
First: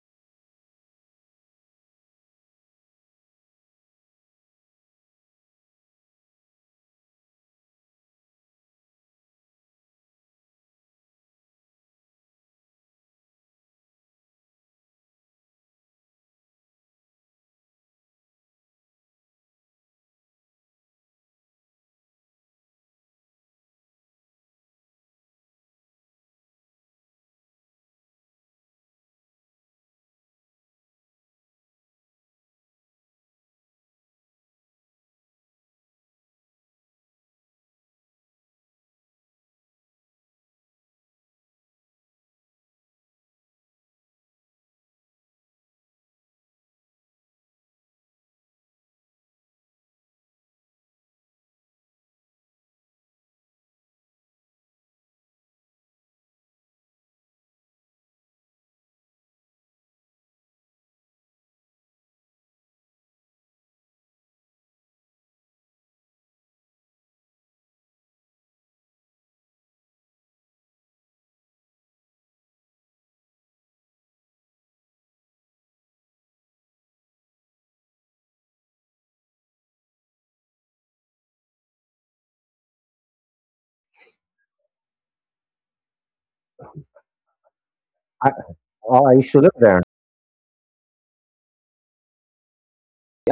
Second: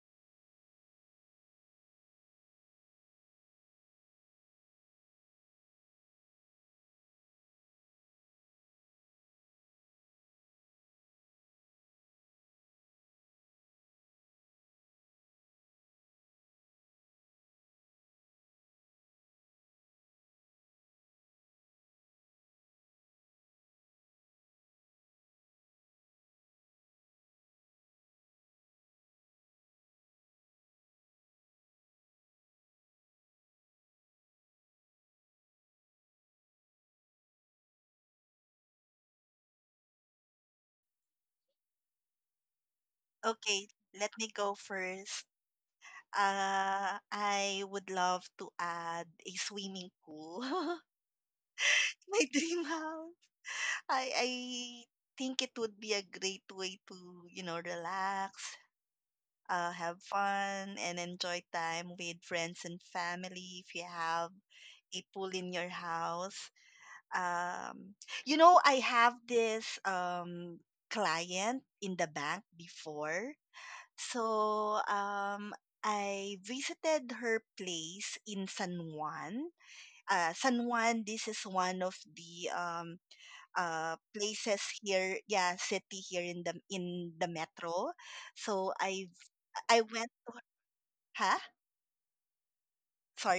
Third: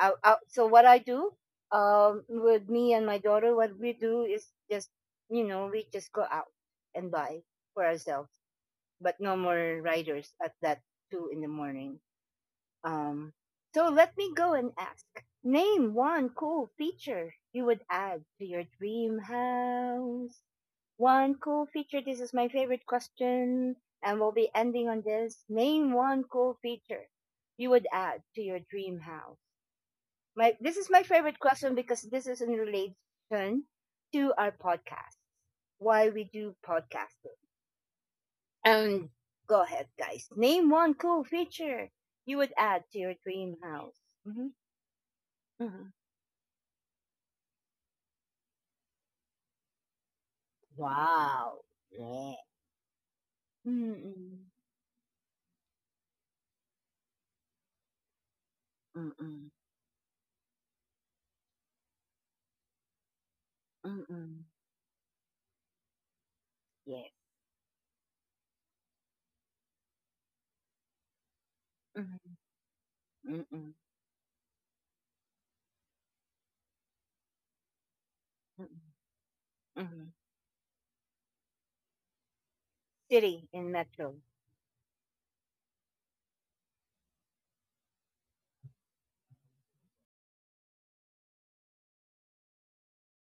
out, out. So what I do, with me and my daughter, what we do is just, we just go out and buy for ourselves, but no more riders at that two in the morning. Um, so let me go and ask. Name one cool feature you would add to your dream house. One cool feature. This is my favorite question, and we'll be ending on this. Name one cool feature you would add to your dream house. My this is my favorite question because this is in relation to our podcast. Why we do podcasting. And go ahead, guys. Name one cool feature you would add to your dream Okay, house. let me Hmm. go first. Mm-hmm. I would love to add a swimming pool. [LAUGHS] Wow. My Yeah. dream house. I Mm-mm. I think it would be a great way to, you know, relax, Mm-mm. Have fun, and enjoy time with friends and family if you have Mm-mm. a pool in your house. Yeah. Um, I have this client in the Mm-mm. bank before. Mm-mm. So, I visited her place in San Mm-mm. Juan. Mm-mm. San Juan, this is one of the City in Metro. places here, yeah, city here in the metro. I, So oh, I used to live I there. went to Huh?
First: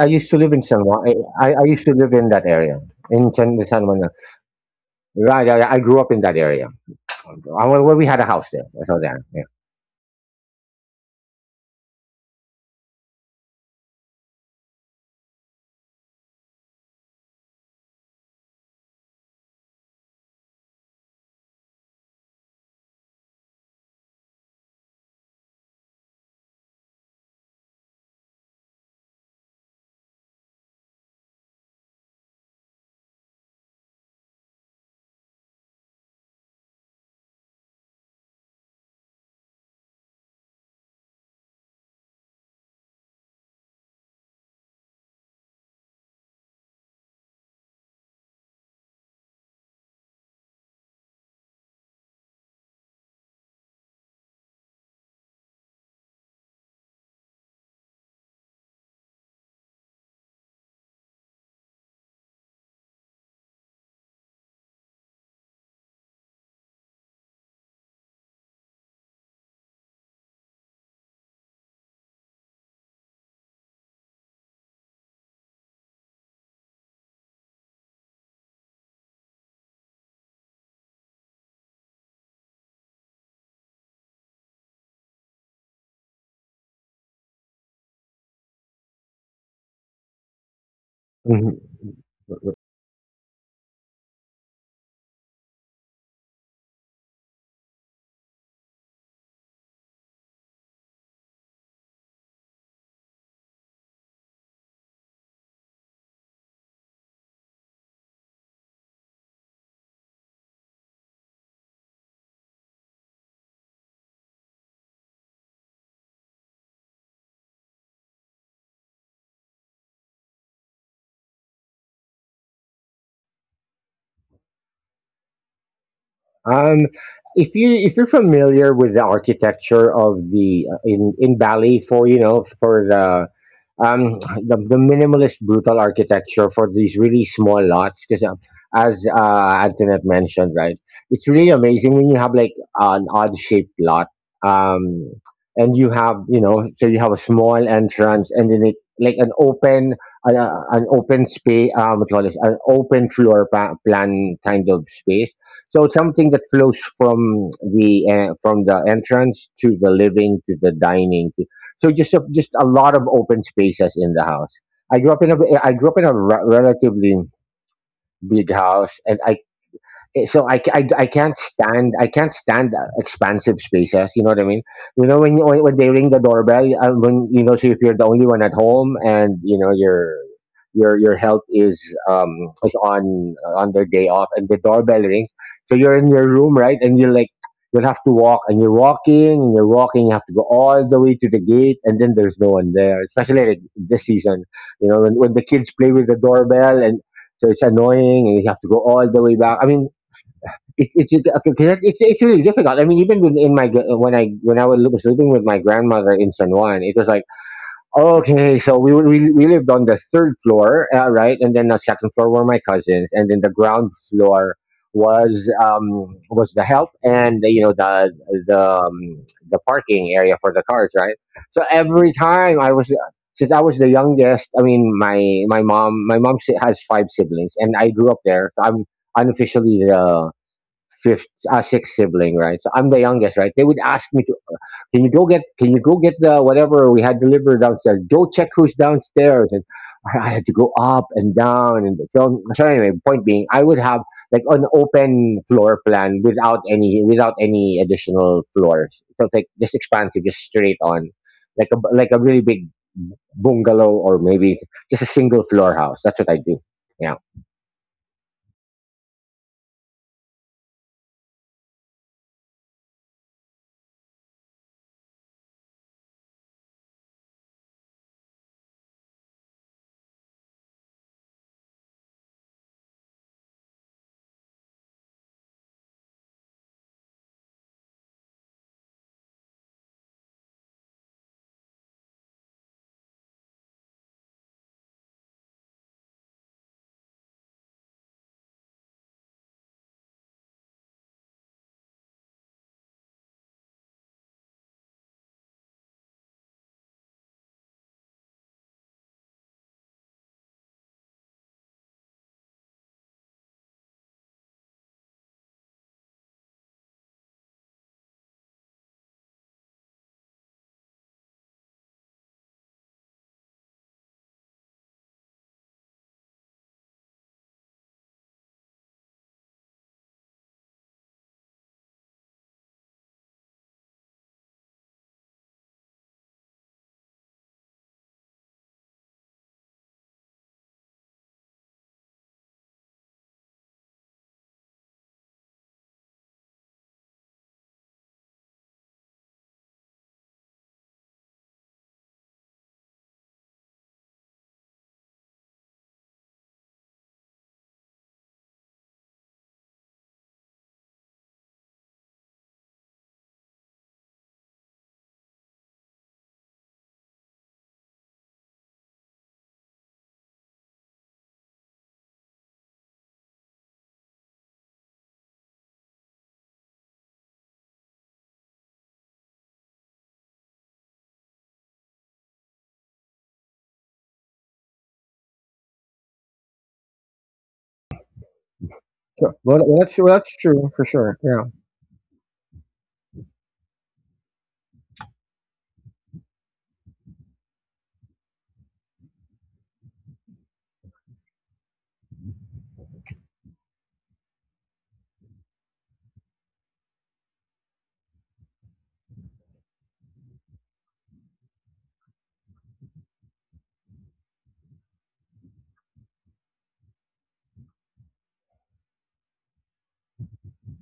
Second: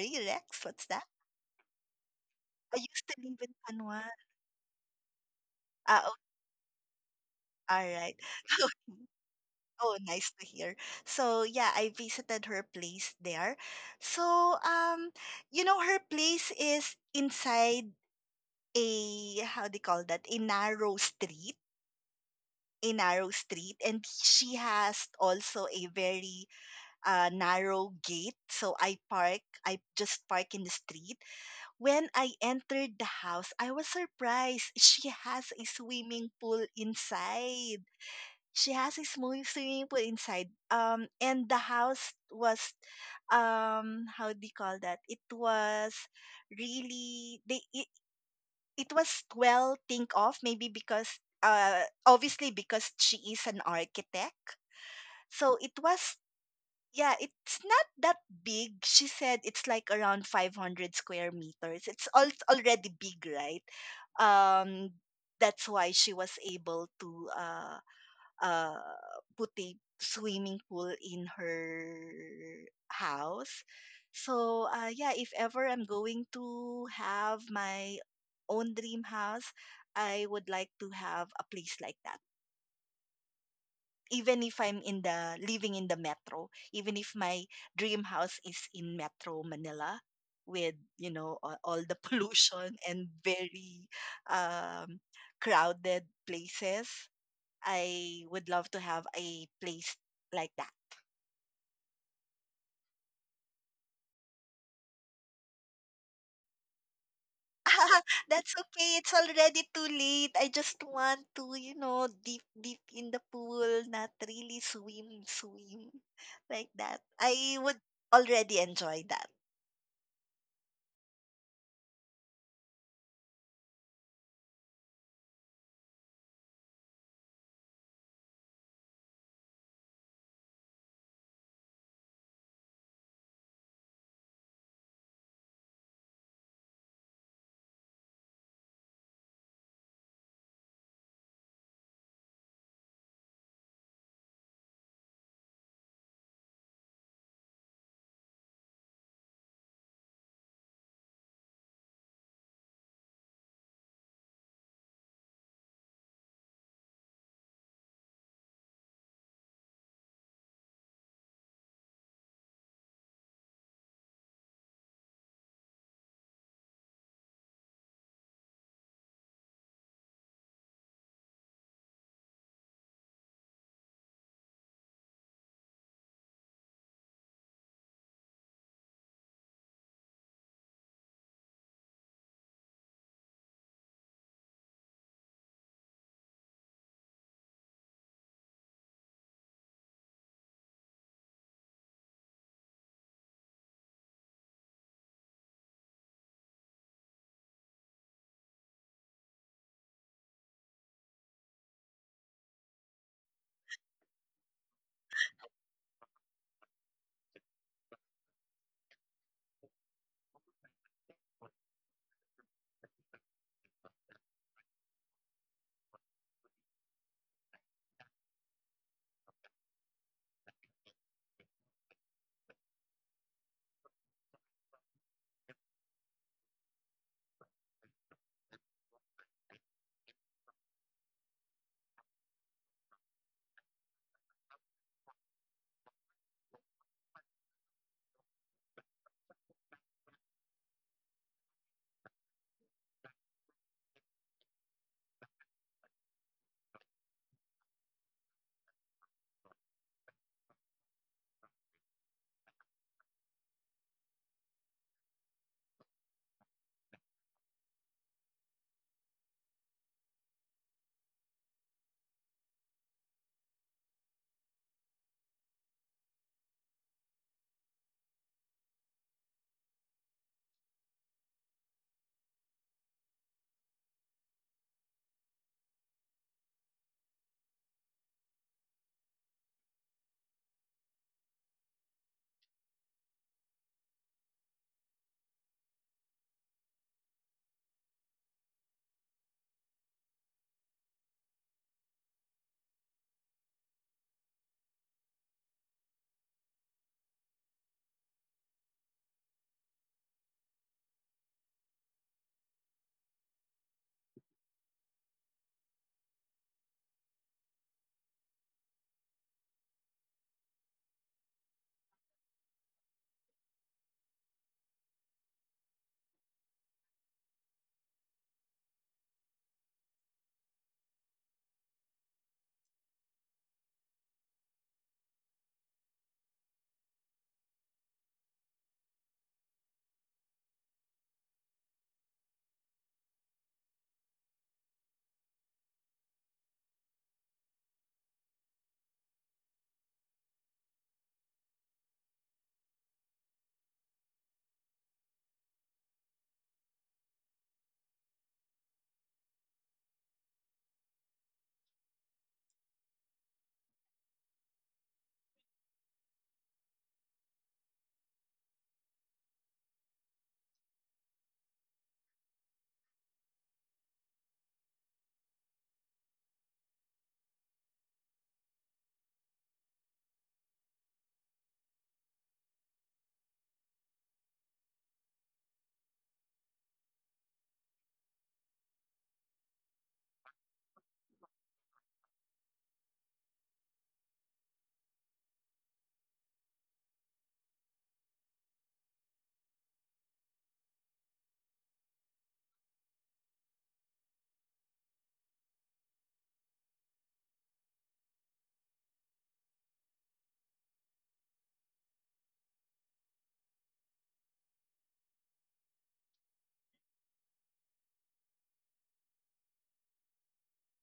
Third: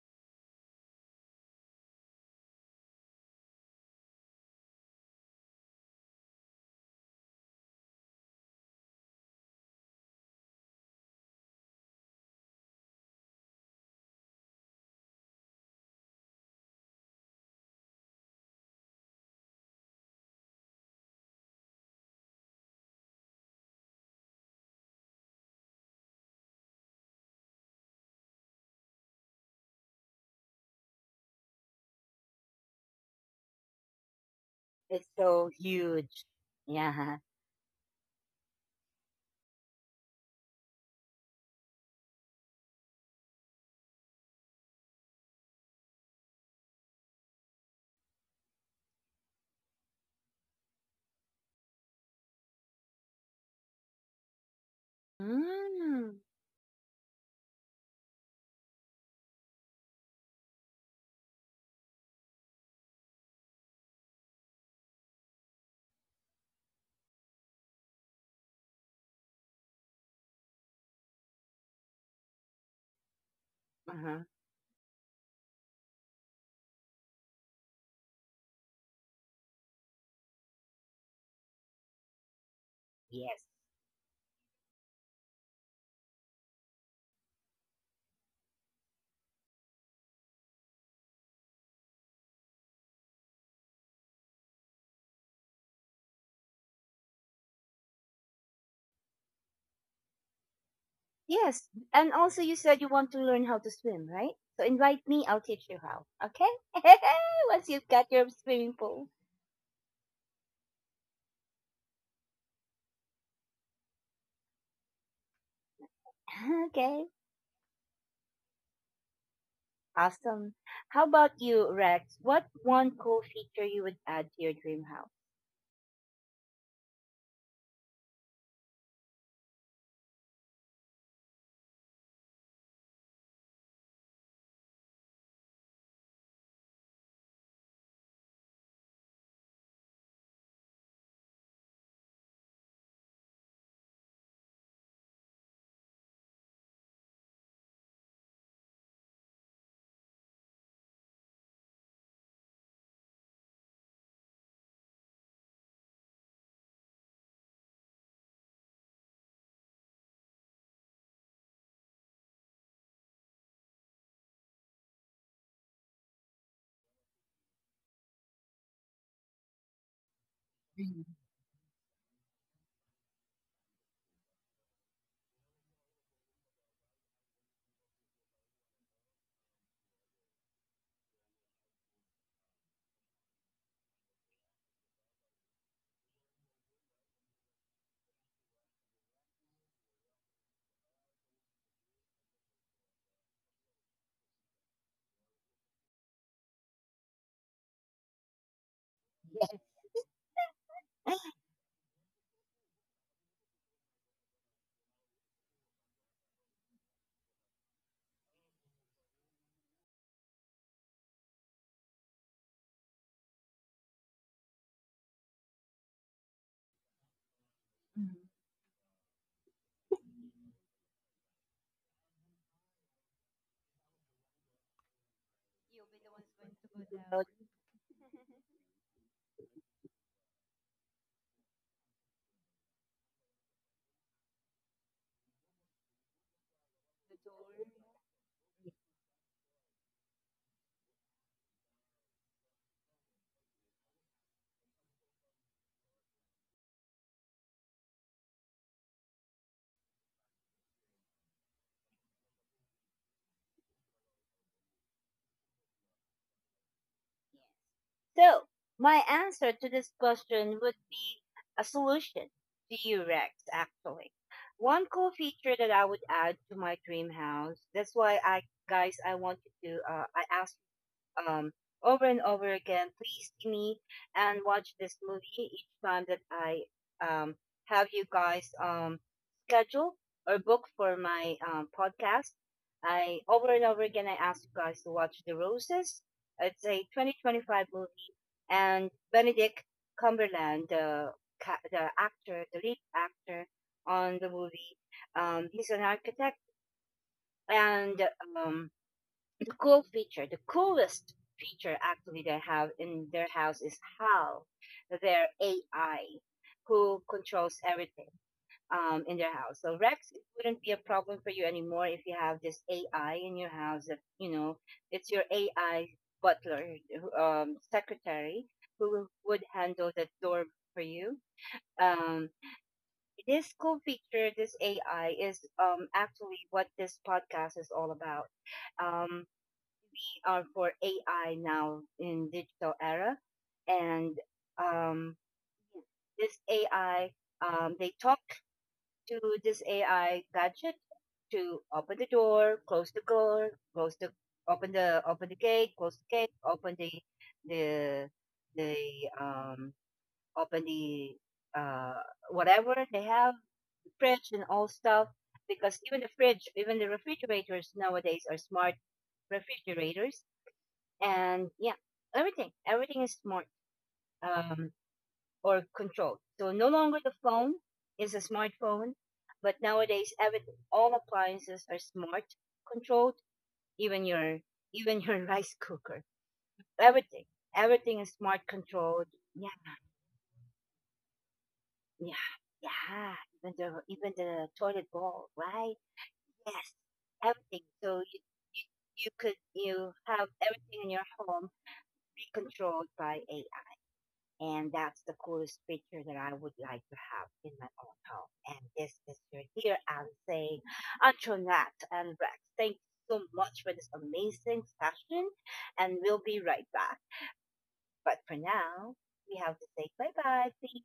I used to live in Rex, San what's Juan. that? I used to live in that I area used to in live in San San San Juan. Juan. Right, I grew Ah, up oh, in that area. I, all well, we right. had a house there. [LAUGHS] So there. Yeah. Oh, nice to hear. So, yeah, I visited her place there. So, um, her place is inside a, how do you call that, a narrow street, a narrow street. And she has also a very narrow gate. I just park in the street. When I entered the house, I was surprised. She It's so has a huge. swimming pool Yeah. inside. She has a small swimming pool inside. And the house was, how do you call that? It was really they. It was well think of, maybe because obviously because she is an architect. So it was Mm. Yeah, it's not that big. She said it's like around 500 square meters. It's already big, right? Um, that's why she was able to uh, put a swimming pool in her house. Uh-huh. So, yeah, if ever I'm going to have my own dream house, I would like to have a place like that. Yes. Even if I'm in the living in the metro, even if my dream house is in Metro Manila with, you know, Mhm. all the [LAUGHS] pollution and very um crowded places, I would love to have a place like that. Yes, and also you said you want to learn how to swim, right? So invite me, I'll teach you how. Okay? [LAUGHS] Once you've got your That's swimming okay. pool. It's already too late. I just want to, you know, deep deep in the pool, not really swim, swim [LAUGHS] [LAUGHS] like that. Okay, I would already enjoy that. awesome. How about you, Rex? What one cool feature you would add to your dream house? Um, if you if you're familiar with the architecture of the in Bali for you know for the um the minimalist brutal architecture for these really small lots because, as Antoinette mentioned, right, it's really amazing when you have like an odd shaped lot, um and you have, so you have a small entrance and then it like an open space, what do you call this, an open floor plan kind of space. So something that flows from the entrance to the living to the dining. So just a lot of open spaces in the house. I grew up in a I grew up in a relatively big house, and so I, I, Mhm. I can't stand I can't stand expansive spaces. You know what I mean? You know when when they ring the doorbell, so if you're the only one at home and your help um is on their day off and the doorbell rings, so you're in your room, right, and you're like you'll have to walk and you're walking and you're walking. You have to go all the way to the gate, and then there's no one there. Especially like this season, you know when the kids play with the doorbell, and so it's annoying and you have to go all the way Yes. back. I mean, okay, 'cause it's really difficult. I mean, even when in my gr- when I was li- was living with my grandmother in San Juan, it was like, okay, so we lived on the third floor, right, and then the second floor were my cousins, and then the ground floor was um was the help and the, you know the um, the parking area for the cars, right. So every time I was since I was the youngest, I mean my mom has five Yes. So siblings, and I grew up there. So I'm unofficially the fifth, sixth sibling, right? So I'm the youngest, right? They would ask me to, can you go get the whatever we had delivered downstairs? Go check who's downstairs, and I had to go up and down, and so, anyway. Point being, I would have like an open floor plan without any additional floors. So like just expansive, just straight on, like a really big bungalow or maybe just a single floor house. That's what I do. Yeah. so my answer to this question would be a solution to you, Rex, actually. One cool feature that I would add to my dream house. That's why I guys I wanted to, I asked, um, over and over again. Please see me and watch this movie each time that I, um, have you guys, schedule or book for my, podcast. I over and over again I ask you guys to watch The Roses. It's a 2025 movie, and Benedict Cumberland, the the actor, the lead actor on the movie, he's an architect, and um, cool feature, the coolest feature actually they have in their house is how their AI, who controls everything, in their house. So Rex, it wouldn't be a problem for you anymore if you have this AI in your house that you know it's your AI butler, secretary, who would handle the door for you. Um, this cool feature, this AI, is actually what this podcast is all about. Um, are for AI now in digital era, and um, this AI, they talk to this AI gadget to open the door, close the door, close the open the open the gate, close the gate, open the the the um open the uh whatever they have, the fridge and all stuff. Because even the fridge, even the refrigerators nowadays are smart refrigerators and yeah, everything, everything is smart, um, or controlled. So no longer the phone is a smartphone, but nowadays everything, all appliances are smart controlled. Even your even your [LAUGHS] rice cooker, everything, everything is smart controlled. Sure. Yeah, Well, that's true for sure. Yeah. yeah, yeah. Even the toilet bowl, right? Yes, everything. So you, you could you have everything in your home be controlled by AI. And that's the coolest picture that I would like to have in my own home. And this is your here. I'm saying Antoinette and Rex, thank you so much for this amazing session. And we'll be right back. But for now, we have to say bye bye. Please,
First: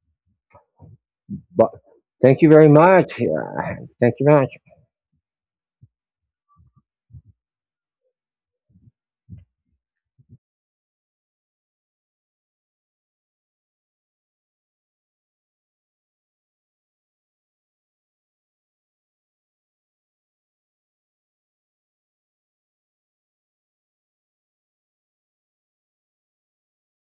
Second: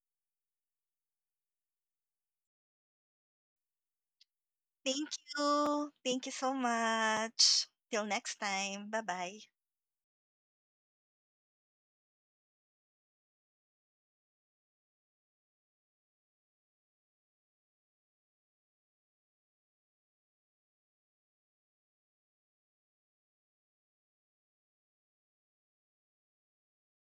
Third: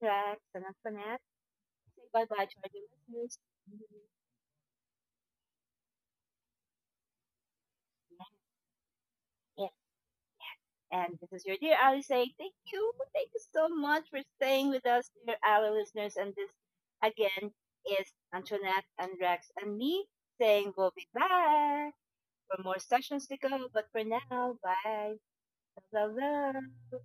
Rex and Antoinette. But Say bye thank bye you to very our dear much. Yeah. listeners. And Thank you very much. Thank you. Thank you so much. Till next time. Bye bye. And this is your dear Ali saying thank you. Thank you so much for staying with us, dear Ali listeners. And this again is Antoinette and Rex and me saying we'll be back for more sessions to go. But for now, bye. Love, love, love.